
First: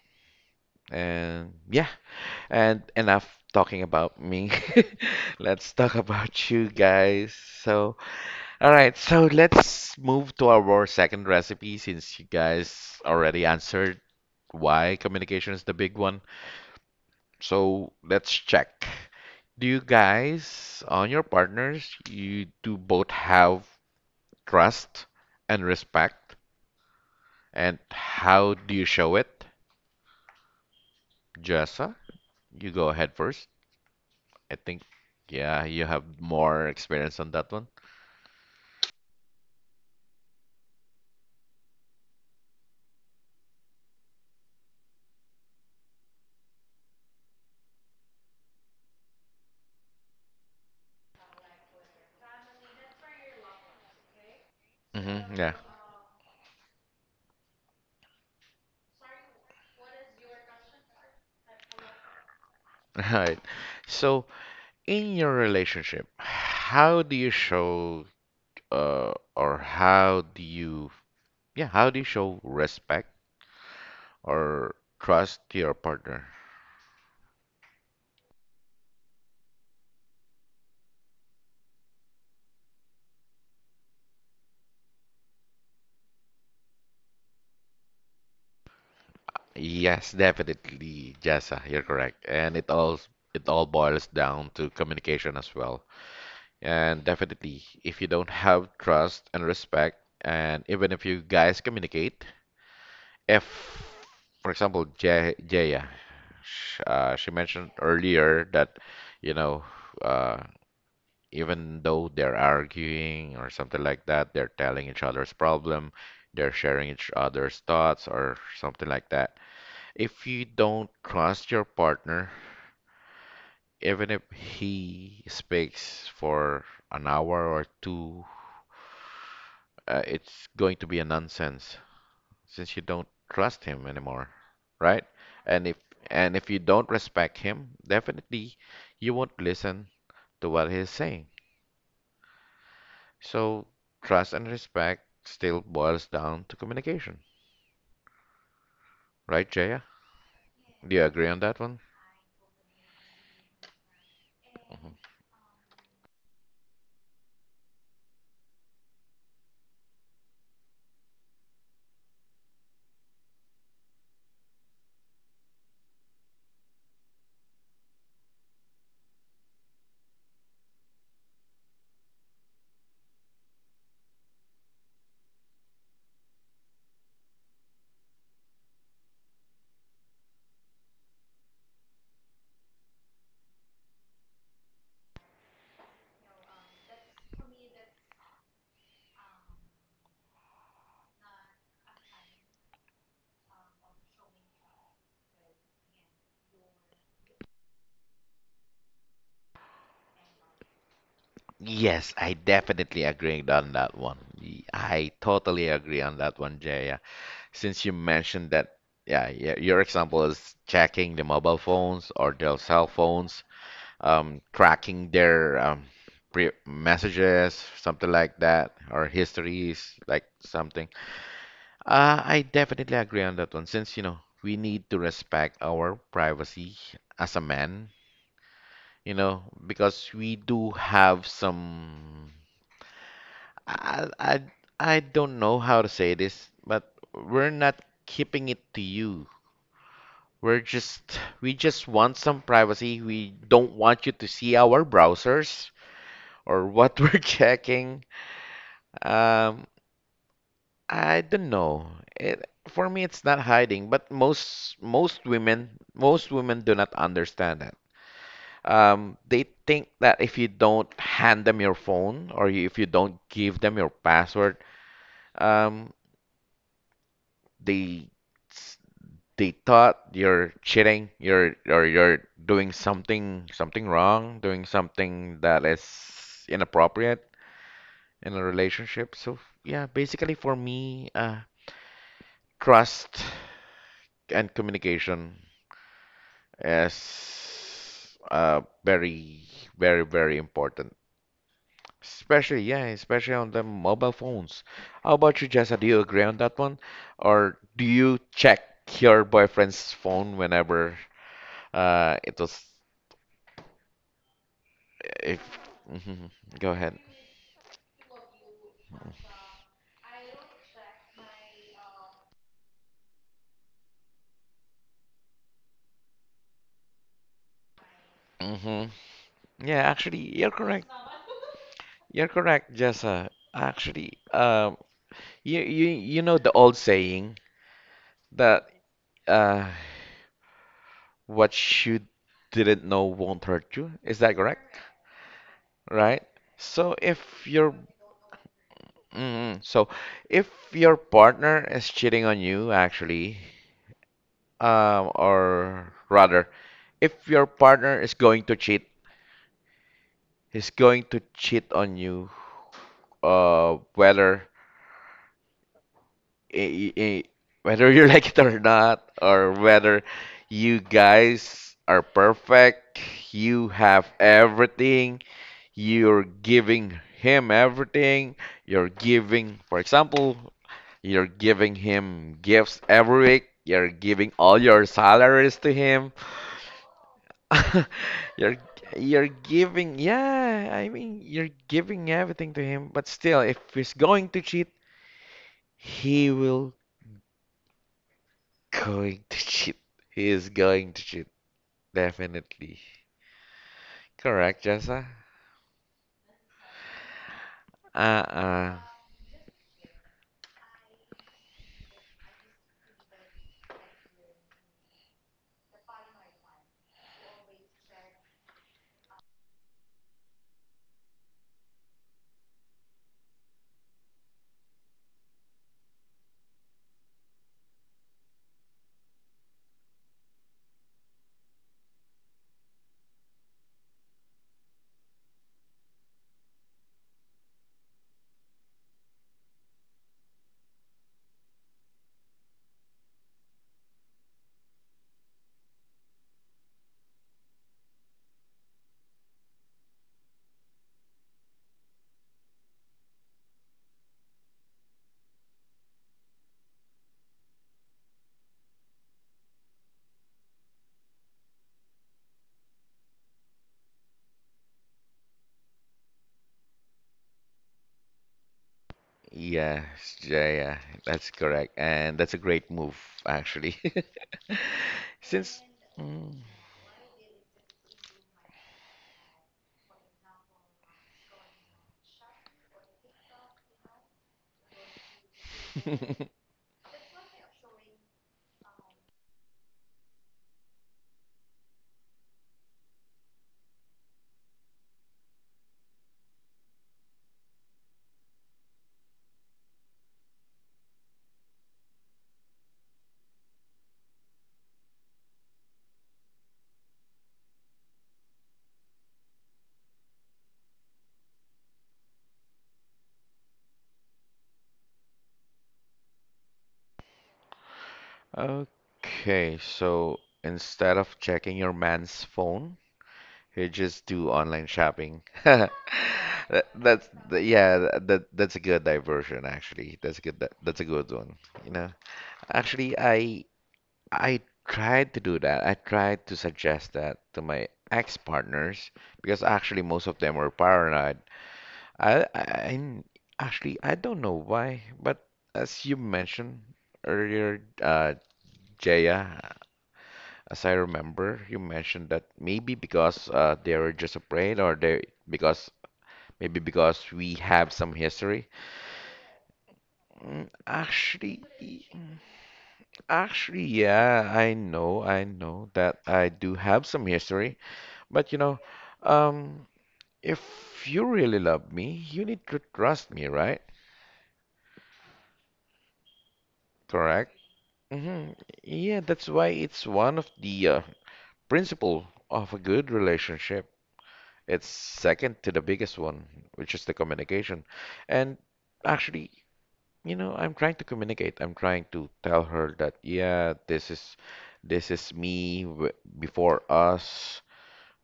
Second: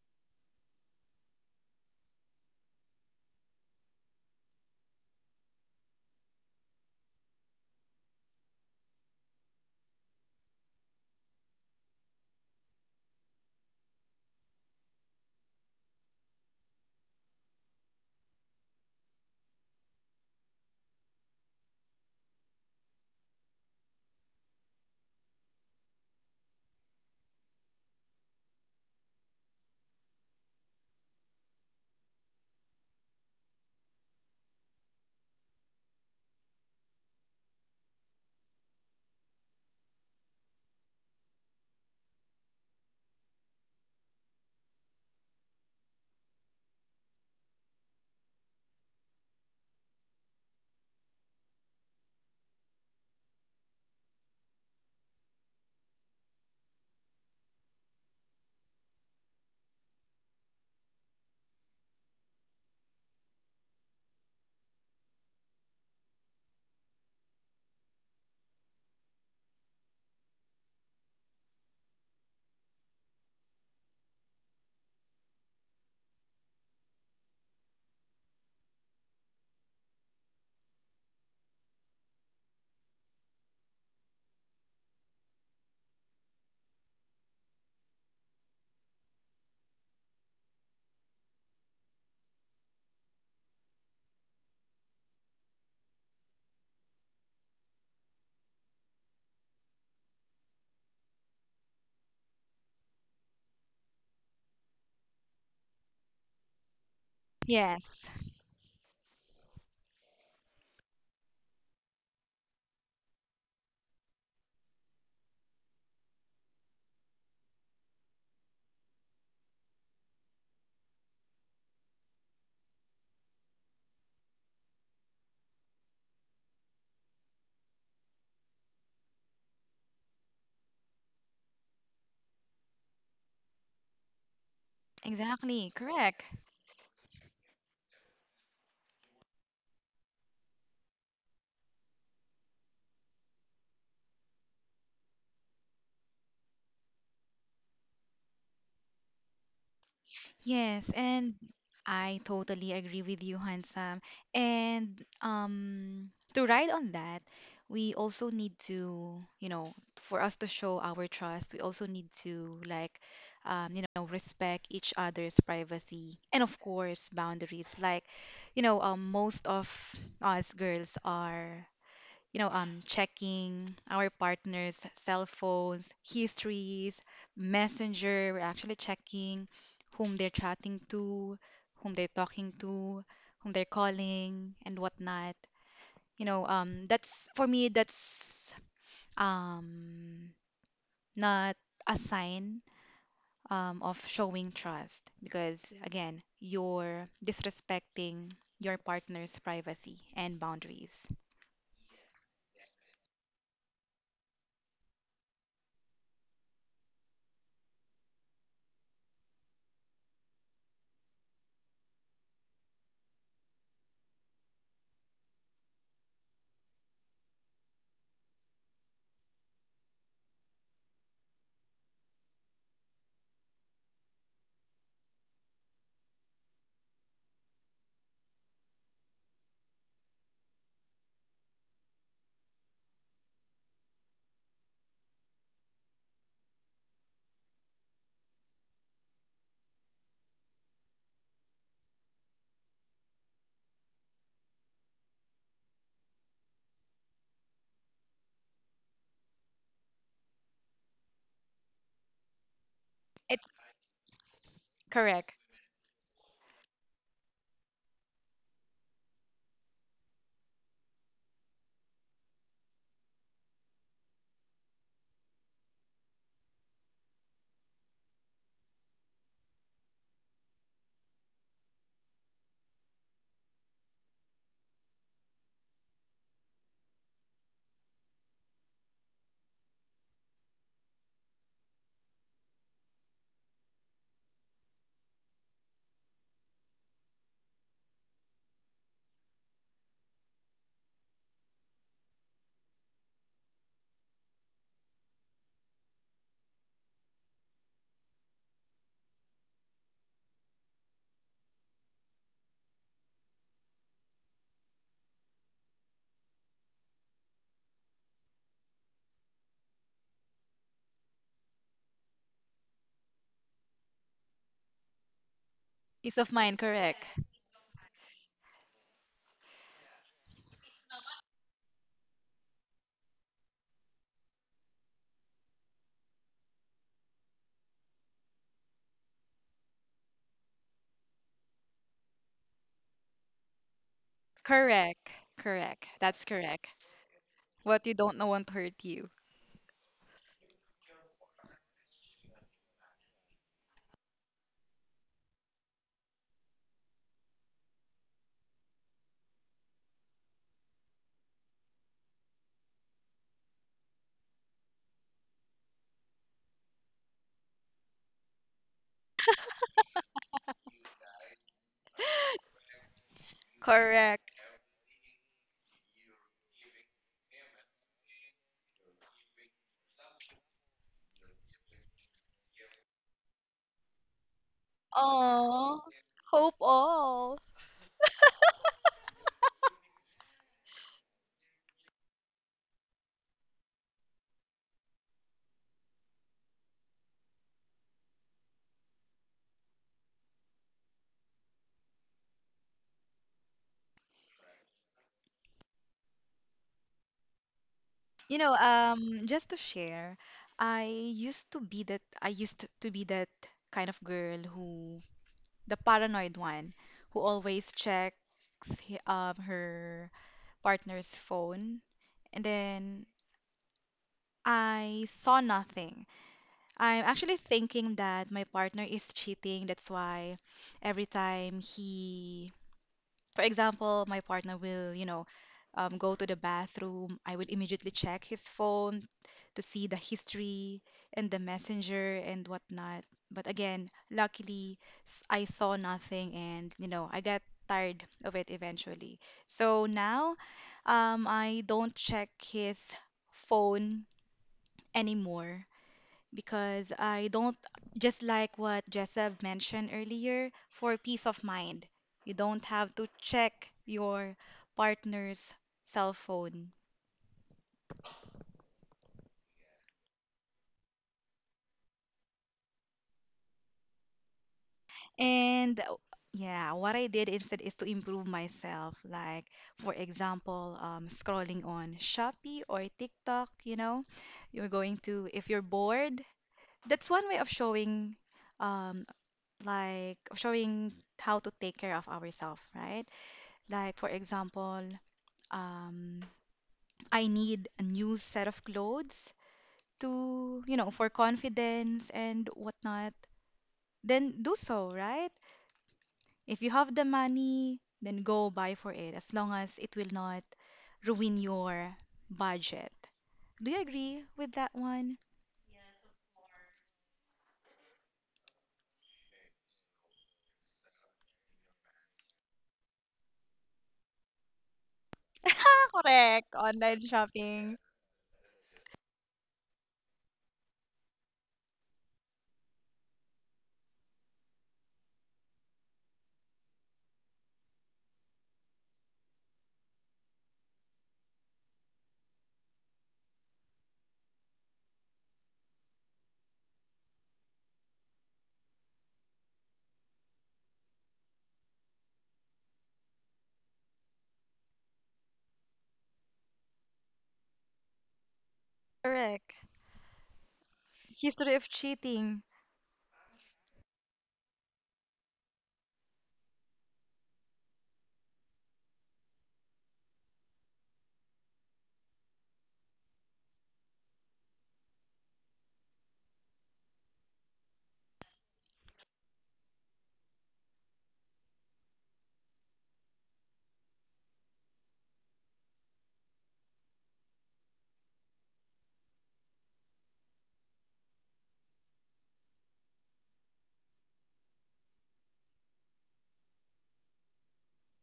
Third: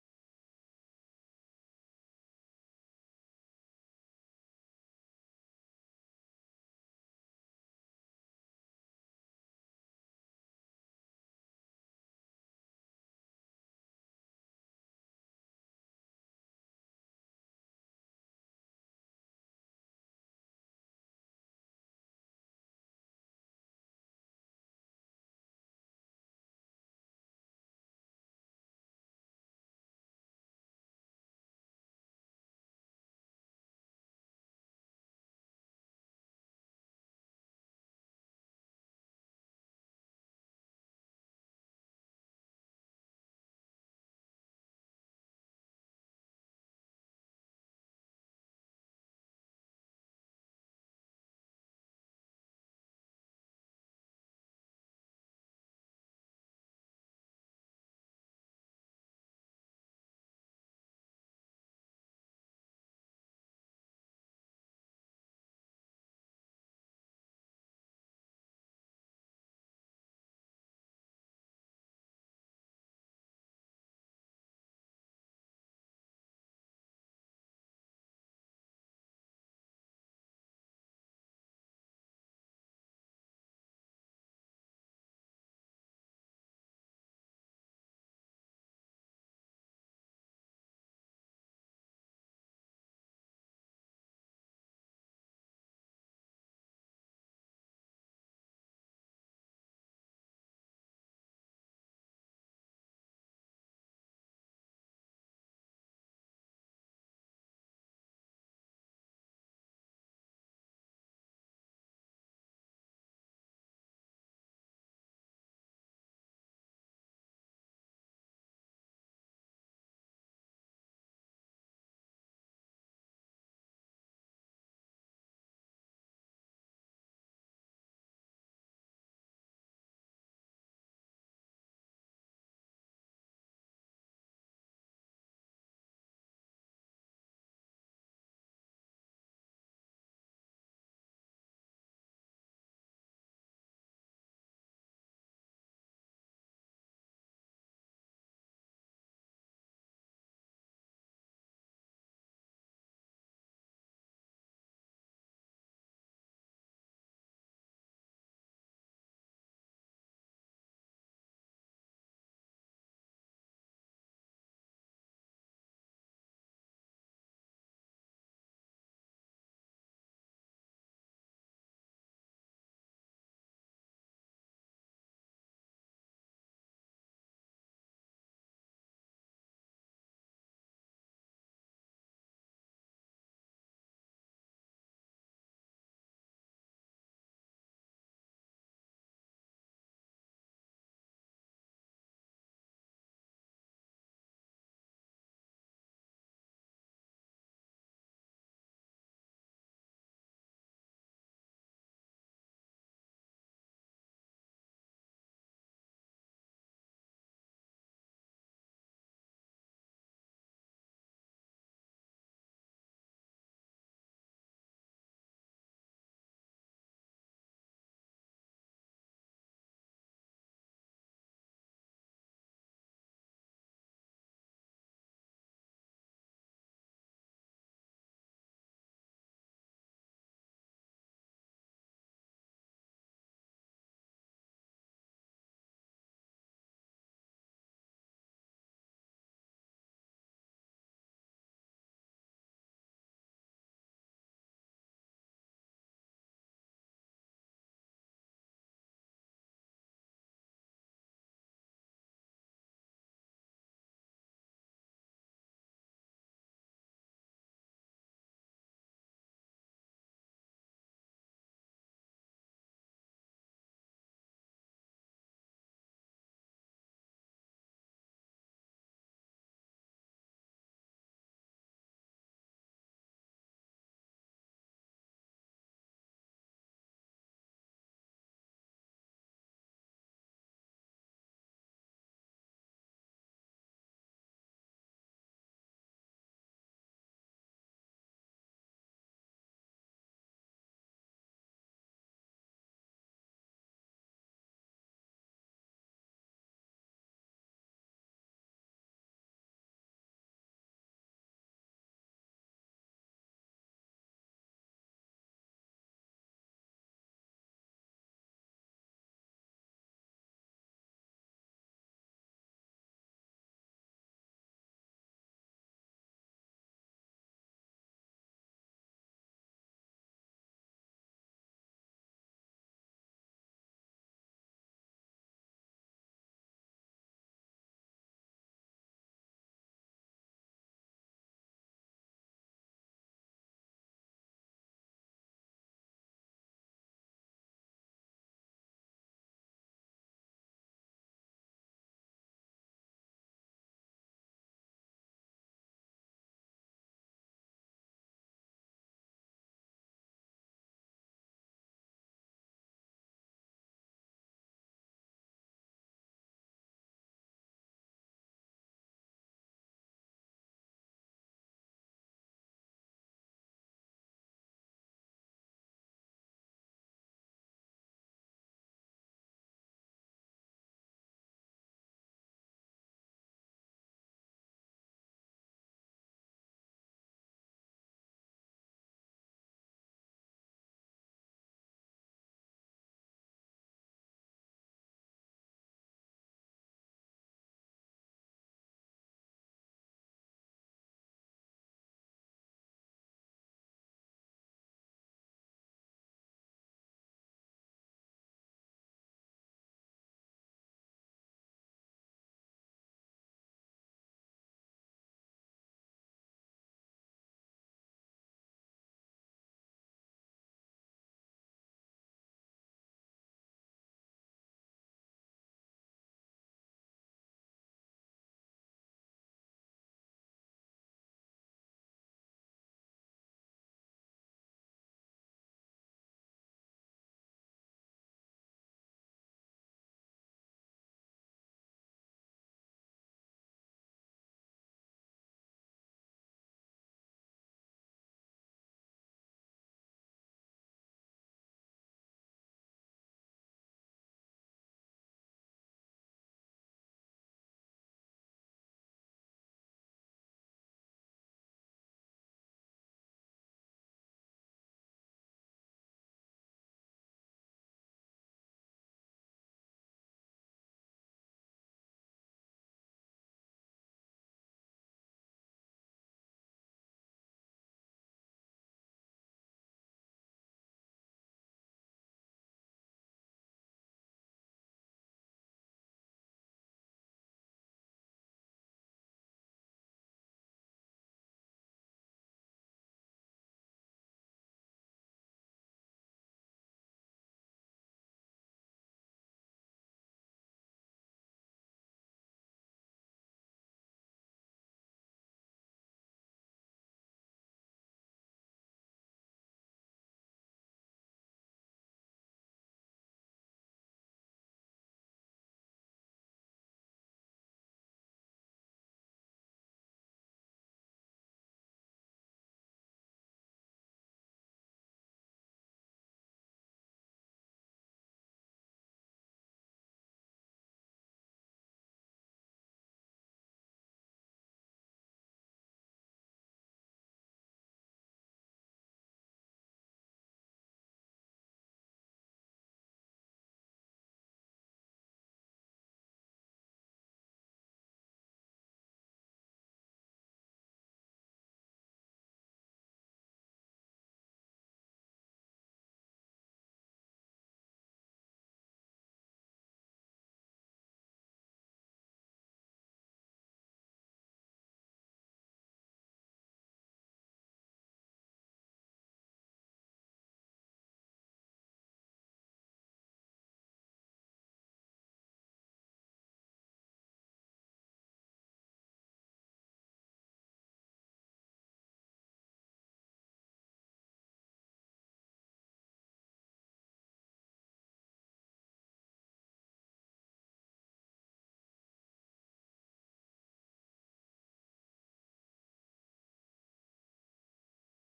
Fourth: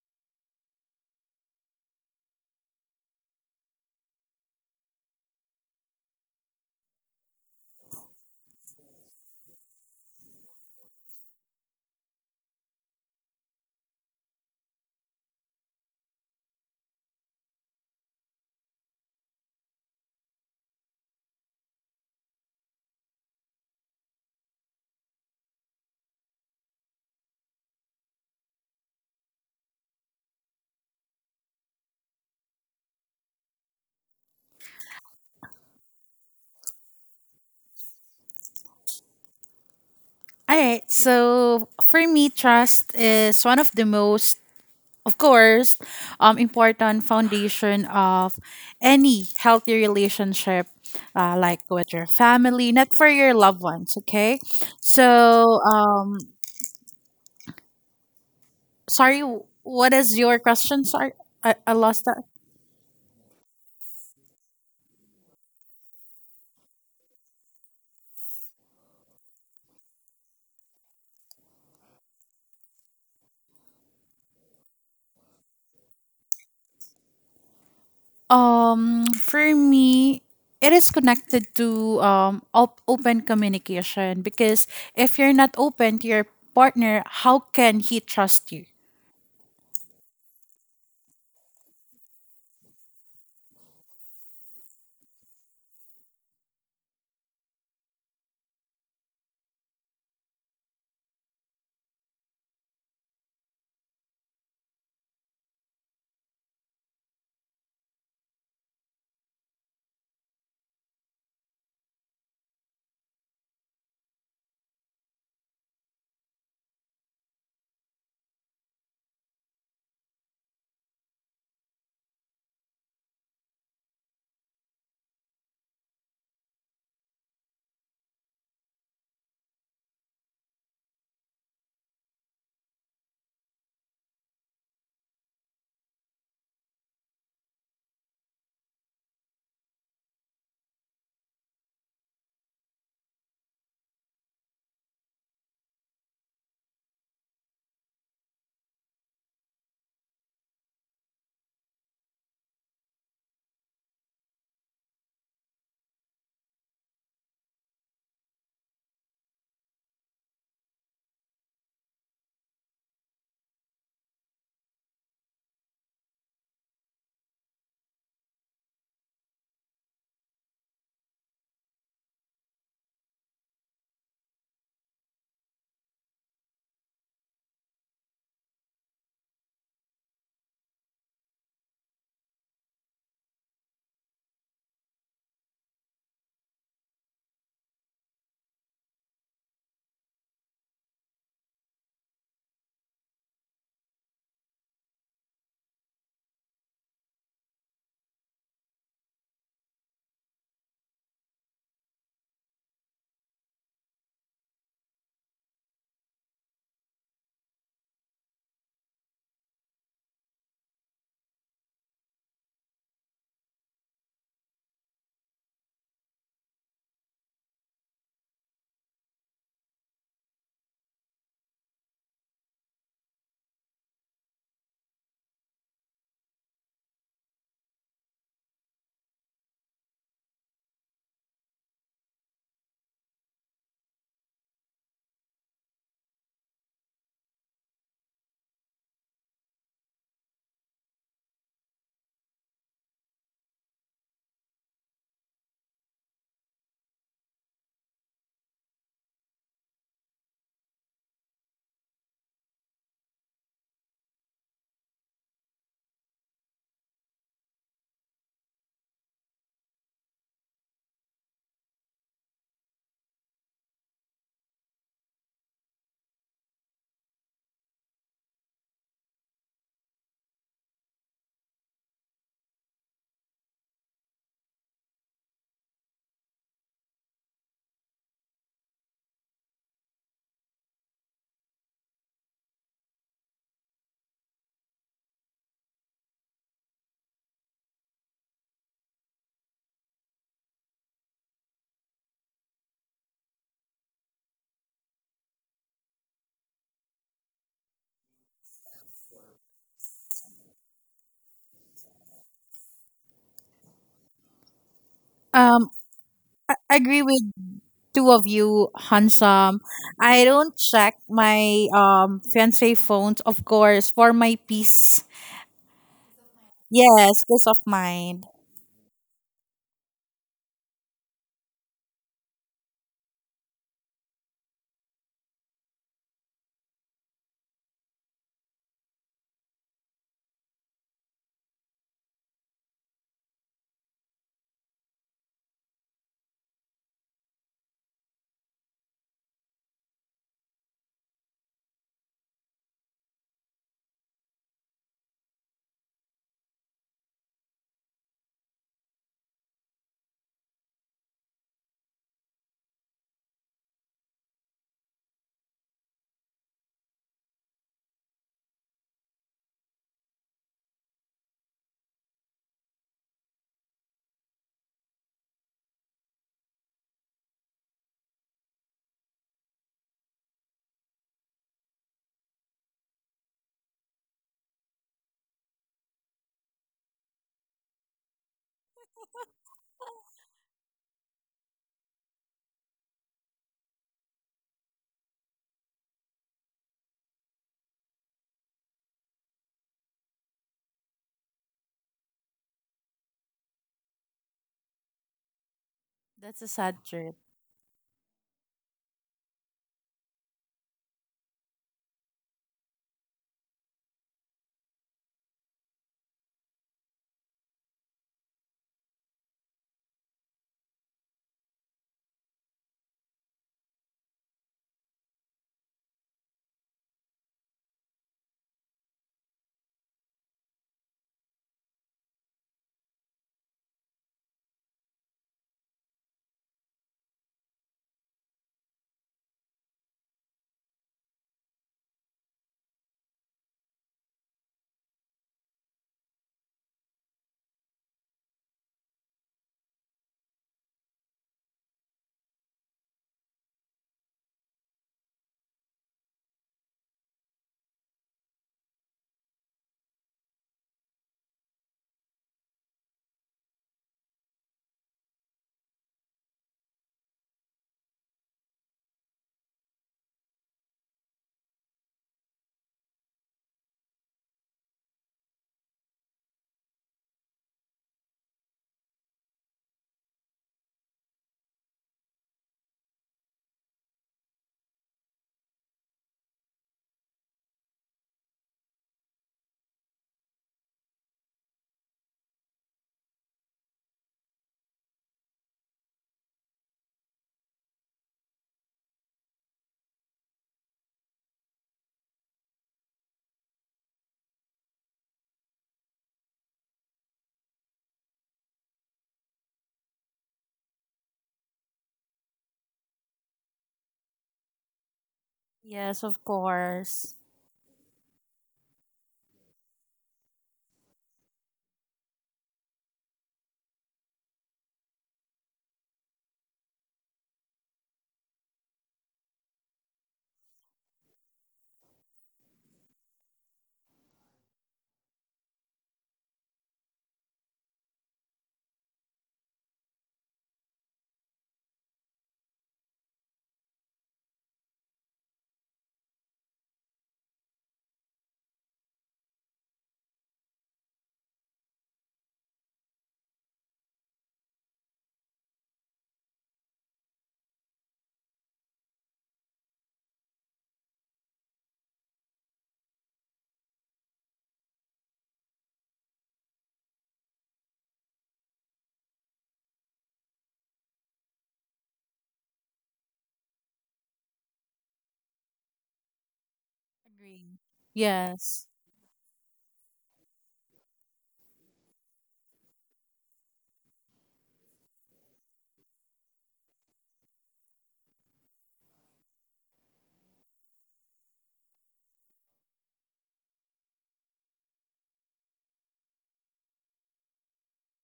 A: And yeah, and enough talking about me. Let's talk about you guys. So, all right, so let's move to our second recipe since you guys already answered why communication is the big one. So, let's check. Do you guys on your partners, you do both have trust and respect? And how do you show it? Jessa, you go ahead first. I think, yeah, you have more experience on that one.
C: All right. So, for me, trust is one of the most, of course, um, important foundation of any healthy relationship, uh, like with your family, not for your loved ones. Okay,
A: Hmm, yeah.
C: so, um, sorry, w- what is your question? Sorry, I, I lost that.
A: All right. So, in your relationship, how do you show, uh, or how do you, yeah, how do you show respect or trust to your partner?
C: Um, for me, it is connected to um op- open communication, because if you're not open to your partner, how can he trust you?
A: Yes, definitely, Jessa, you're correct. And it all it all boils down to communication as well. And definitely, if you don't have trust and respect, and even if you guys communicate, if, for example, Je Jaya, sh uh, she mentioned
D: Yes,
A: earlier that, you know, uh, even though they're arguing or something like that, they're telling each other's problem, they're sharing each other's thoughts or something like that. If you don't trust your partner, even if he speaks for an hour or two, uh, it's going to be a nonsense since you don't trust him anymore, right? And
D: exactly.
A: if
D: Correct.
A: and if you don't respect him, definitely you won't listen to what he's saying. So trust and respect still boils down to communication, right, Jaya?
D: Yes,
A: Do you agree
D: and
A: on that one?
D: I totally agree with you, Handsome. And um, to ride on that, we also need to, you know, for us to show our trust, we also need to, like, um, you know, respect each other's privacy and of course boundaries. Like, you know, um, most of us girls are, you know, um, checking our partner's cell phones, histories, messenger. We're actually checking whom they're chatting to, whom they're talking to, whom they're calling, and whatnot. You know, um, that's, for me, that's, um, not a sign, um, of showing trust, because, again, you're disrespecting your partner's privacy and boundaries.
A: Yes, I definitely agree on that one. Y- I totally agree on that one, Jaya. Since you mentioned that, yeah, y- your example is checking the mobile phones or their cell phones, um, tracking their um, pre messages, something like that, or histories, like something. Uh, I definitely agree on that one. Since, you know, we need to respect our privacy as a man, you know, because we do have some. I, I, I don't know how to say this, but we're not keeping it to you. We're just, we just want some privacy. We don't want you to see our browsers or what we're checking. Um, I don't know. It, for me, it's
D: It's
A: not hiding, but most most
D: correct.
A: women, most women do not understand that. Um, they think that if you don't hand them your phone or if you don't give them your password, um, they they thought you're cheating, you're or you're doing something something wrong, doing something that is inappropriate in a relationship. So yeah, basically for me, uh, trust and communication is uh, very very very important. Especially yeah, especially on the mobile phones. How about you, Jessa? Do you agree on that one, or do you check your boyfriend's phone whenever? Uh, it was If
C: Um,
A: Hmm,
C: I
A: go ahead.
C: agree with two of you, handsome. I don't check my um fiance phones, of course, for my peace.
D: Peace of mind, correct.
C: Yes, peace of mind.
A: Hmm, yeah, actually, you're correct. You're correct, Jessa. Actually, um, you you you know the old saying that uh, what you didn't know won't hurt you. Is that correct?
D: Correct. Correct.
A: Right?
D: That's correct.
A: So if your
D: What you don't know won't hurt you.
A: mm, so if your partner is cheating on you, actually, um, or rather, if your partner is going to cheat, is going to cheat on you, uh, whether i- i- whether you like it or not, or whether you guys are perfect, you have
D: Correct.
A: everything, you're giving him everything, you're giving, for example, you're giving him gifts every week, you're giving all your salaries to
D: Oh,
A: him,
D: hope all.
A: you're you're giving, yeah, I mean, you're giving everything to him, but still, if he's going to cheat, he will Going to cheat. He is going to cheat. Definitely. Correct, Jessa?
C: That's a sad trip.
D: You know,
A: Uh-uh.
D: um, just to share, I used to be that I used to be that kind of girl who, the paranoid one, who always checks he- um her partner's phone, and then I saw nothing. I'm actually thinking that my partner is cheating. That's why every time he, for example, my partner will, you know, um, go to the bathroom, I will immediately check his phone to see the history and the messenger and whatnot. But again, luckily, s- I saw nothing, and, you know, I got tired of it eventually. So now, um, I don't check his phone anymore, because I don't, just like what Jessev mentioned earlier, for peace of mind, you don't have to check your partner's cell phone.
A: Yes, yeah, yeah, that's correct. And that's a great move, actually. Since.
D: And uh,
A: Mm.
D: yeah, what I did instead is to improve myself. Like, for example, um, scrolling on Shopee or TikTok, you know, you're going to, if you're bored, that's one way of showing, um, like, of showing how to take care of ourselves, right? Like, for example, um, I need a new set of clothes to, you know, for confidence and whatnot, then do so, right? If you have the money, then go buy for it, as long as it will not ruin your budget. Do you agree with that one?
C: Yes, of course.
A: Okay, so instead of checking your man's phone, you just do online shopping.
D: Correct.
A: That,
D: Online
A: that's the-
D: shopping.
A: yeah, that that's a good diversion actually. That's a good that, that's a good one. You know, actually, I I tried to do that. I tried to suggest that to my ex-partners because actually most of them were paranoid. I, I I- actually I don't know why, but as you mentioned earlier, uh, Jaya, as I remember, you mentioned that maybe because uh, they were just afraid, or they because maybe because we have some history.
D: Correct.
A: Mm, Actually,
D: History of
A: y- mm,
D: cheating.
A: actually, yeah, I know, I know that I do have some history. But you know, um, if you really love me, you need to trust me, right? Correct?
C: Agree.
A: Hmm,
C: Yes.
A: yeah, that's why it's one of the uh, principle of a good relationship. It's second to the biggest one, which is the communication. And actually, you know, I'm trying to communicate. I'm trying to tell her that, yeah, this is this is me w before us,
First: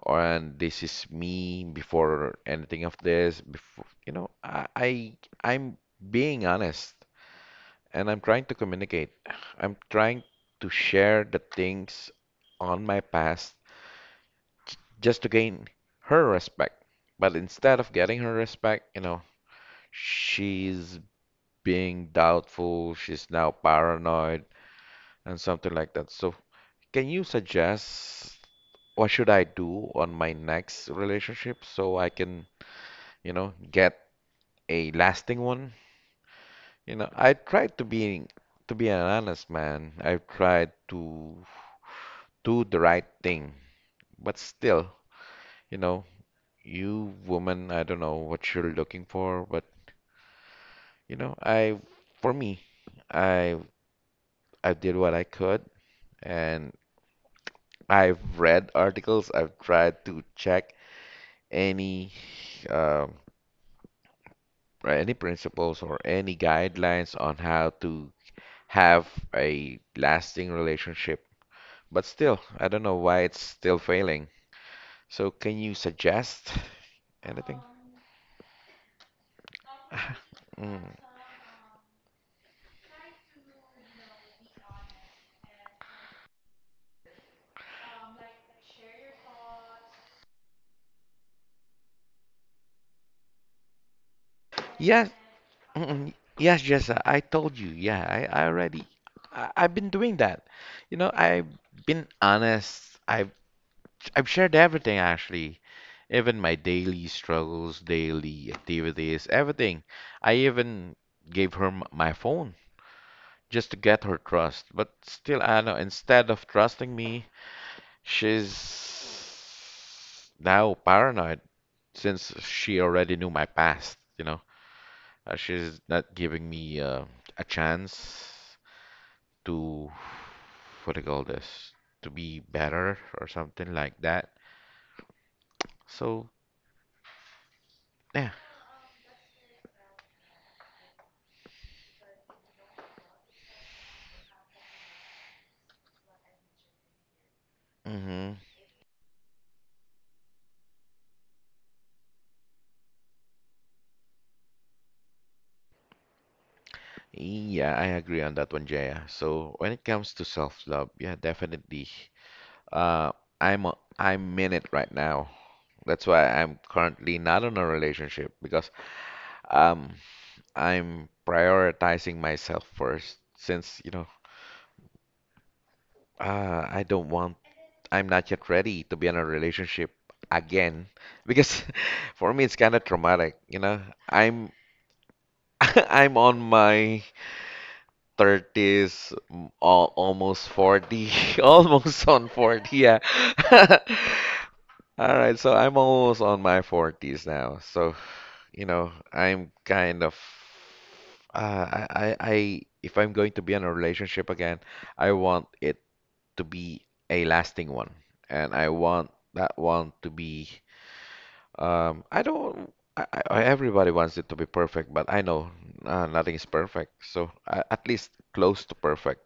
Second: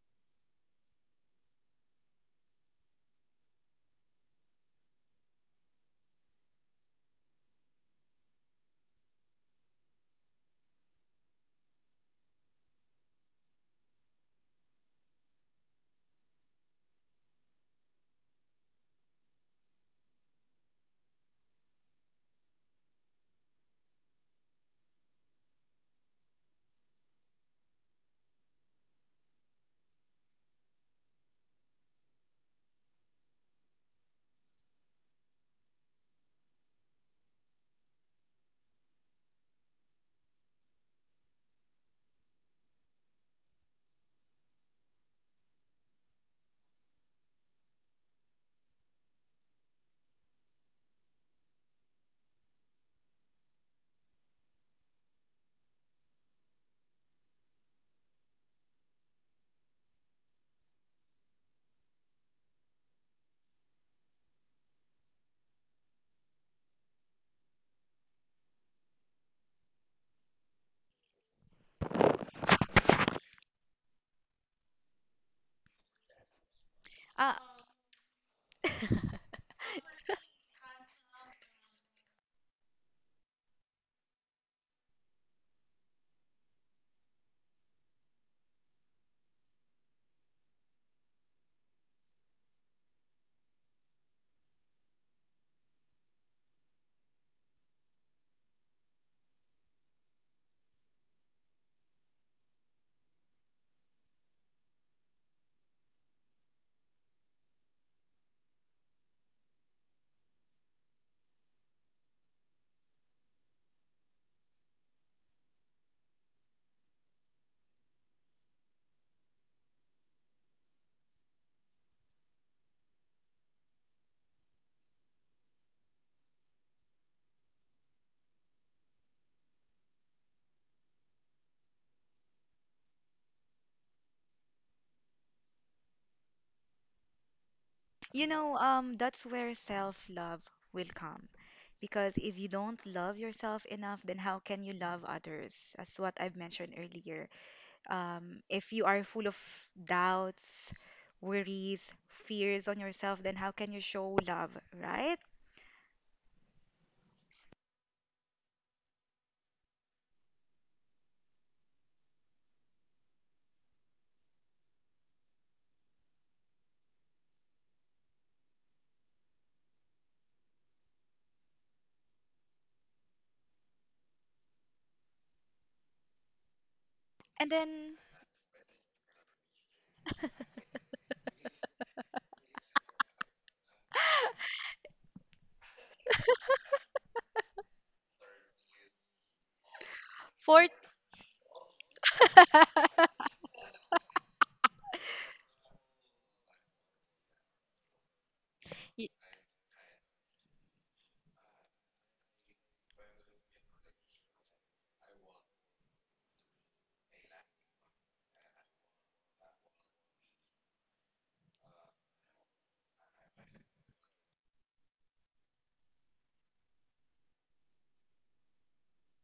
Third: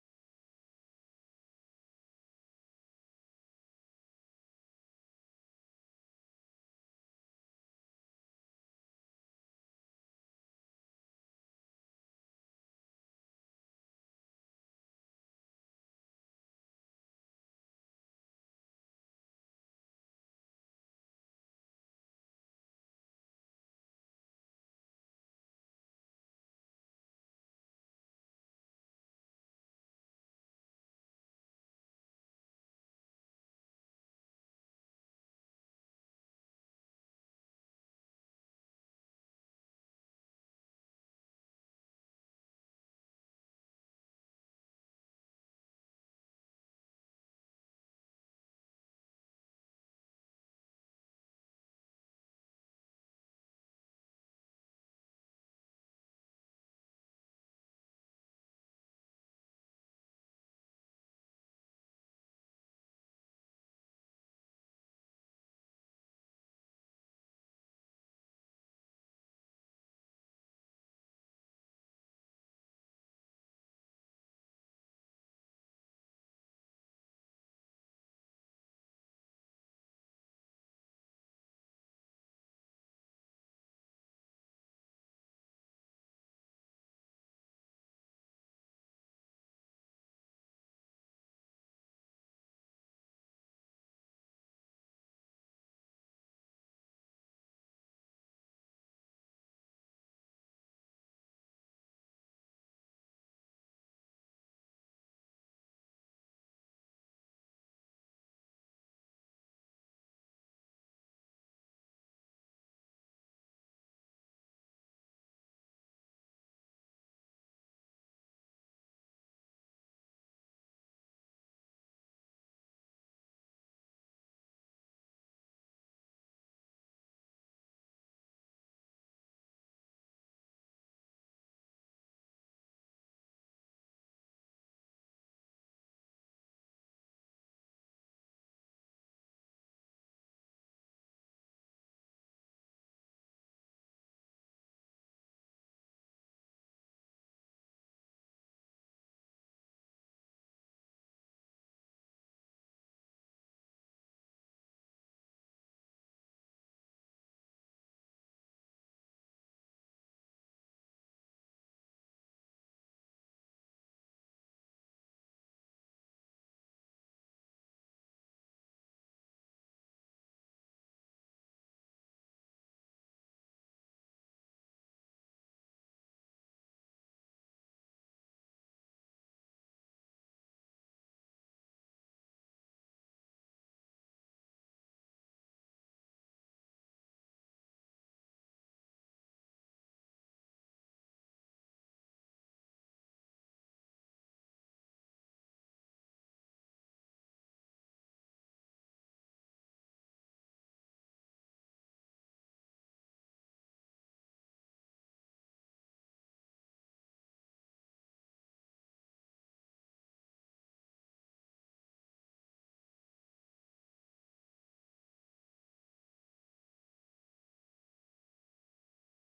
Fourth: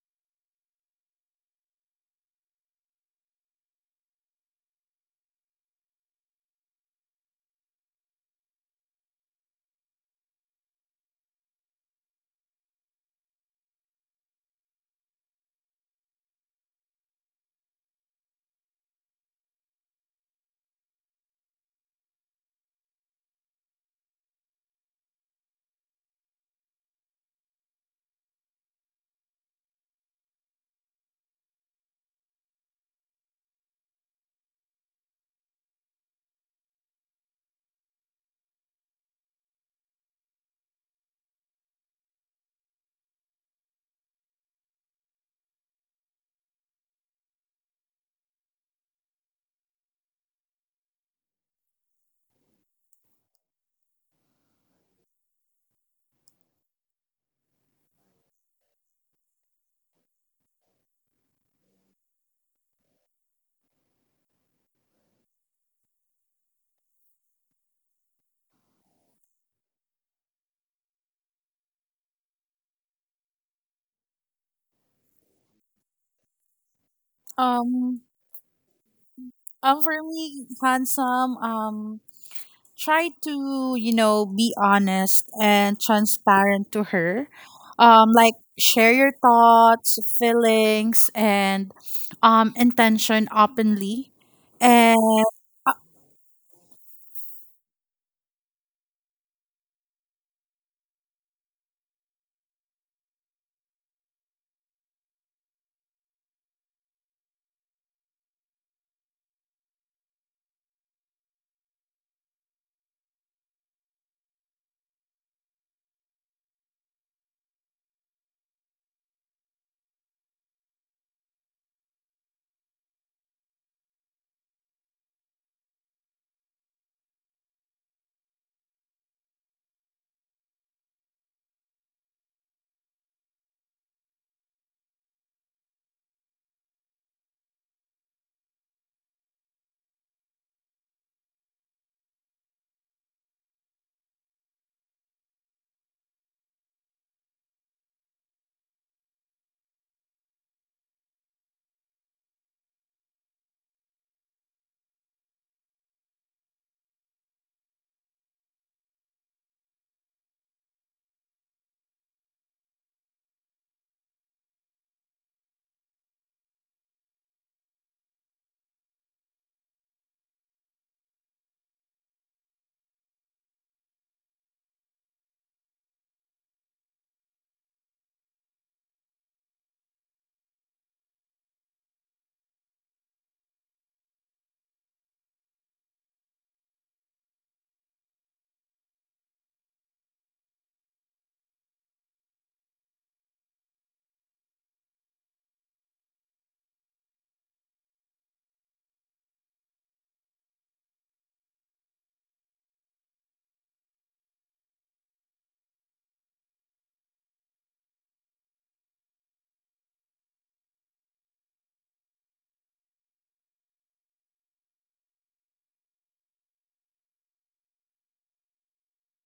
A: and this is me before anything of this before you know I, I I'm being honest and I'm trying to communicate, I'm trying to share the things on my past just to gain her respect, but instead of getting her respect, you know, she's being doubtful, she's now paranoid and something like that. So can you suggest what should I do on my next relationship so I can, you know, get a lasting one. You know, I tried to be to be an honest man. I've tried to do the right thing, but still, you know, you woman, I don't know what you're looking for, but you know, I for me, I I did what I could, and I've read articles, I've tried to check any um, or any principles or any guidelines on how to have a lasting relationship. But still, I don't know why it's still failing. So can you suggest
D: Ah,
A: anything?
C: Um um for me,
A: Mm.
C: handsome, um try to, you know, be honest and transparent to her, um like share your thoughts, feelings, and um intention openly, and
A: Yes, mm, yes, Jessa, I told you. Yeah, I, I already, I, I've been doing that. You know, I've been honest. I've, I've shared everything actually, even my daily struggles, daily activities, everything. I even gave her m- my phone just to get her trust. But still, I know instead of trusting me, she's now paranoid since she already knew my past, you know. Uh, she's not giving me uh, a chance to, what do you call this, to be better or something like that. So,
D: You
A: yeah.
D: know, um, that's where self-love will come. Because if you don't love yourself enough, then how can you love others? That's what I've mentioned earlier.
A: Hmm,
D: Um, if you are full of doubts, worries, fears on yourself, then how can you show love, right?
A: yeah, I agree on that one, Jaya. So, when it comes to self-love, yeah, definitely. Uh, I'm a, I'm in it right now. That's why I'm currently not in a relationship because um I'm prioritizing myself first since, you know, uh, I don't want,
D: And then,
A: I'm not yet ready to be in a relationship again because for me it's kind of traumatic, you know. I'm I'm on my thirties, m- al- almost forty, almost on forty, yeah. All right, so I'm almost on my forties now. So you know,
D: Y-
A: I'm kind of uh, I, I I if I'm going to be in a relationship again, I want it to be a lasting one, and I want that one to be um I don't I, I, everybody wants it to be perfect, but I know uh, nothing is perfect, so uh, at least close to perfect.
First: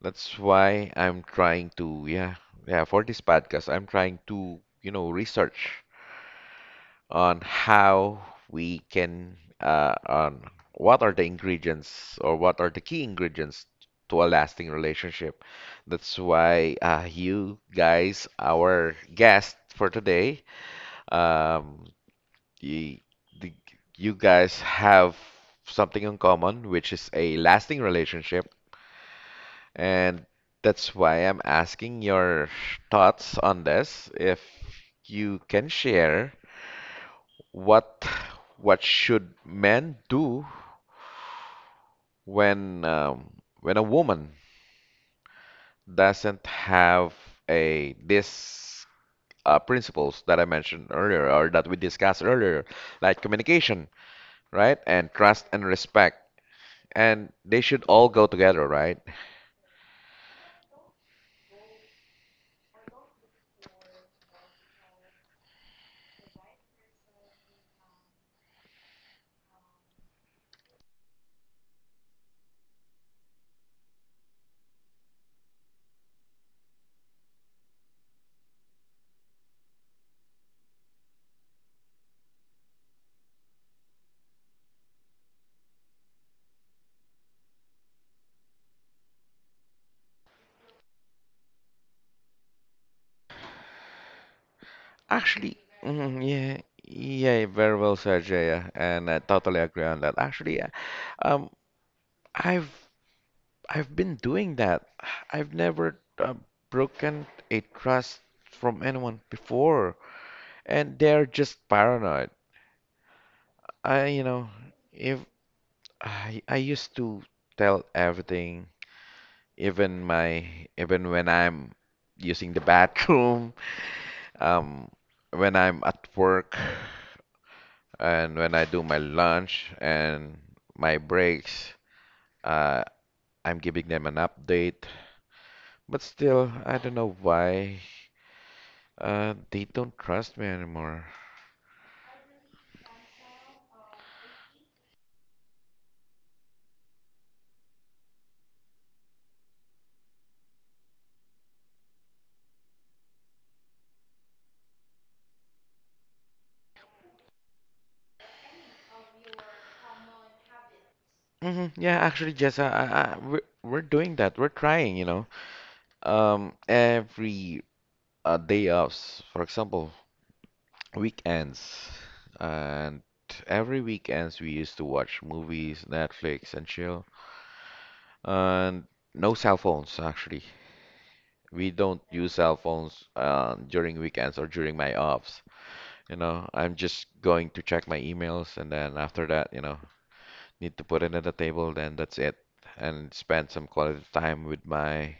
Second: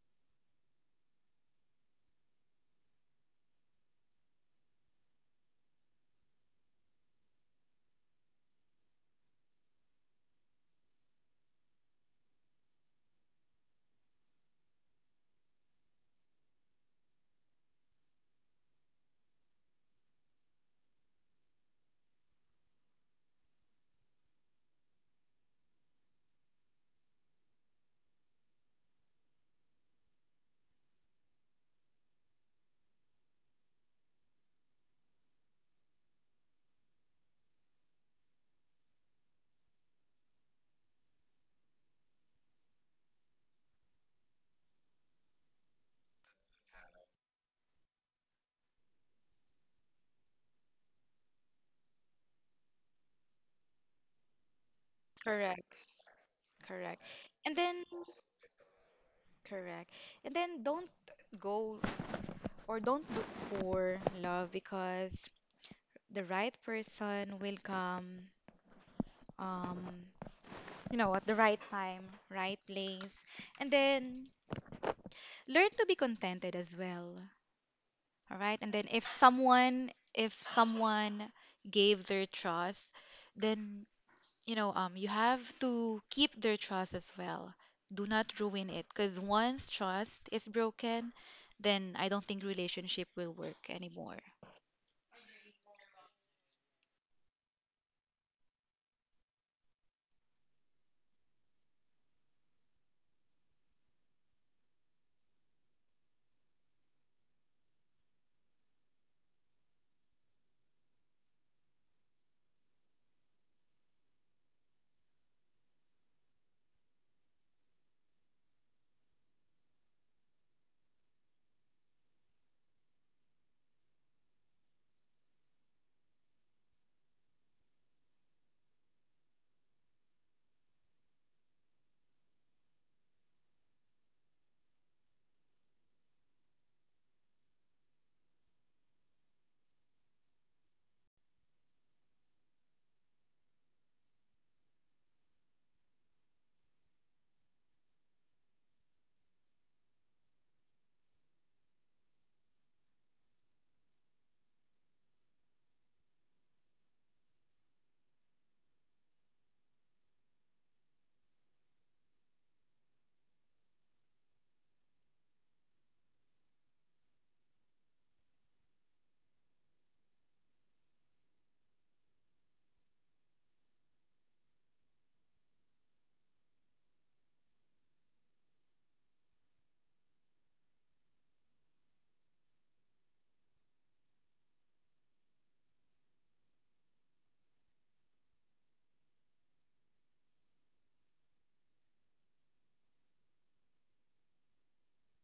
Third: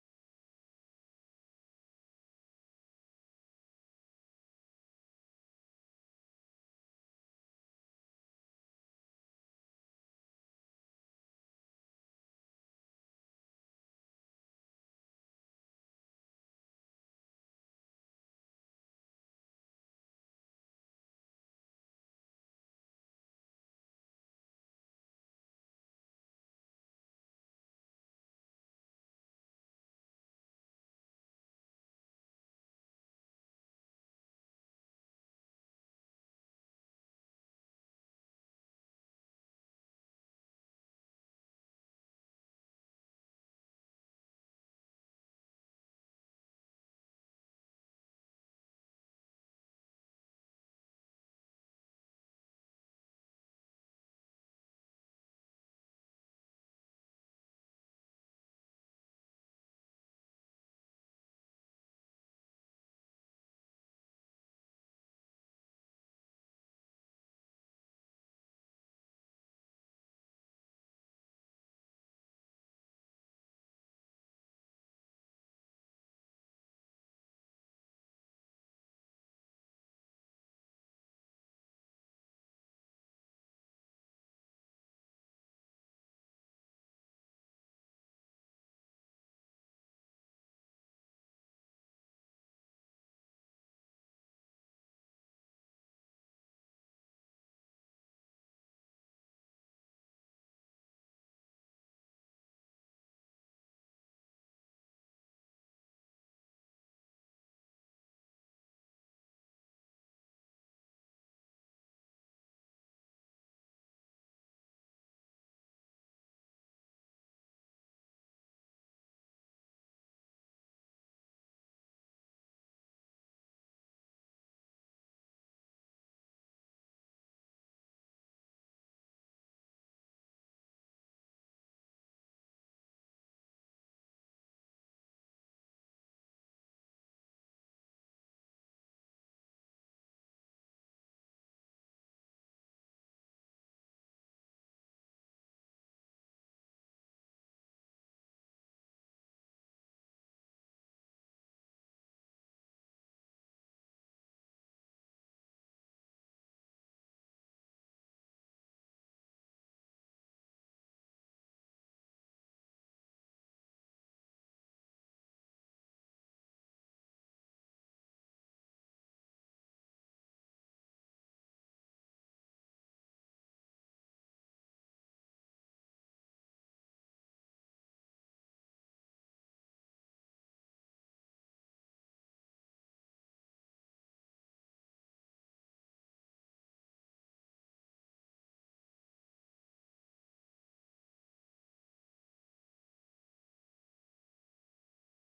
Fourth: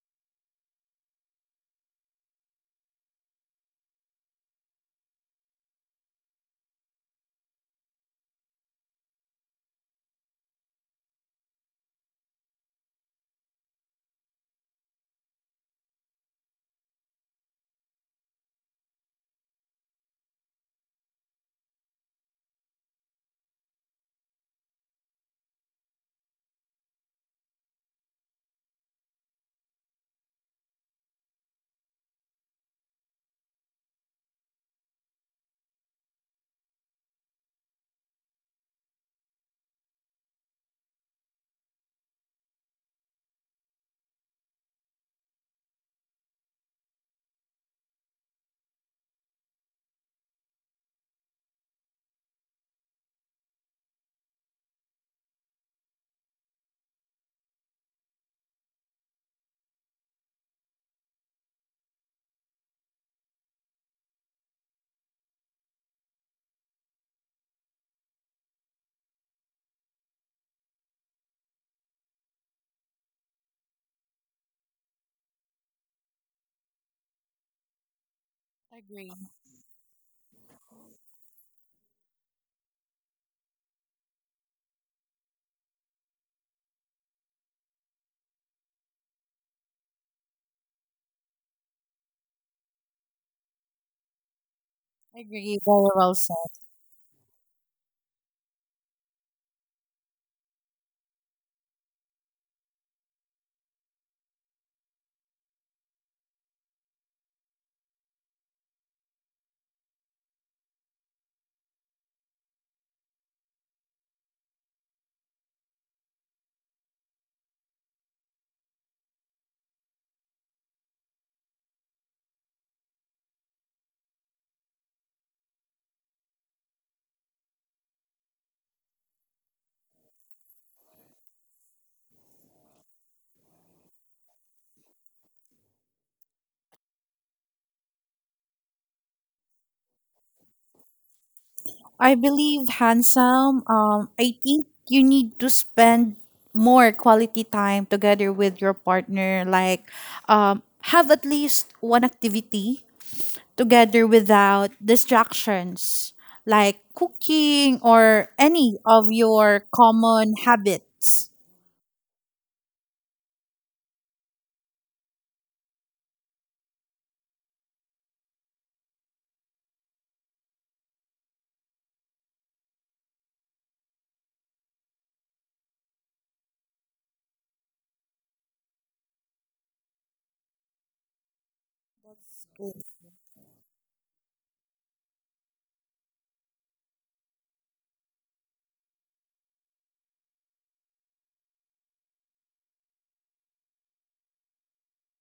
A: That's why I'm trying to yeah yeah for this podcast I'm trying to, you know, research on how we can, uh, on what are the ingredients or what are the key ingredients to a lasting relationship. That's why uh, you guys, our guest for today, um, you, the, you guys have something in common, which is a lasting relationship. And that's why I'm asking your thoughts on this. If you can share what what should men do when um, when a woman doesn't have a this uh, principles that I mentioned earlier or that we discussed earlier, like communication, right, and trust and
D: Correct,
A: respect,
D: correct,
A: and
D: and
A: they
D: then,
A: should all go together, right?
D: correct. And then don't go or don't look for love, because the right person will come. Um, you know what, the right time, right place, and then learn to be contented as well. All right, and then if
C: agree.
D: someone if someone gave their trust, then, you know, um you have to keep their trust as well. Do not ruin it, because once trust is broken, then I don't think relationship will work anymore.
A: Actually,
C: Agree, very well
A: mhm,
C: said.
A: yeah. Yeah, very well said, Jaya, and I totally agree on that. Actually, uh, um, I've I've been doing that. I've never uh, broken a trust from anyone before, and they're just paranoid. I, you know, if I, I used to tell everything, even my, even when I'm using the bathroom, um, when I'm at work, and when I do my lunch and my breaks, uh, I'm giving them an update. But still, I don't know why. Uh, they don't trust me anymore.
C: I believe, handsome, um I think you need to spend more quality time together with your partner, like, um have at least one activity together without distractions, like cooking or any of your common habits.
A: Hmm, yeah, actually, Jess, I, I, I- we're, we're doing that. We're trying, you know. Um, every uh, day offs, for example, weekends, and every weekends we used to watch movies, Netflix, and chill. And no cell phones, actually. We don't use cell phones um, during weekends or during my offs. You know, I'm just going to check my emails, and then after that, you know, need to put it at the table, then that's it. And spend some quality time with my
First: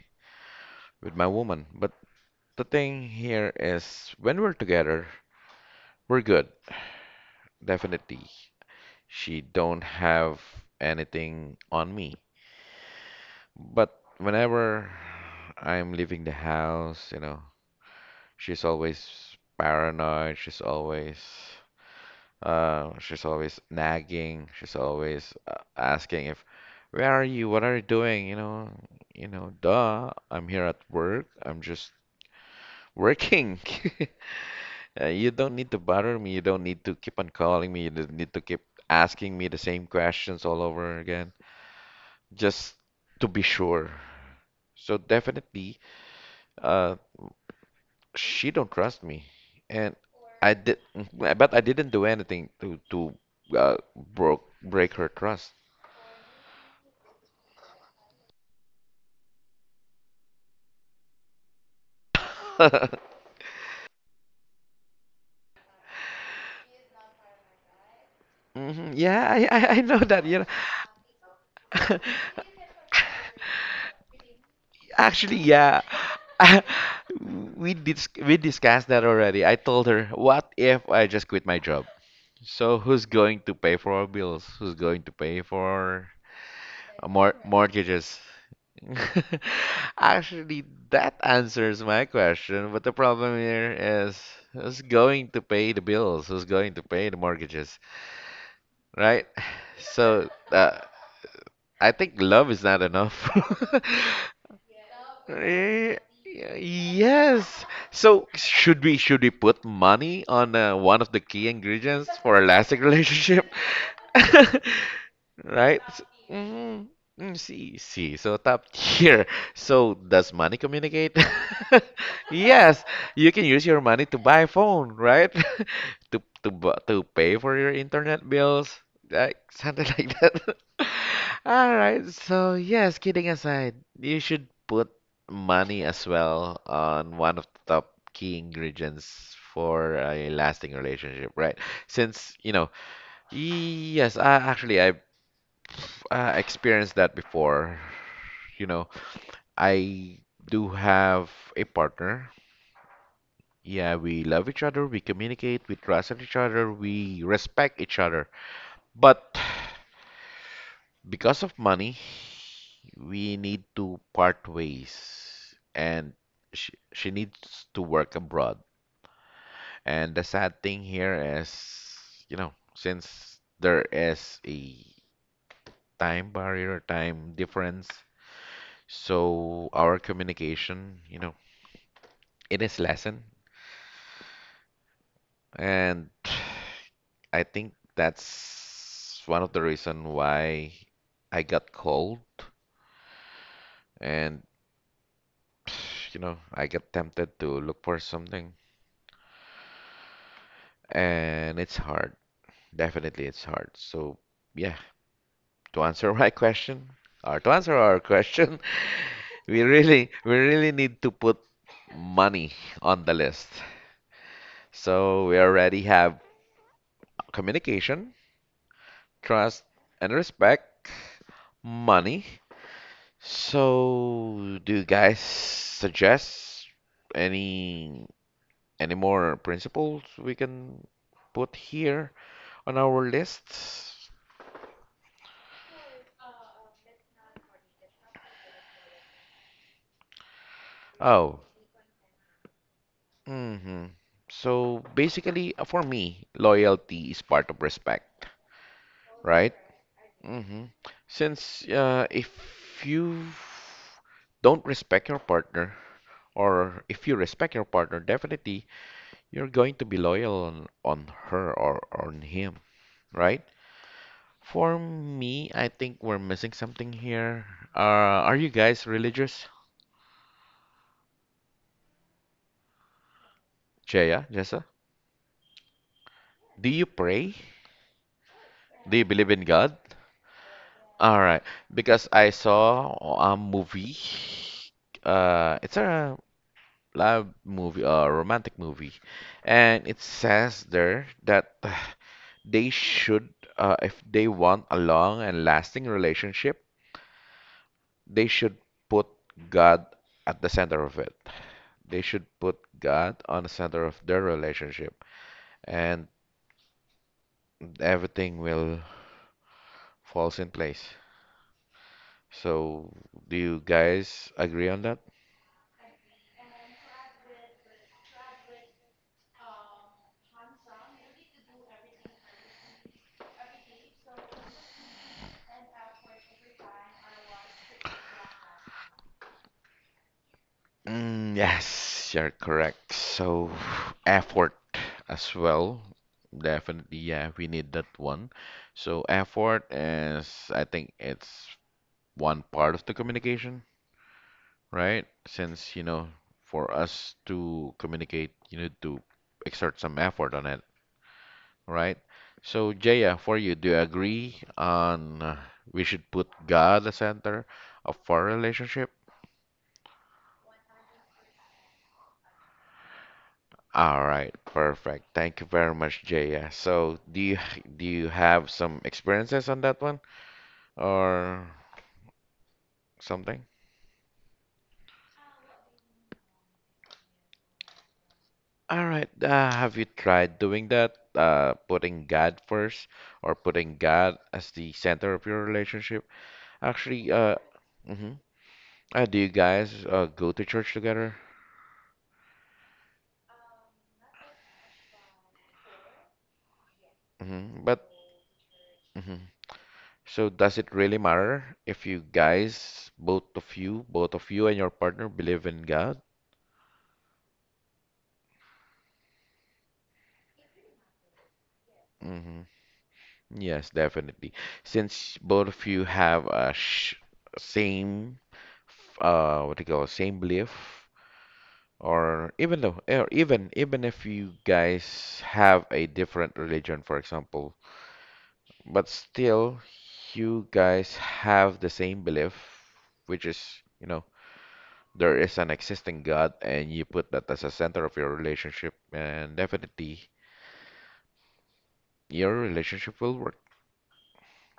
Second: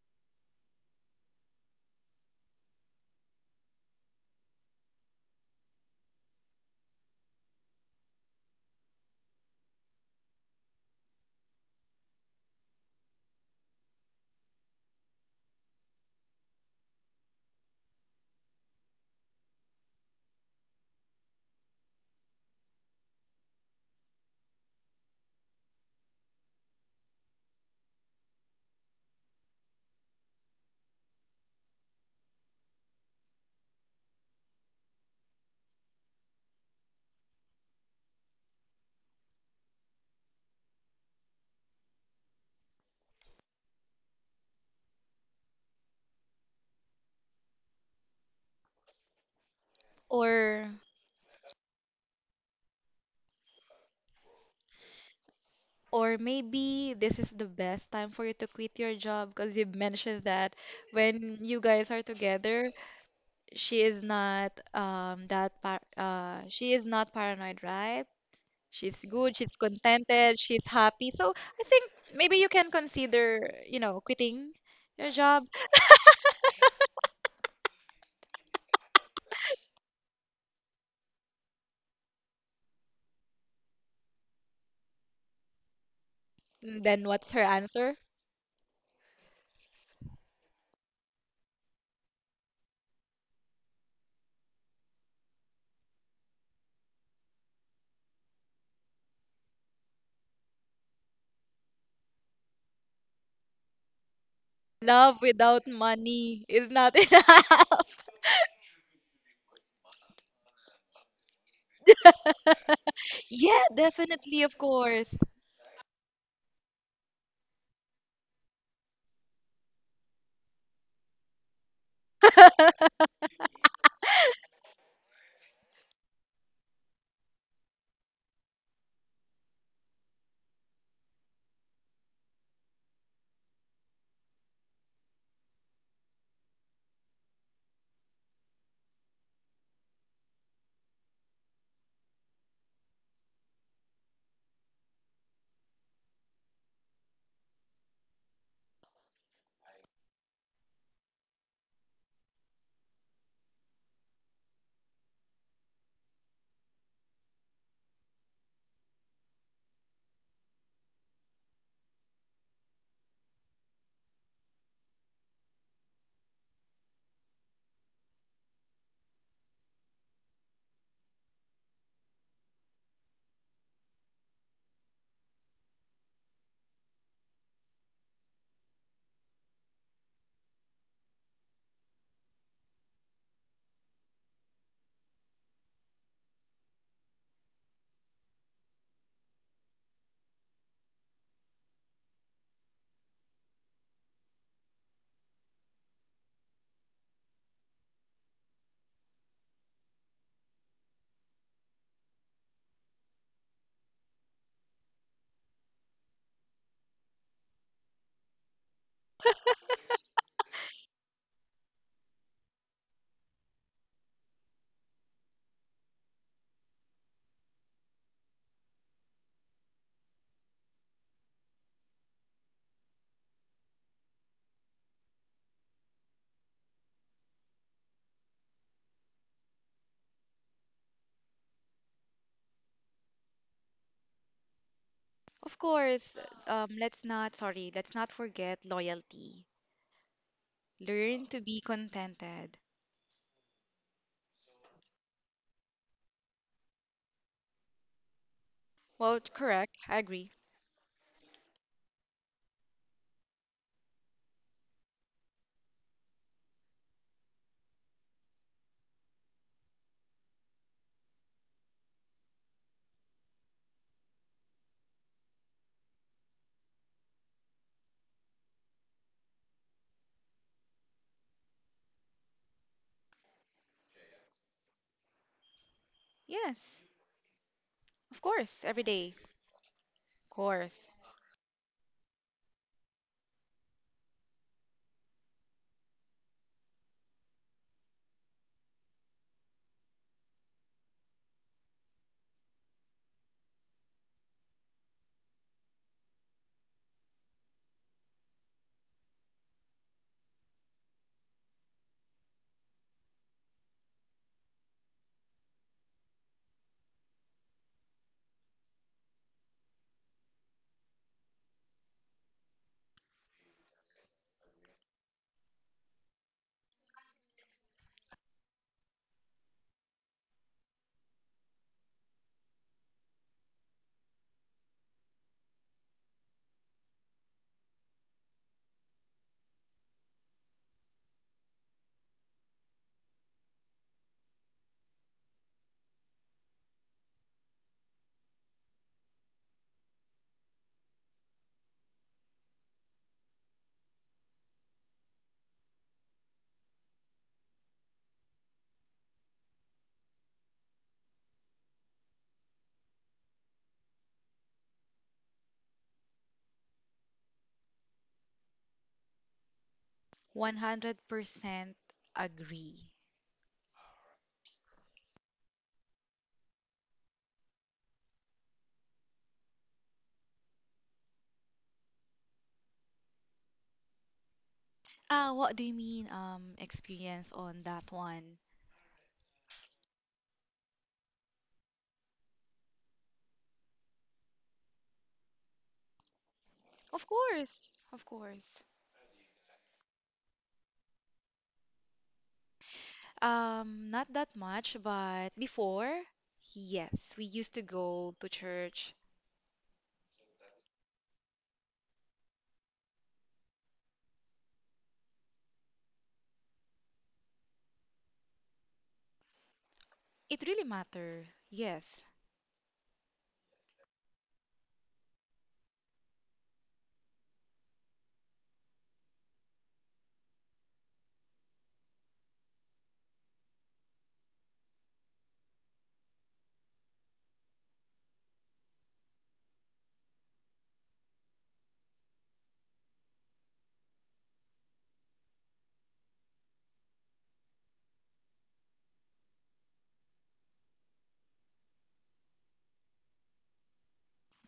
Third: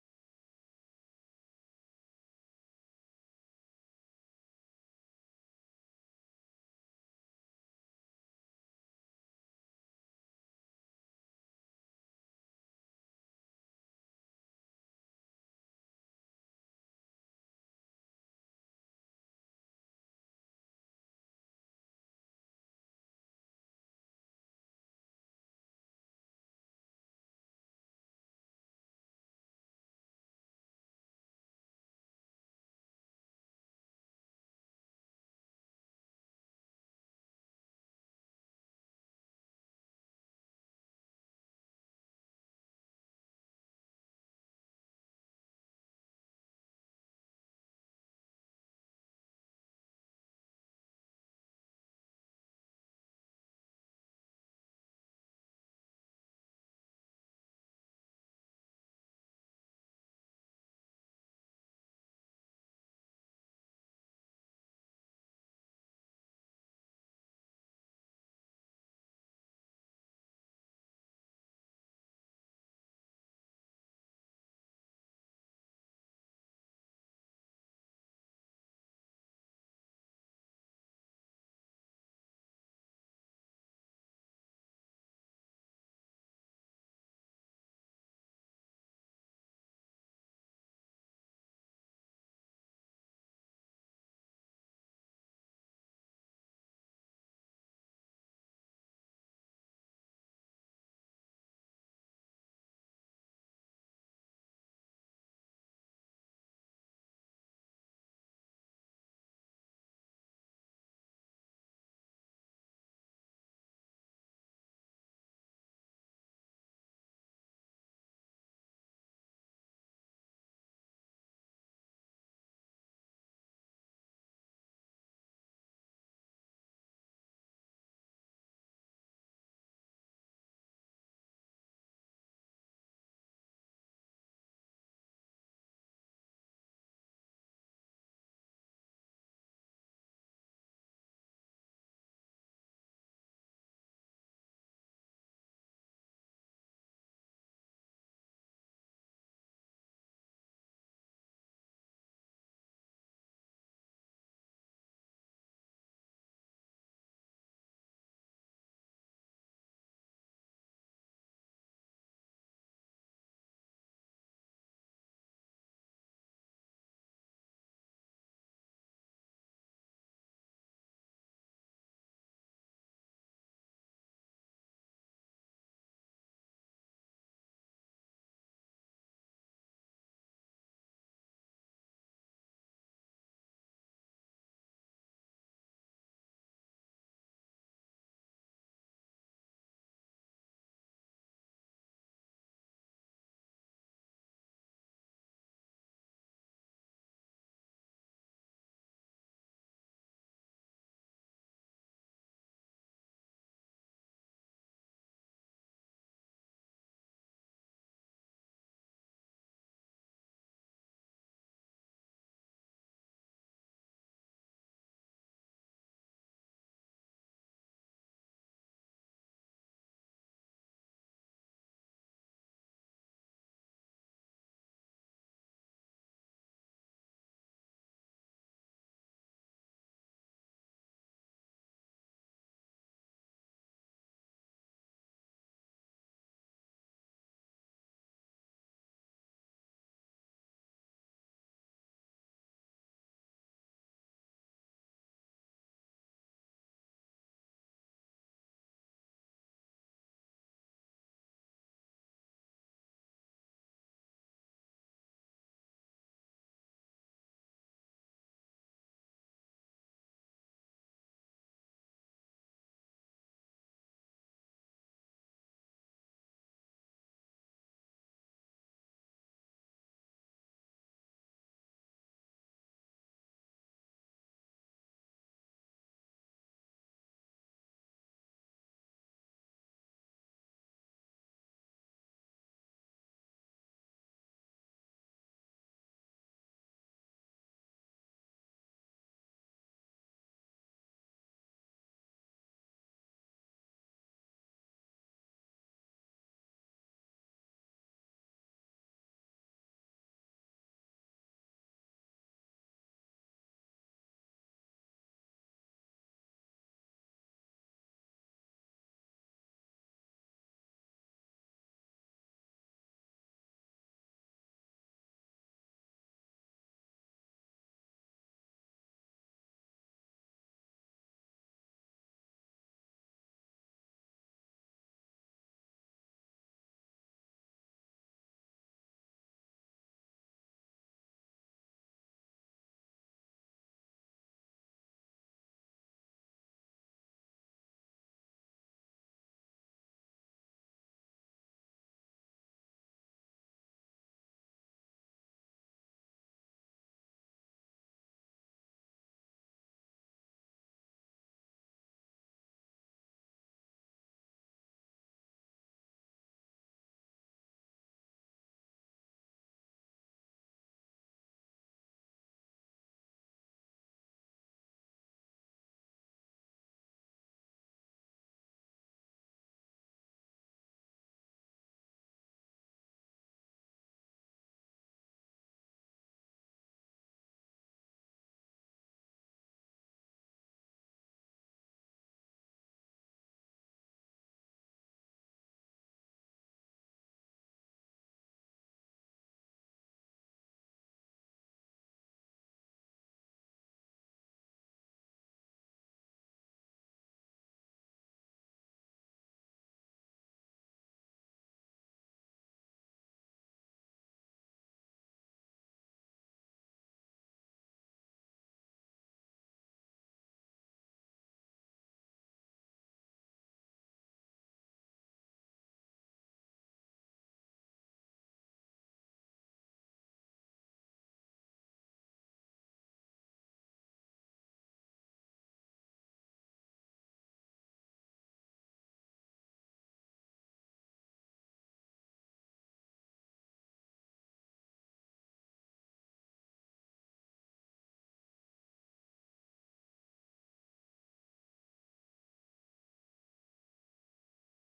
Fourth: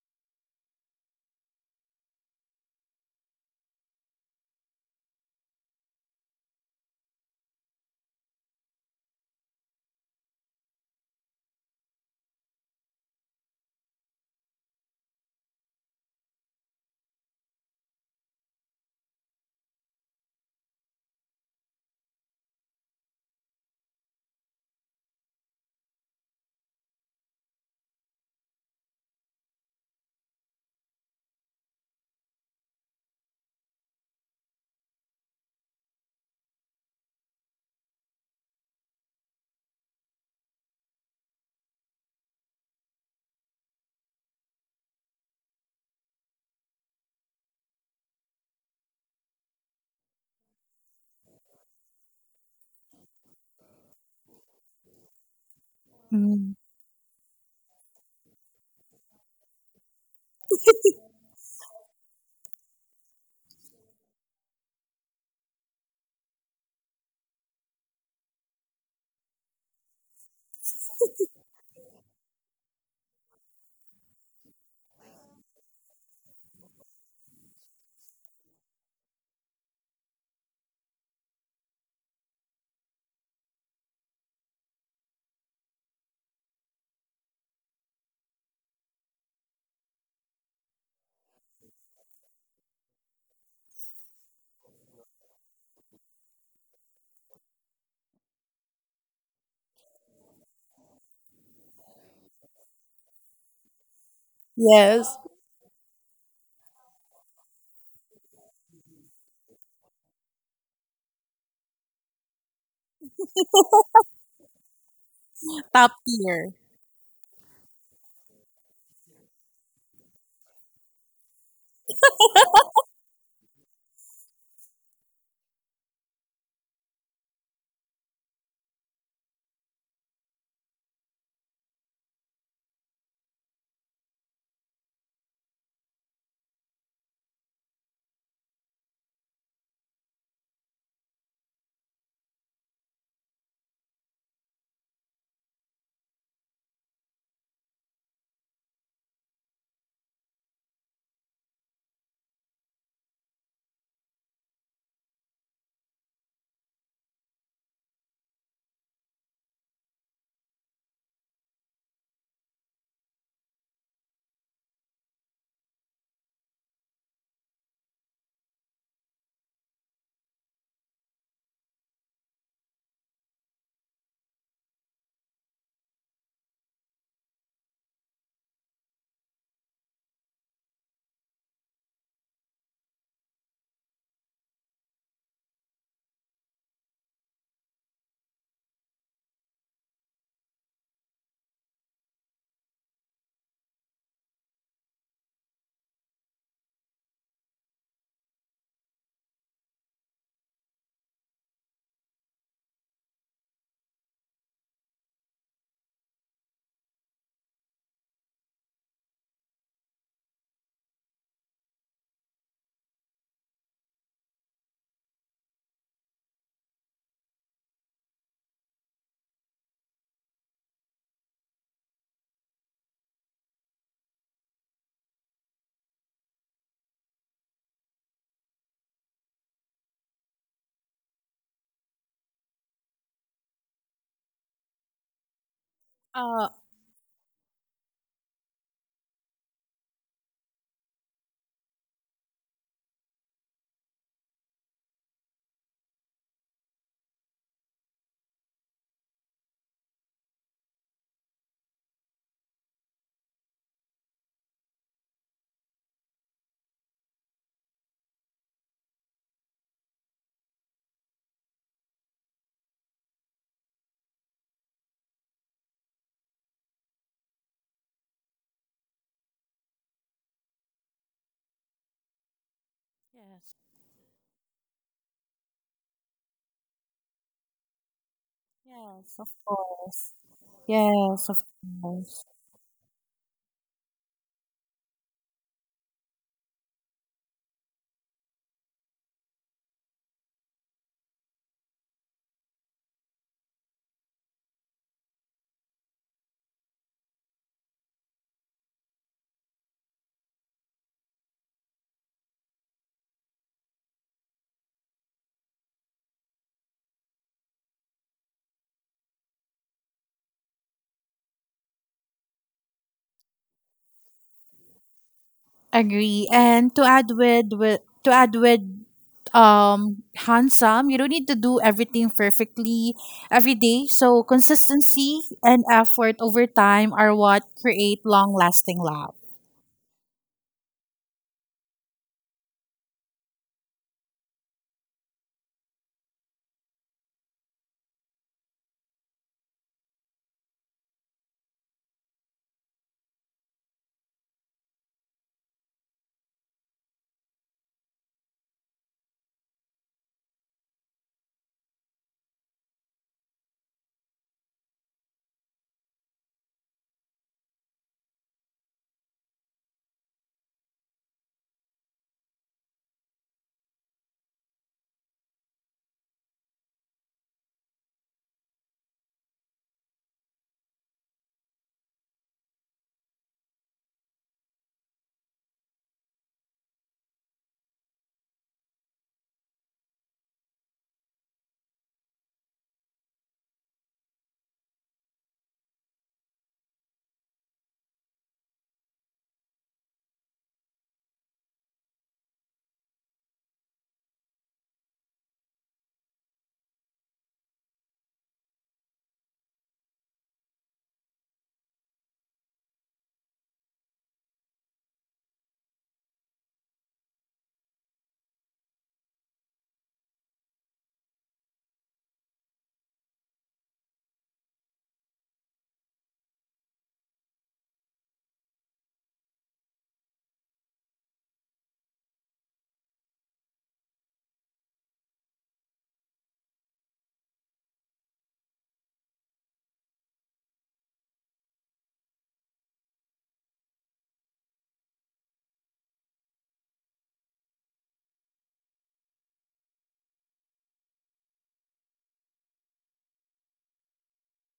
A: with my woman. But the thing here is when we're together, we're good, definitely. She don't have anything on me. But whenever I'm leaving the house, you know, she's always paranoid, she's always Uh, she's always nagging. She's always uh, asking, if, where are you? What are you doing? You know, you know, duh. I'm here at work. I'm just working. Uh, You don't need to bother me. You don't need to keep on calling me. You don't need to keep asking me the same questions all over again, just to be sure. So definitely, uh, she don't trust me, and I
D: Or
A: did, but I didn't do anything to to uh, broke break her trust.
D: or
C: Mm,
D: maybe this is the best time for you to quit your job, because you mentioned that when you guys are together, she is not, um that par- uh she is not paranoid, right?
A: Hmm.
D: She's
A: Yeah,
D: good,
A: I,
D: she's
A: I I know that, you
D: contented,
A: know.
D: she's happy. So I think maybe you can consider, you know, quitting your
A: Actually,
D: job.
A: yeah. We dis we discussed that already. I told her, what if I just quit my job? So who's going to pay for our bills? Who's going to pay for
D: And
A: uh,
D: then
A: mor
D: what's her answer?
A: mortgages? Actually, that answers my question, but the problem here is who's going to pay the bills? Who's going to pay the mortgages? Right? So uh, I think love is not enough.
C: yes,
D: Love without
A: Eh,
D: money is not
A: Yes.
D: enough.
A: So should we should we put money on uh, one of the key ingredients for a lasting relationship?
D: Yeah, definitely, of course.
A: Right?
C: top
A: S-
C: tier.
A: mhm. Mm, see, see. So top tier. So does money communicate? Yes, you can use your money to buy a phone, right? To to bu- to pay for your internet bills, like something like that. All right, so yes, kidding aside, you should put money as well on one of the top key ingredients for a lasting relationship, right? Since, you know, yes, I actually I've uh, experienced that before. You know, I do have a partner. Yeah, we love each other, we communicate, we trust each other, we respect each other. But because of money, we need to part ways, and she, she needs to work abroad. And the sad thing here is, you know, since there is a time barrier, time difference, so our communication, you know, it is lessened. And I think that's one of the reason why I got cold and you know, I get tempted to look for something and it's hard. Definitely, it's hard. So, yeah, to answer my question, or to answer our question, we really, we really need to put money on the list. So we already have communication, trust, and respect, money. So, do you guys suggest any any more principles we can put here on our list?
D: Of course.
C: Uh,
D: Um let's not, sorry, let's not forget loyalty. Learn to
A: Oh,
D: be contented.
A: hmm. So basically, uh, for me, loyalty is part of respect,
D: Well,
A: right?
D: correct, I agree.
A: Hmm. Since uh, if you don't respect your partner, or if you respect your partner, definitely you're going to be loyal on, on her or on him, right? For me, I think we're missing something here. Uh, are you guys religious?
C: yes,
A: Jaya, Jessa, do
D: Yes,
A: you pray?
D: of course, every
A: Do you
D: day.
C: yes, of
A: believe in God?
C: course.
D: Of course.
A: All
C: Yes,
A: right,
C: of
A: because
C: course.
A: I saw a movie. Uh, it's a love movie, a romantic movie, and it says there that they should, uh, if they want a long and lasting relationship, they should put God at the center of it. They should put God on the center of their relationship, and everything will falls in place. So, do you guys agree on that?
C: Agree. And to add with, with to add with, um handsome, you don't need to do everything perfectly every day. So consistency and effort over time are what create long lasting love.
A: Mm, yes, you're correct. So, effort as well. Definitely, yeah, we need that one. So, effort is, I think it's one part of the communication, right? Since, you know, for us to communicate, you need to exert some effort on it, right? So, Jaya, for you, do you agree on uh, we should put God at the center of our relationship?
D: one hundred percent agree.
A: All right, perfect. Thank you very much, Jaya. So, do you do you have some experiences on that one or something?
D: Ah, what do you mean, um, experience on that one?
A: All right. Uh, have you tried doing that? Uh, putting God first or putting God as the center of your relationship?
D: Of
A: Actually, uh,
D: course, of
A: mhm.
D: course.
A: Uh, do you guys uh, go to church together?
D: Um, not that much, but before, yes, we
A: Hmm.
D: used to
A: But
D: go to church.
A: mhm. So does it really matter if you guys, both of you, both of you and your partner believe in God?
D: It really matter. Yes.
A: Hmm. Yes, definitely. Since both of you have a sh same, f- uh, what do you call, same belief, or even though, or even even if you guys have a different religion, for example, but still you guys have the same belief, which is, you know, there is an existing God, and you put that as a center of your relationship, and definitely your relationship will work.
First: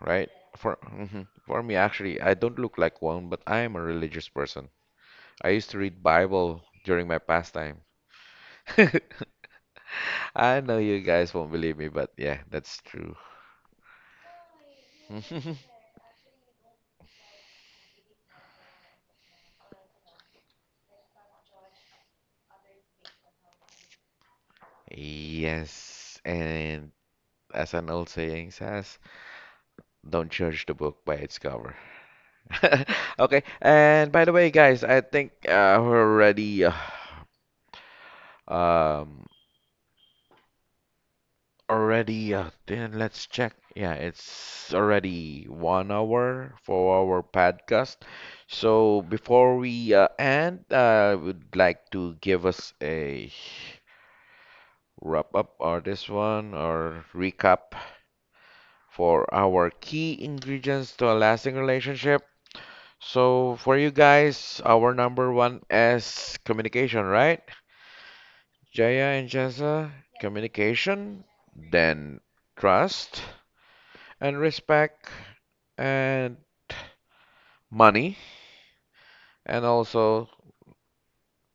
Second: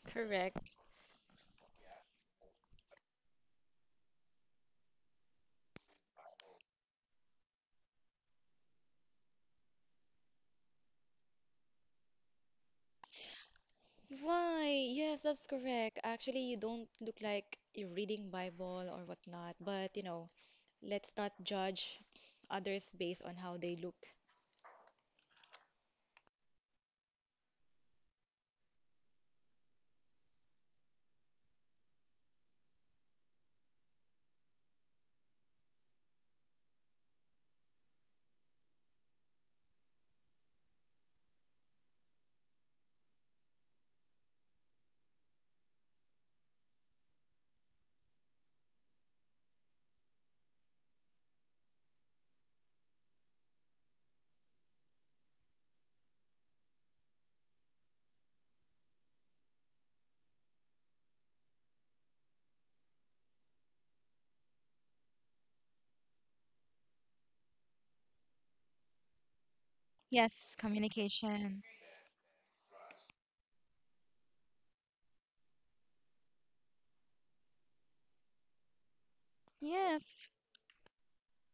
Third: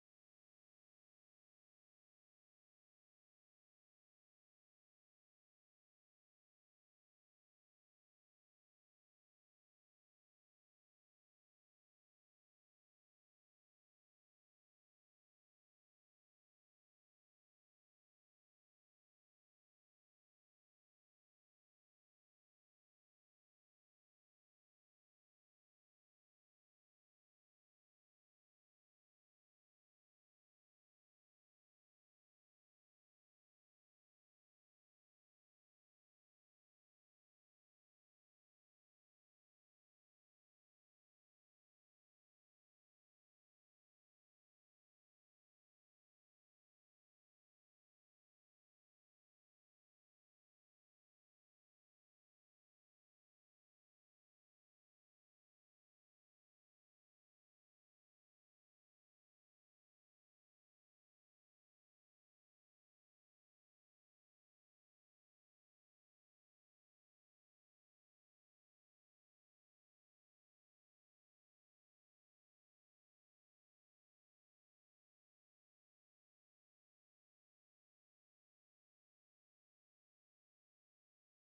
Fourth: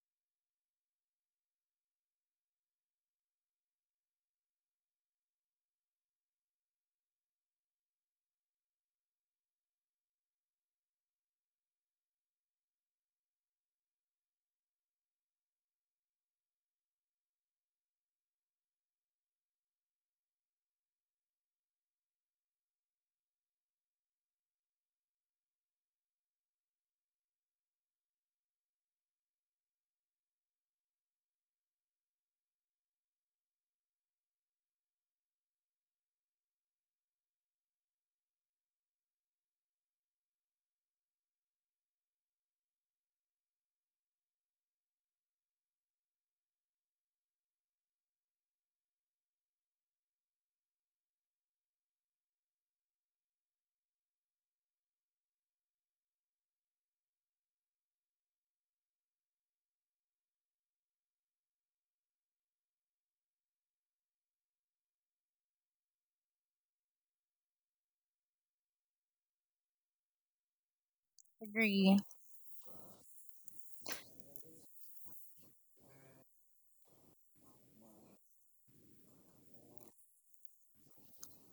A: Right? For
D: Correct.
A: mhm. For me, actually, I don't look like one, but I am a religious person. I used to read Bible during my pastime. I know you guys won't believe me, but yeah, that's true.
D: Why? Yes, that's correct. Actually, you don't look like you're reading Bible or whatnot, but you know, let's not judge others based on how they look.
A: Yes, and as an old saying says, don't judge the book by its cover. Okay, and by the way, guys, I think uh, we're already uh, um already uh, then let's check, yeah, it's already one hour for our podcast, so before we uh, end, uh, I would like to give us a wrap up, or this one, or recap for our key ingredients to a lasting relationship. So for you guys our number one is communication, right? Jaya and Jessa.
D: Yes,
A: Communication,
D: communication.
C: Agree.
A: then trust and respect, and money, and also
D: Yes,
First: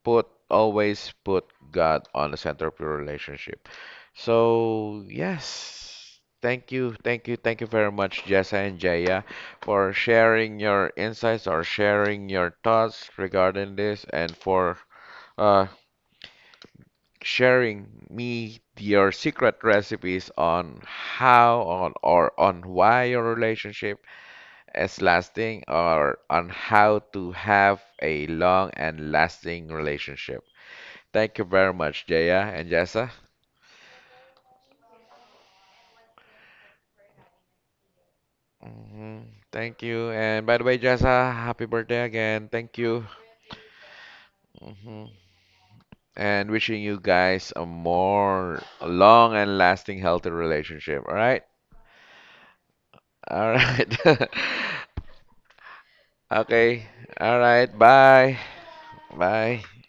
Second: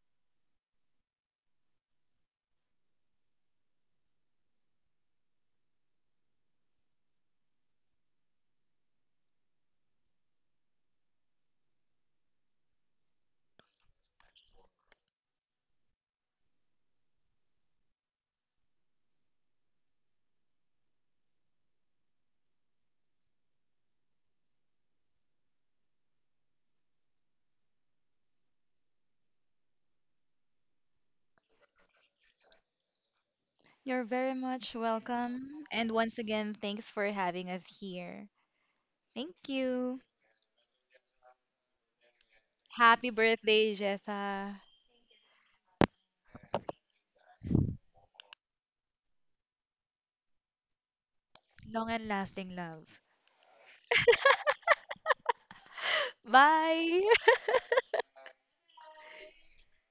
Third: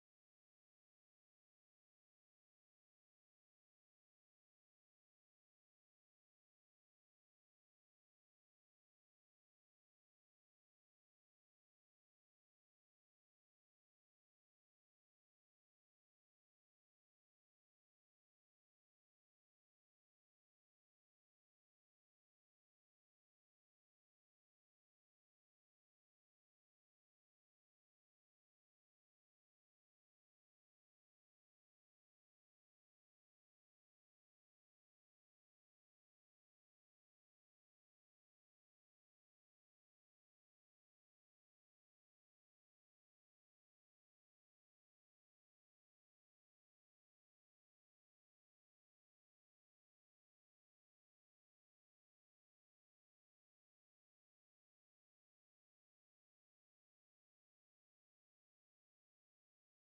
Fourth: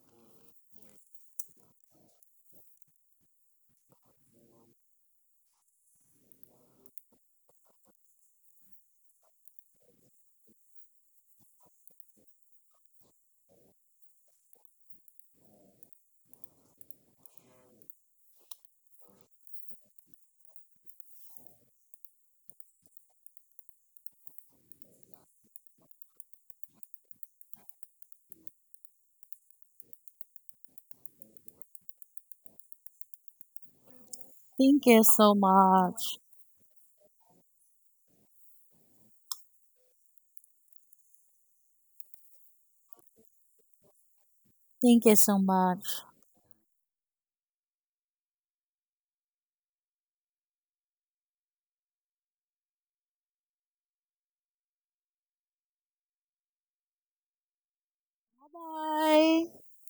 A: put always put God on the center of your relationship. So yes, thank you, thank you, thank you very much, Jessa and Jaya, for sharing your insights or sharing your thoughts regarding this, and for uh, sharing me your secret recipes on how on or on why your relationship is lasting, or on how to have a long and lasting relationship. Thank you very much, Jaya and Jessa.
D: you're very much
C: Thank you so
D: welcome. And once
C: much.
D: again, thanks for having us here.
A: Hmm.
D: Thank
A: Thank
D: you.
A: you. And by the way, Jessa, happy birthday again. Thank you.
D: Happy birthday, Jessa.
C: Thank
A: Hmm.
C: you so much.
A: And wishing you guys a more long and lasting healthy relationship. All right?
D: Long and lasting love.
A: All right. Okay.
D: Bye!
A: All right. Bye.
C: Bye.
A: Bye.